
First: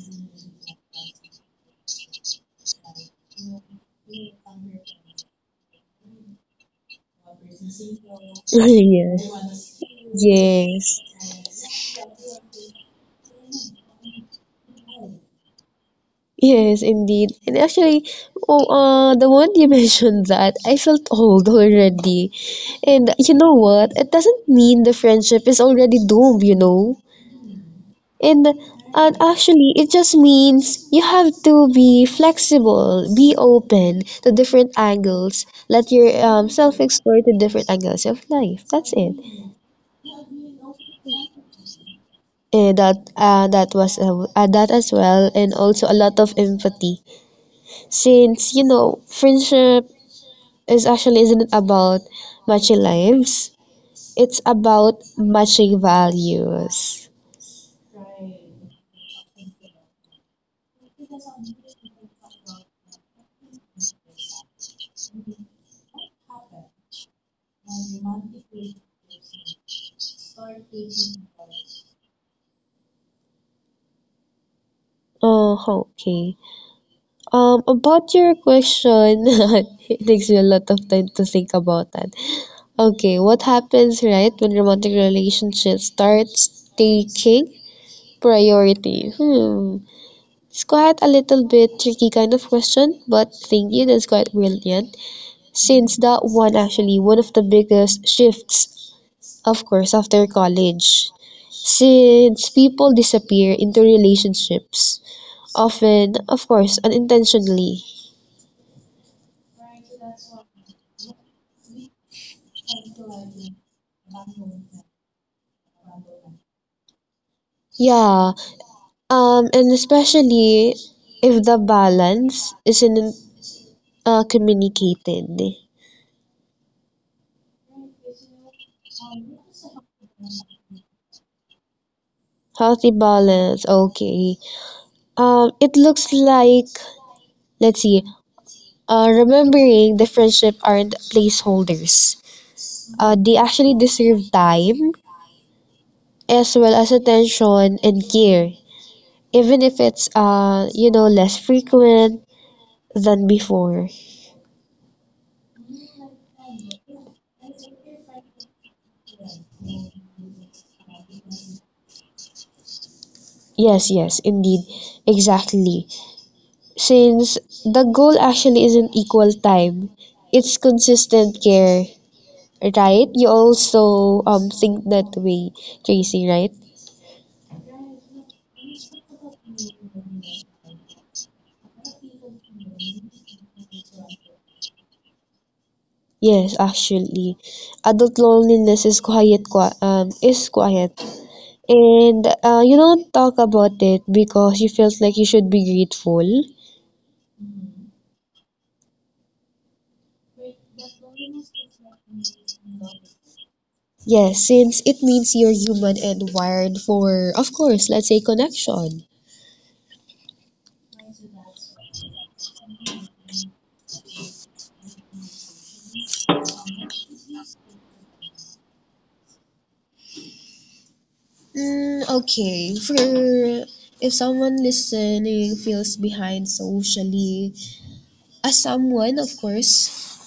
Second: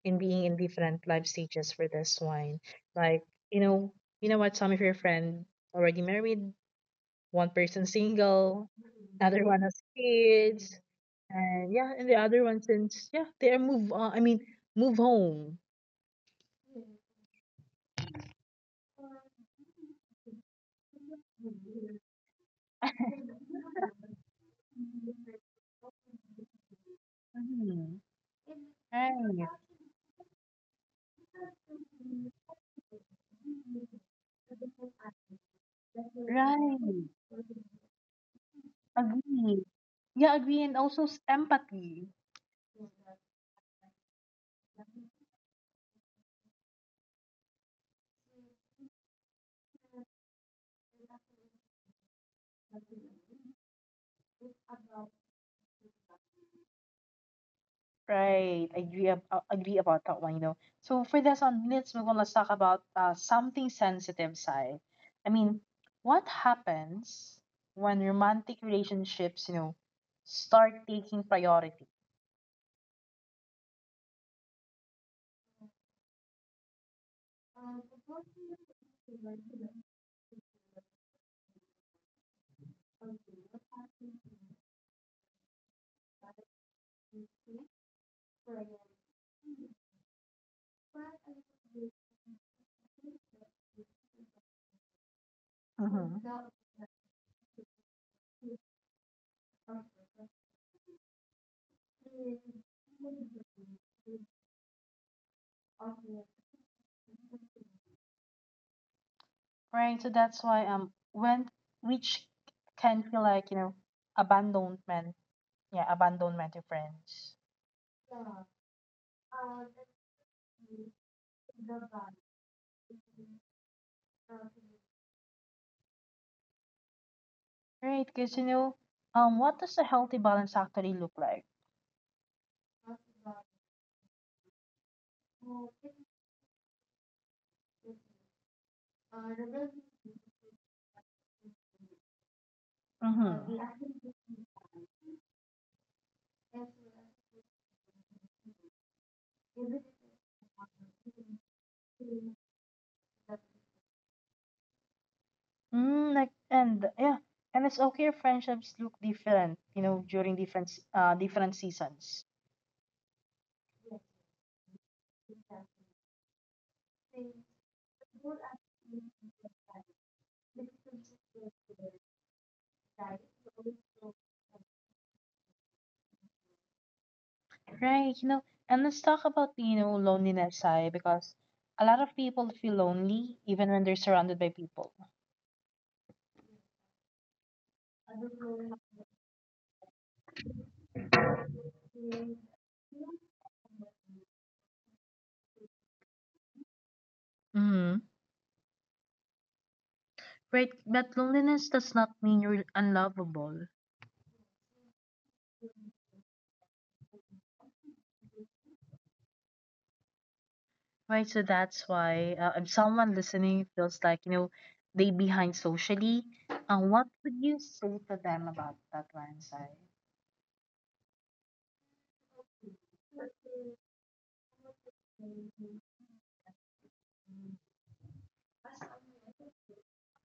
A: in being in different life stages for this one. Like, you know, you know what, some of your friend already married, one person single,
B: Yes.
A: another one has kids,
B: Yes.
A: and yeah, and the other one since yeah, they are move on I mean move home.
B: Yes, indeed. And actually, oh, uh, the one you mentioned that, I felt old already. And you know what? It doesn't mean the friendship is already doomed, you know?
A: Mhm.
B: And, and
A: Right.
B: actually, it just means you have to be flexible, be open to different angles, let your um, self
A: Right.
B: explore to different angles of life. That's it.
A: Agree. Yeah, agree. And also s- empathy.
B: And that uh, that was uh, uh, that as well, and also a lot of empathy since you know friendship is actually isn't about matching lives. It's about matching values.
A: Right. I agree, ab- uh, agree about that one, you know. So for this on minutes, move, are gonna talk about uh, something sensitive side. I mean, what happens when romantic relationships, you know, start taking priority?
B: Oh, okay. Um, about your question, it takes me a lot of time to think about that. Okay, what happens, right, when romantic relationship starts taking priority. Hmm. It's quite a little bit tricky kind of question, but thank you, that's quite brilliant. Since
A: Hmm.
B: that one actually one of the biggest shifts of course, after college. Since people disappear into relationships, often, of course, unintentionally.
A: Right. So that's why um when which can feel like, you know, abandonment. Yeah, abandonment to friends.
B: Yeah, um, and especially if the balance isn't uh, communicated.
A: Right, because you know, um what does a healthy balance actually look like?
B: Healthy balance, okay. Um, it looks like, let's see, uh, remembering the friendship aren't placeholders. Uh, they
A: Mm-hmm.
B: actually deserve time as well as attention and care, even if it's uh you know less frequent than before.
A: Mm, like and yeah, and it's okay if friendships look different, you know, during different s- uh different seasons.
B: Yes, yes, indeed, exactly, since the goal actually isn't equal time, it's consistent care. Right, you also um think that way, Tracy, right?
A: Right, you know, and let's talk about you know loneliness I because a lot of people feel lonely even when they're surrounded by people.
B: Yes, actually adult loneliness is quiet qui- um is quiet, and uh, you don't talk about it because you felt like you should be grateful.
A: Mm-hmm. Right, but loneliness does not mean you're unlovable.
B: Yes, since it means you're human and wired for, of course, let's say, connection.
A: Right, so that's why uh, if someone listening feels like, you know, they behind socially, uh, what would you say to them about that one, Sai?
B: Mm, okay. For if someone listening feels behind socially, as someone, of course,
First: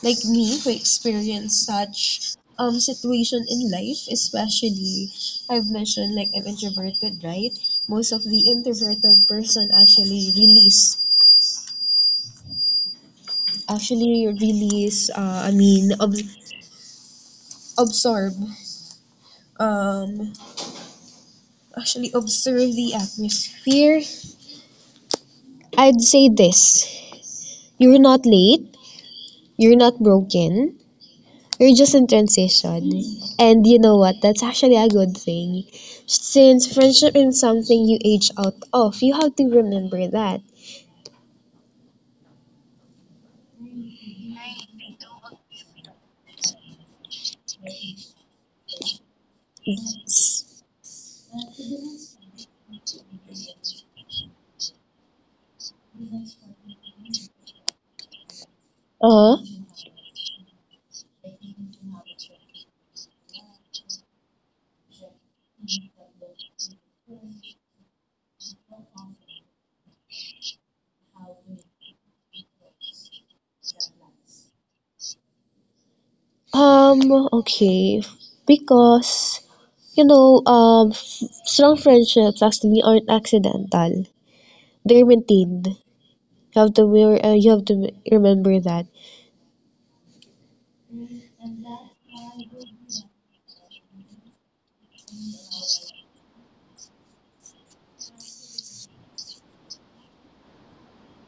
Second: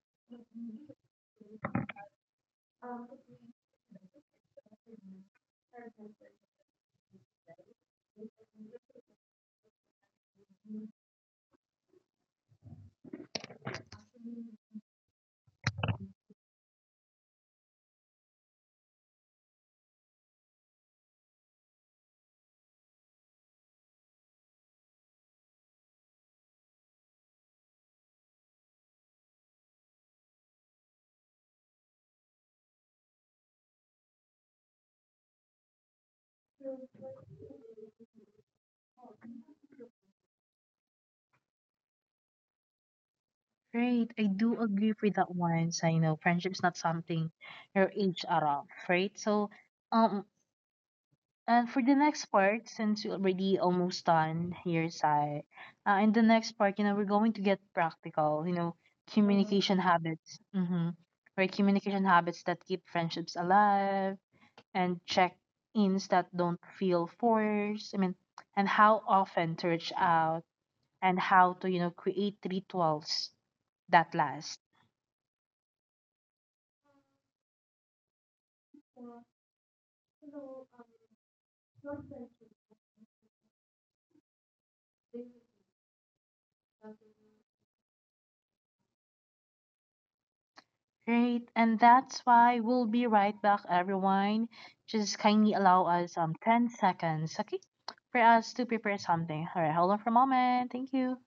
B: like me, who experienced such um situation in life, especially I've mentioned like I'm introverted, right? Most of the introverted person actually release, actually release. Uh, I mean, ob- absorb. Um, actually observe the atmosphere. I'd say this. You're not late. You're not broken. You're just in transition. And you know what? That's actually a good thing. Since friendship is something you age out of, you have to remember that.
A: Right, I do agree with that one, Sai. You know, friendship's not something your age are off, right? So, um, and for the next part, since we're already almost done here, Sai, uh, in the next part, you know, we're going to get practical, you know,
B: Uh,
A: communication habits. Mm-hmm. Right, communication habits that keep friendships alive and check ins that don't feel forced. I mean, and how often to reach out and how to, you know, create rituals that last.
B: um, okay. Because, you know, um, f- strong friendships actually aren't accidental. They're maintained. You have to, re- uh, you have to remember that.
A: Right. And that's why we'll be right back, everyone. Just kindly allow us um ten seconds, okay? For us to prepare something. All right, hold on for a moment. Thank you.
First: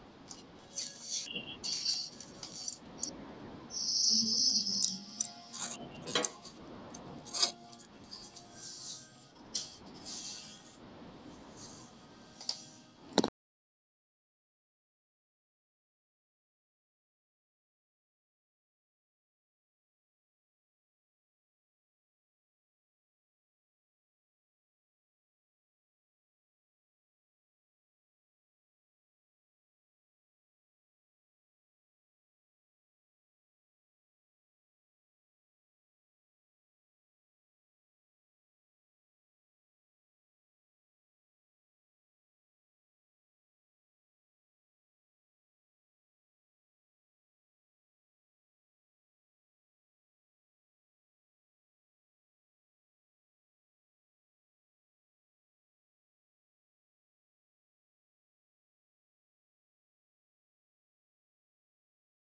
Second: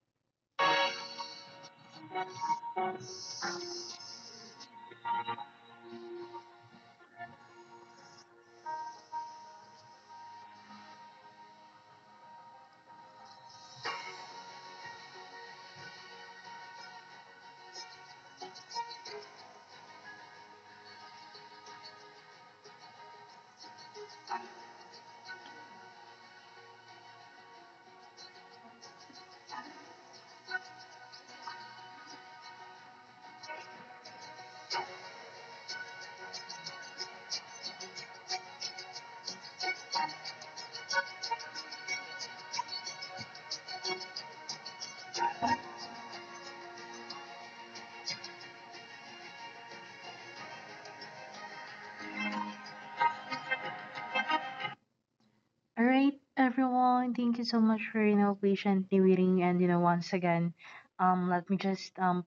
A: All right, everyone. Thank you so much for you know patiently waiting. And you know, once again, um, let me just um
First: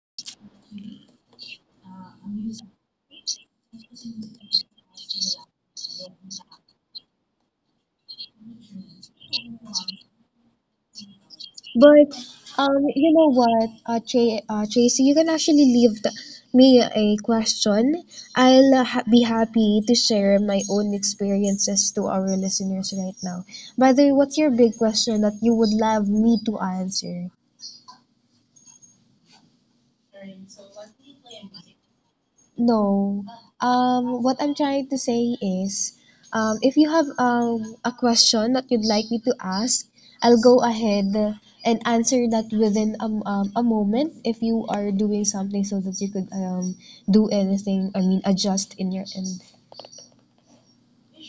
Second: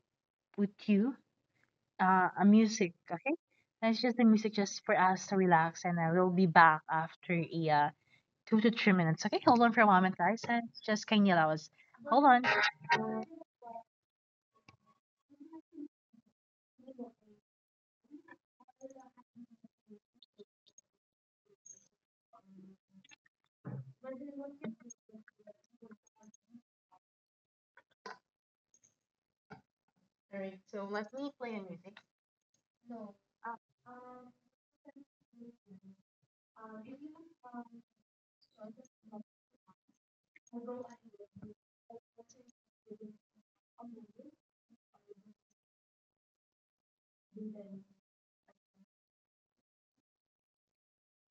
A: put you uh, a music, okay? That's just the music just for us to relax, and I will be back after a uh, two to three minutes. Okay, hold on for a moment, guys, and just can you allow us?
B: But
A: Hold on. Can
B: um, you know what, uh, J- uh, J C, you can actually leave the, me a question. I'll uh, ha- be happy to share my own experiences to our listeners right now. By the way, what's your big question that you would love me to answer?
A: you play a music?
B: No. Um, what I'm trying to say is, um, if you have um, a question that you'd like me to ask, I'll go ahead and answer that within a, m- um, a moment if you are doing something so that you could um, do anything, I mean, adjust in your end.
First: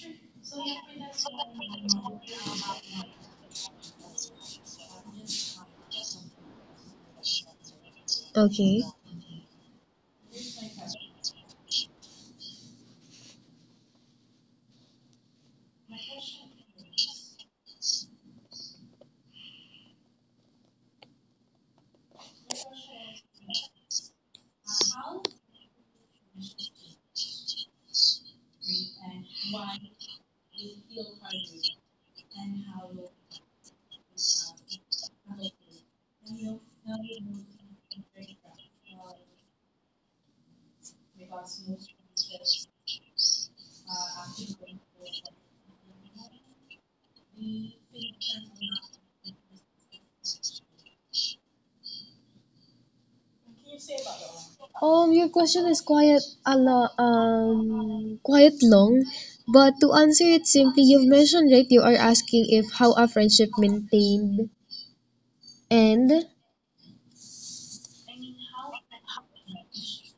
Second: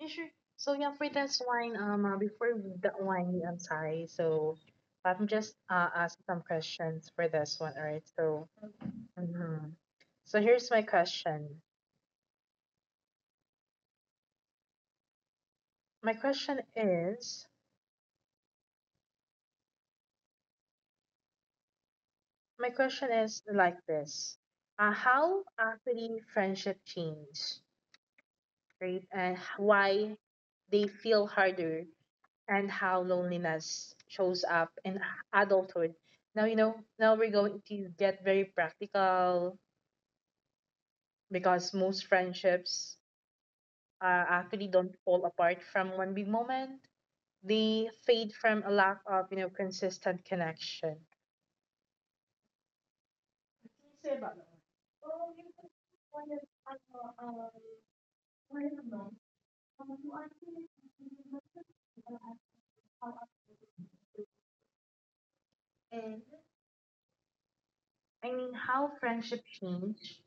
A: Yeah, sure. So yeah, for this wine, um, uh, before we do that wine, I'm sorry. So I'm just uh ask some questions for this one, all right? So,
B: Okay.
A: mhm. So here's my question. My question is, My question is like this. Uh, how actually friendship change, right? And h- why they feel harder and how loneliness shows up in adulthood. Now, you know, now we're going to get very practical because most friendships uh, actually don't fall apart from one big moment. They fade from a lack of, you know, consistent connection.
B: Um, your question is quite a lot, um, quite long, but to answer it simply, you've mentioned, right, you are asking if how a friendship maintained and
A: And I mean, how friendship change.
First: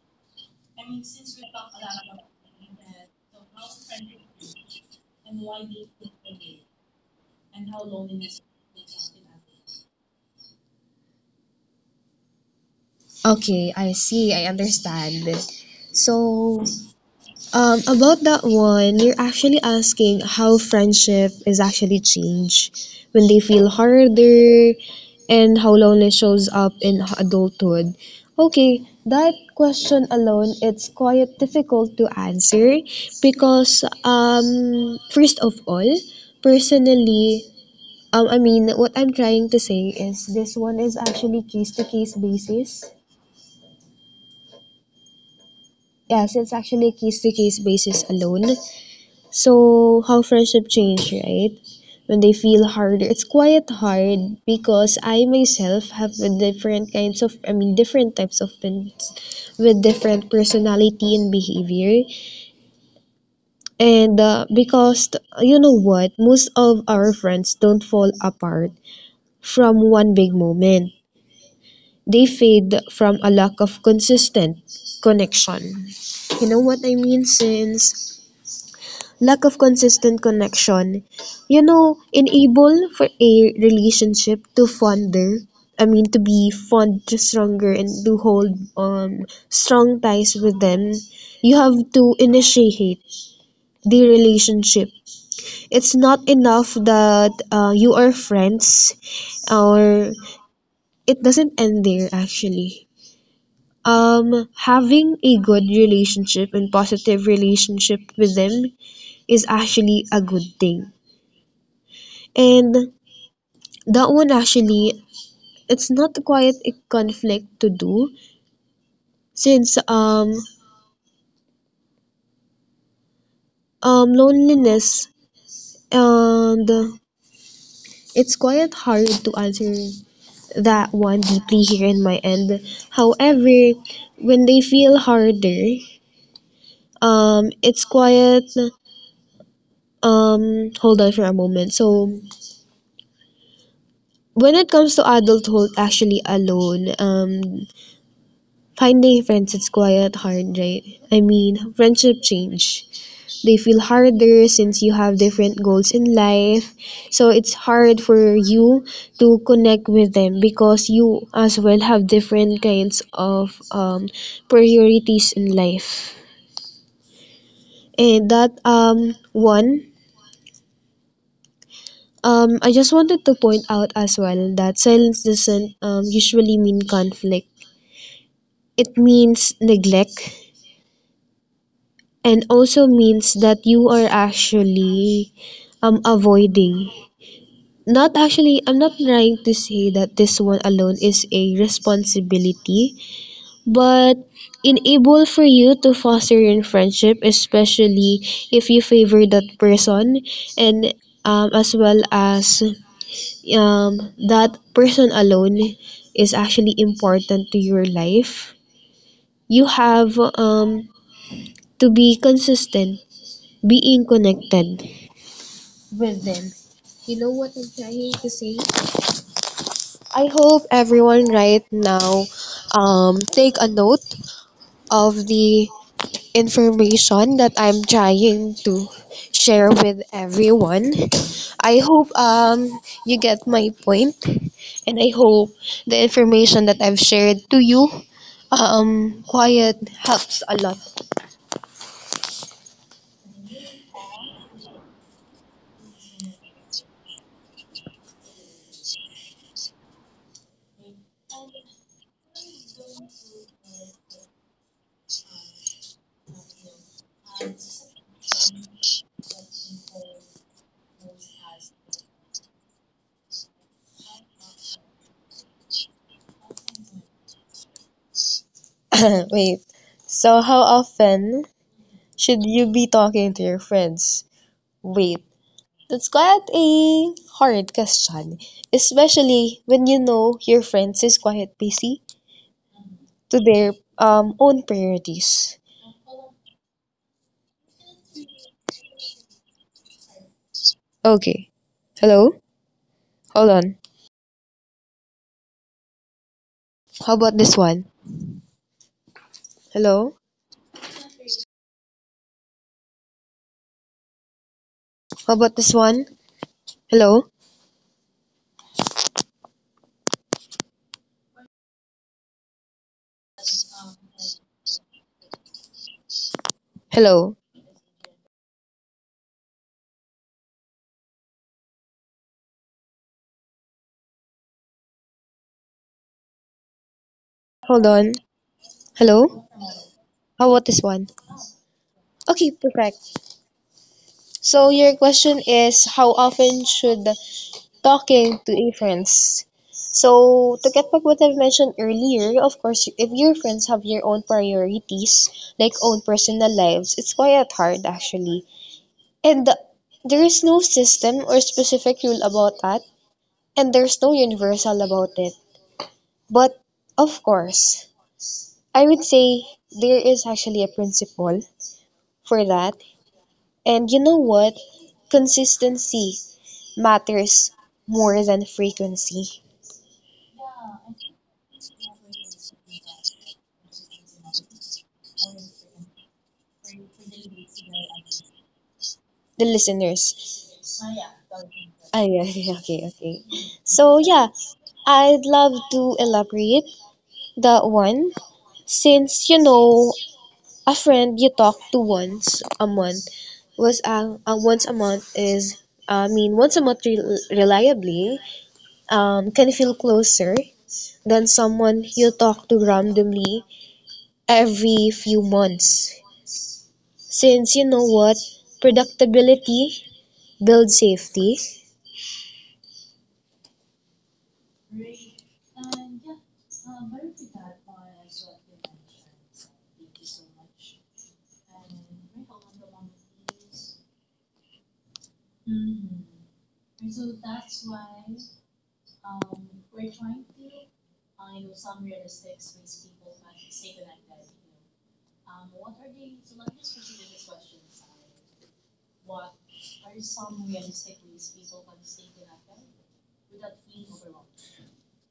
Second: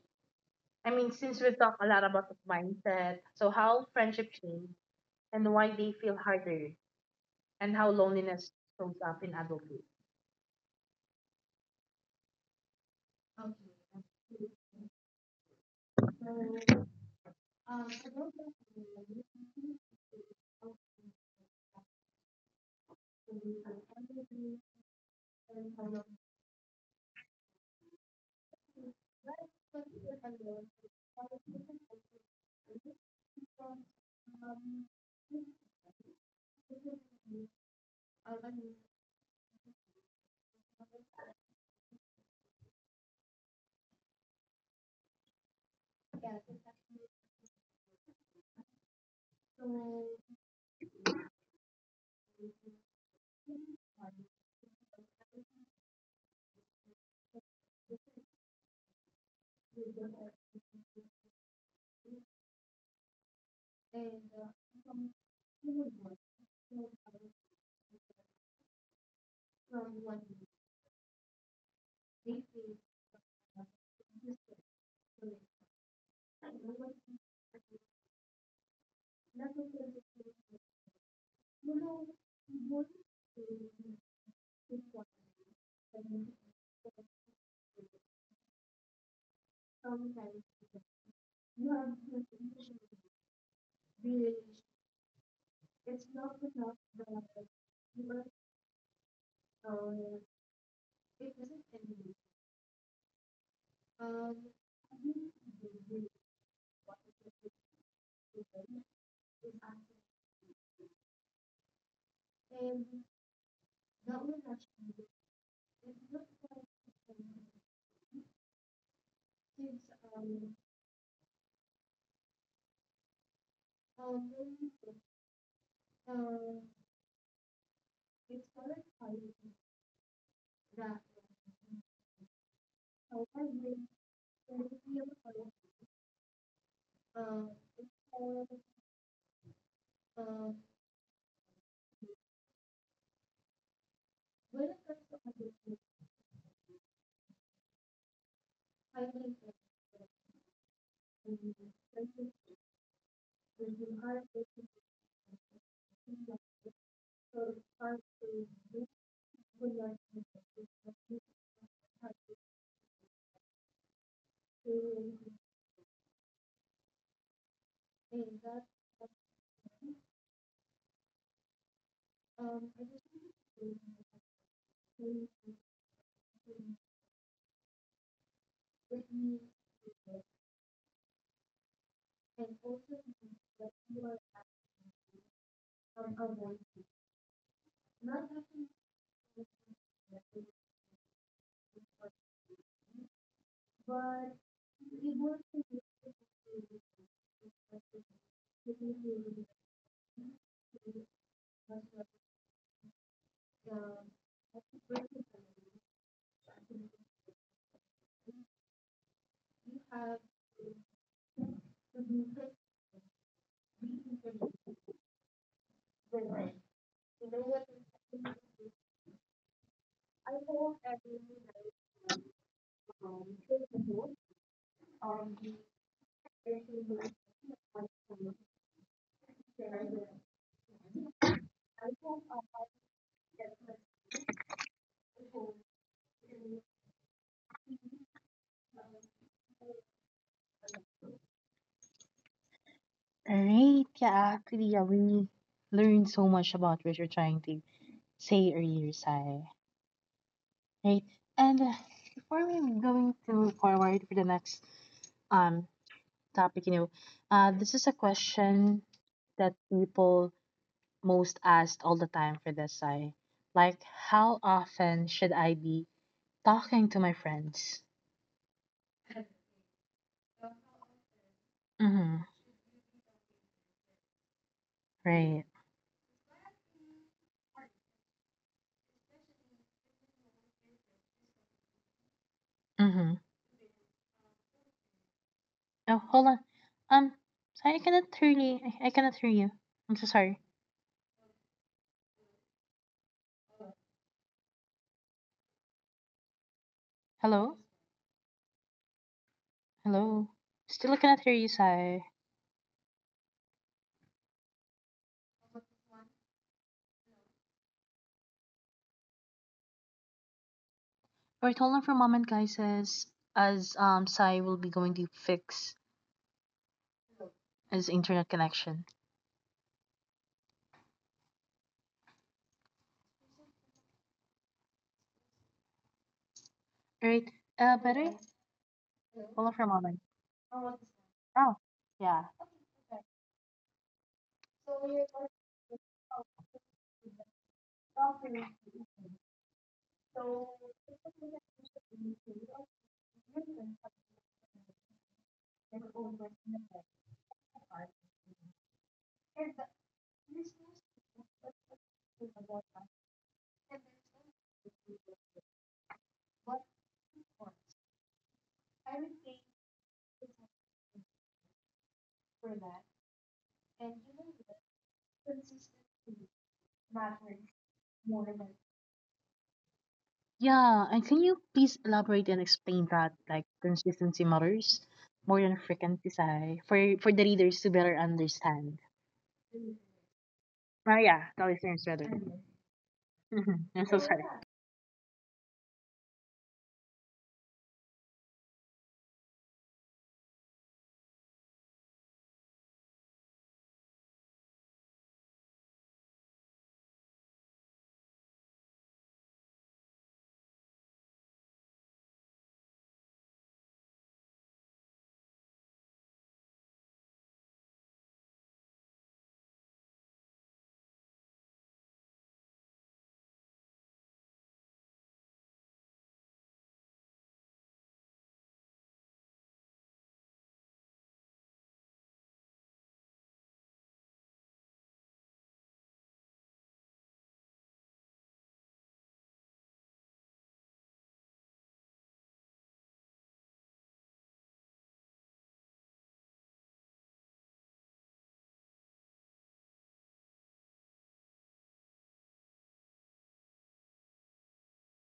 A: I mean, since we've talked a lot about the mindset, so how friendship change and why they feel harder and how loneliness shows up in adulthood.
B: okay, I see. I understand. So, um, about that one, you're actually asking how friendship is actually changed when they feel harder and how loneliness shows up in adulthood. Okay, that question alone, it's quite difficult to answer because, um, first of all, personally, um, I mean, what I'm trying to say is this one is actually case to case basis. Yes, it's actually a case to case basis alone. So, how friendship change, right? When they feel harder, it's quite hard because I myself have with different kinds of, I mean, different types of friends with different personality and behavior. And uh, because, t- you know what, most of our friends don't fall apart from one big moment, they fade from a lack of consistent connection. You know what I mean? Since lack of consistent connection, you know, enable for a relationship to fonder. I mean, to be fond, stronger, and to hold um strong ties with them. You have to initiate the relationship. It's not enough that uh, you are friends, or it doesn't end there actually. um having a good relationship and positive relationship with them is actually a good thing. And that one actually, it's not quite a conflict to do, since um um loneliness, and it's quite hard to answer that one deeply here in my end. However, when they feel harder, um it's quite um hold on for a moment. So when it comes to adulthood actually alone, um finding friends, it's quite hard, right? I mean friendship change, they feel harder since you have different goals in life, so it's hard for you to connect with them because you as well have different kinds of um, priorities in life. And that um one um I just wanted to point out as well that silence doesn't um, usually mean conflict, it means neglect, and also means that you are actually um avoiding. Not actually, I'm not trying to say that this one alone is a responsibility, but enable for you to foster your friendship, especially if you favor that person, and um, as well as um, that person alone is actually important to your life. You have um, to be consistent, being connected with them. You know what I'm trying to say? I hope everyone right now um, take a note of the information that I'm trying to share with everyone. I hope um, you get my point, and I hope the information that I've shared to you um, quiet helps a lot.
A: Right. Yeah, actually, yeah, we learned so much about what you're trying to say earlier, Sai. Right. And uh, before we going to forward for the next um topic, you know, uh, this is a question that people most asked all the time for this I. Like, how often should I be talking to my friends?
B: Wait, so how often
A: Mm-hmm.
B: should you be talking to your friends? Wait,
A: Right.
B: that's quite a hard question, especially when you know your friends is quite busy
A: Mm-hmm.
B: to their um, own priorities.
A: Oh, hold on. Um, sorry, I cannot hear you. I, I cannot hear you. I'm so sorry.
B: Okay. Hello? Hold on. How about
A: Hello?
B: this one? Hello?
A: Hello? Still I cannot hear you, Sai.
B: How about this one? Hello?
A: Alright, hold on for a moment, guys, as, as um, Sai will be going to fix
B: Hello?
A: his internet connection. Alright, uh,
B: Hold on.
A: better? Hold
B: Hello?
A: on for a moment.
B: How about this one?
A: Oh, yeah.
B: Okay, perfect. So your question is how often should talking to a friends. So to get back what I've mentioned earlier, of course, if your friends have your own priorities, like own personal lives, it's quite hard actually. And there is no system or specific rule about that, and there's no universal about it. But of course, I would say there is actually a principle for that. And you know what? Consistency matters more than frequency.
A: Yeah, and can you please elaborate and explain that like consistency matters more than frequency sigh for for the readers to better understand?
B: The listeners,
A: Oh yeah, the listeners
B: I
A: better.
B: yeah yeah, okay, okay.
A: Mhm.
B: So
A: I'm so sorry.
B: yeah, I'd love to elaborate the one since you know a friend you talk to once a month was uh, uh once a month is I mean once a month rel reliably um can feel closer than someone you talk to randomly every few months. Since you know what, predictability builds safety.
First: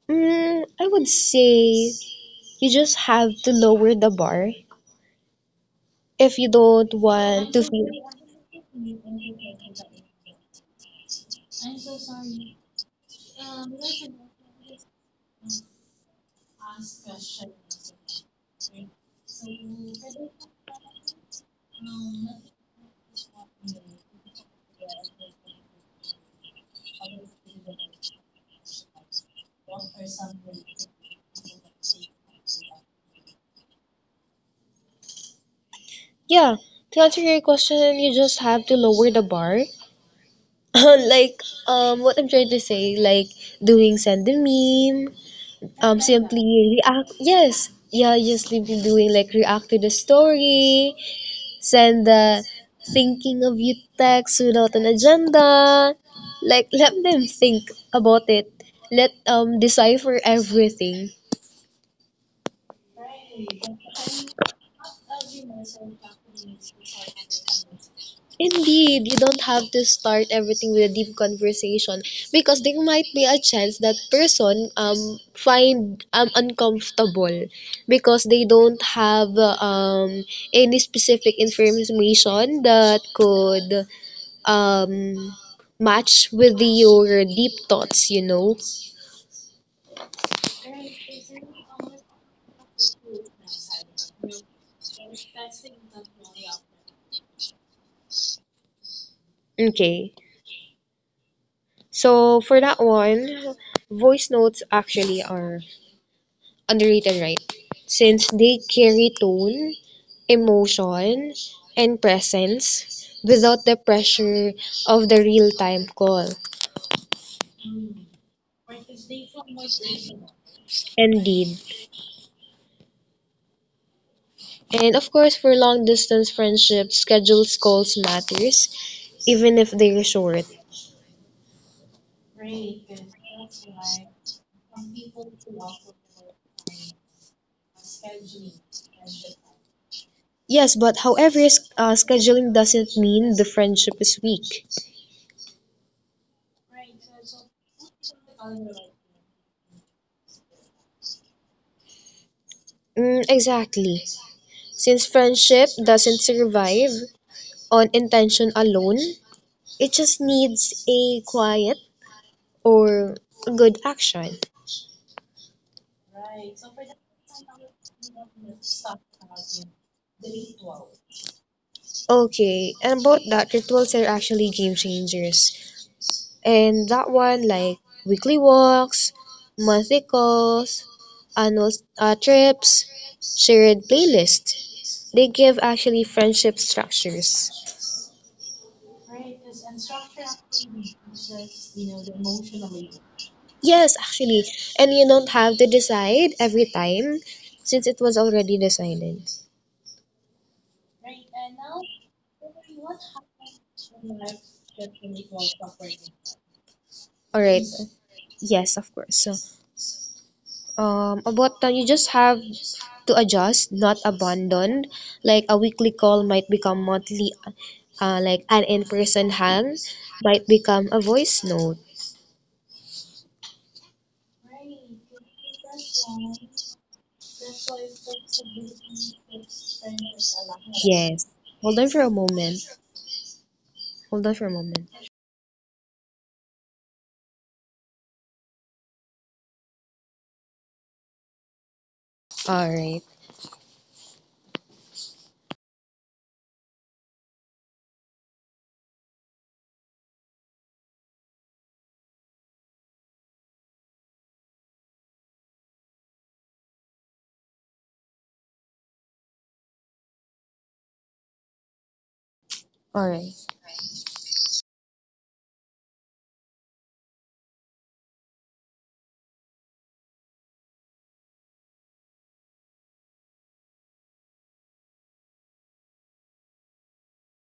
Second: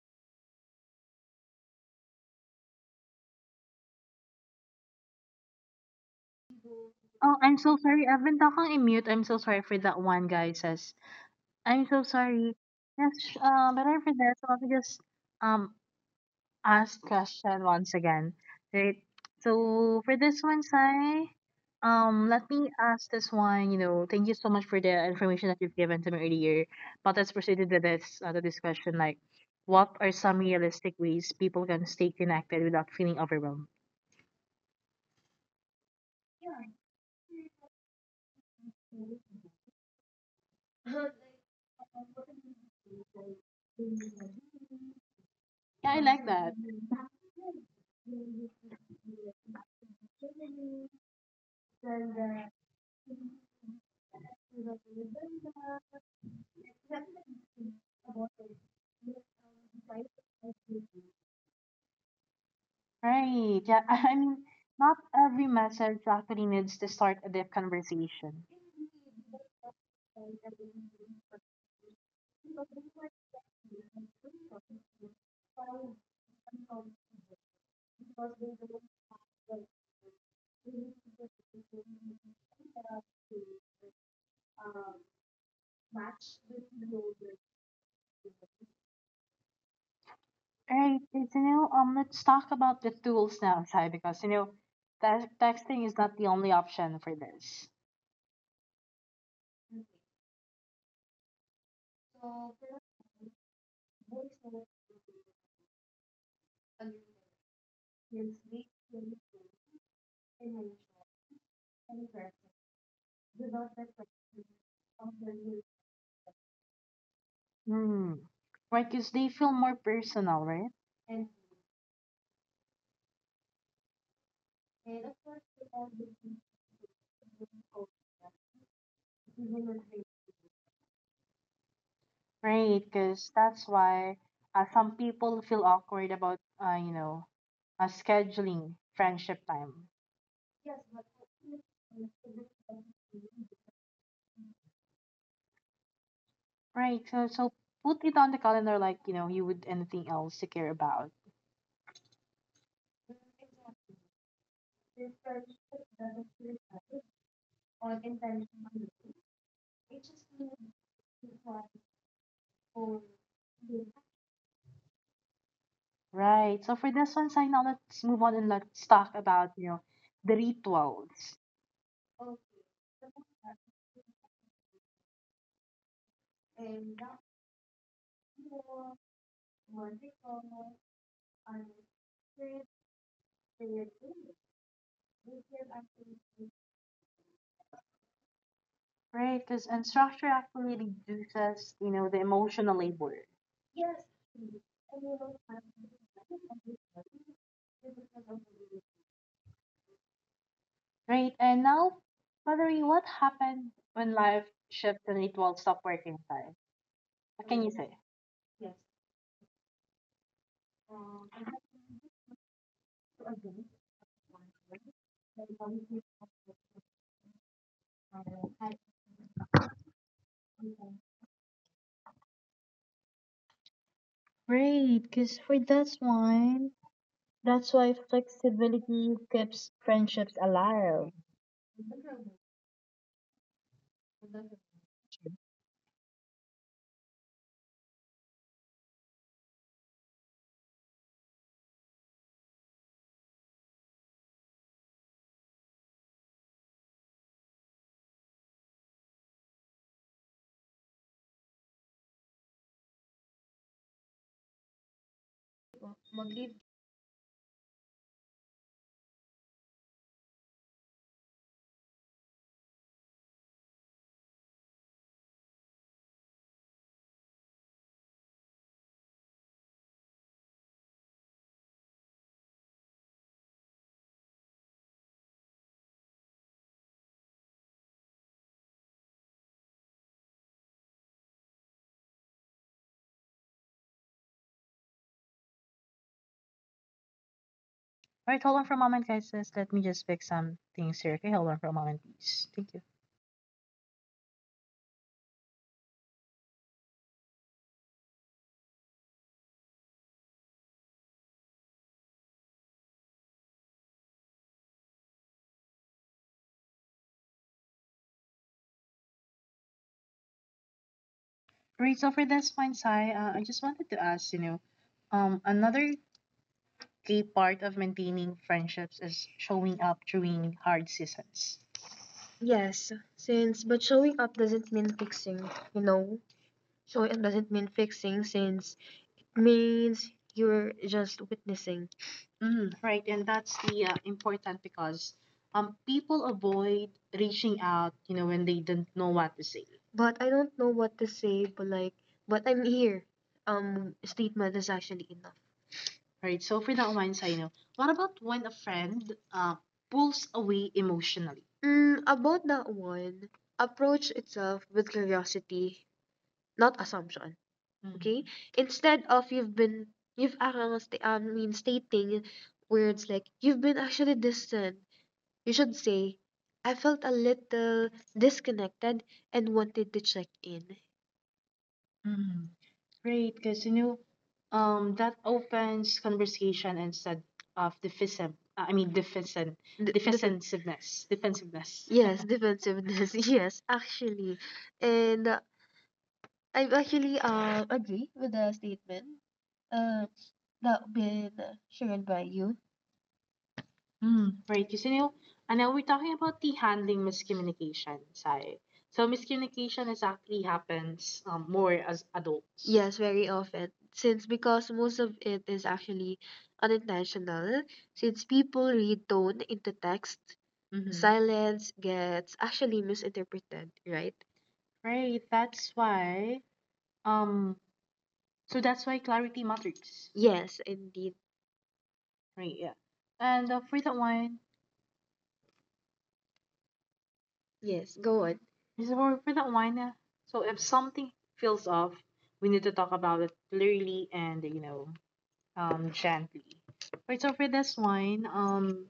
B: Mm, I would say you just have to lower the bar if you don't
A: Oh,
B: want
A: I'm
B: to
A: so
B: feel.
A: sorry. I've been talking in mute. I'm so sorry for that one guy says. I'm so sorry. Yes, sh- uh, but I forgot. So I'll just um ask question once again, right? So for this one, Sai, um, let me ask this one. You know, thank you so much for the information that you've given to me earlier. But let's proceed to this uh, to this question. Like, what are some realistic ways people can stay connected without feeling overwhelmed?
B: Yeah, to answer your question, you just have to lower the bar. Like um, what I'm trying to say, like doing send a meme,
A: Yeah,
B: um,
A: I like
B: simply
A: that.
B: react. Yes, yeah, just simply doing like react to the story, send the thinking of you text without an agenda. Like let them think about it. Let um decipher everything.
A: Right. Yeah. I mean, not every message actually needs to start a deep conversation.
B: Indeed, you don't have to start everything with a deep conversation because there might be a chance that person um find um uncomfortable because they don't have uh, um any specific information that could um match with your deep thoughts, you know.
A: Right. It's, you know, um, let's talk about the tools now, Shai, because, you know, te- texting is not the only option for this.
B: Okay. So for that one, voice notes actually are underrated, right? Since they carry tone, emotion, and presence without the pressure of the real-time call
A: Hmm. Right, because they feel more personal, right?
B: and deed. And of course, for long-distance friendships, schedules calls matters, even if they're short.
A: Right, because that's why uh, some people feel awkward about, uh, you know, uh, scheduling friendship time.
B: Yes, but however, s- uh, scheduling doesn't mean the friendship is weak.
A: Right, so, so put it on the calendar like, you know, you would anything else to care about.
B: Mm, exactly. Since friendship doesn't survive on intention alone, it just needs a quiet or good action.
A: Right, so for this one, Sai, now let's move on and let's talk about, you know, the rituals.
B: Okay, and about that, rituals are actually game changers. And that one, like weekly walks, monthly calls, annual uh, trips, shared playlists. They give actually friendship structures.
A: Right, because structure actually reduces, you know, the emotional labor.
B: Yes, actually. And you don't have to decide every time since it was already decided.
A: Right, and now, Valerie, what happened when life shifts and rituals stop working fine?
B: All
A: What can
B: right.
A: you say?
B: Yes, of course. So, um, about that, you just have to adjust, not abandon. Like a weekly call might become monthly, uh, like an in-person hang might become a voice note.
A: Great, because for this one, that's why flexibility keeps friendships alive.
B: Yes. Hold on for a moment. Hold on for a moment. All right.
A: All
B: All right.
A: right, hold on for a moment, guys. Just let me just fix some things here. Okay, hold on for a moment, please. Thank you. Right, so for this point, Sai, uh, I just wanted to ask, you know, um, another key part of maintaining friendships is showing up during hard seasons. Mm, right, and that's the uh, important because um, people avoid reaching out, you know, when they don't know what to say. Right, so for that one, Sai, you know, what about when a friend uh, pulls away emotionally? Okay, great, because you know, um, that opens conversation instead of defensive. uh, I mean, defensive, defensiveness, defensiveness. Mm, right, because you know, and now we're talking about the handling miscommunication side. So miscommunication is actually happens um, more as adults. Mm-hmm. Right, that's why. Um, so that's why clarity matters, right? Yeah. And uh, for that one, this is for, for that one. Uh, so if something feels off, we need to talk about it clearly and you know, um, gently. Right. So for this one, um,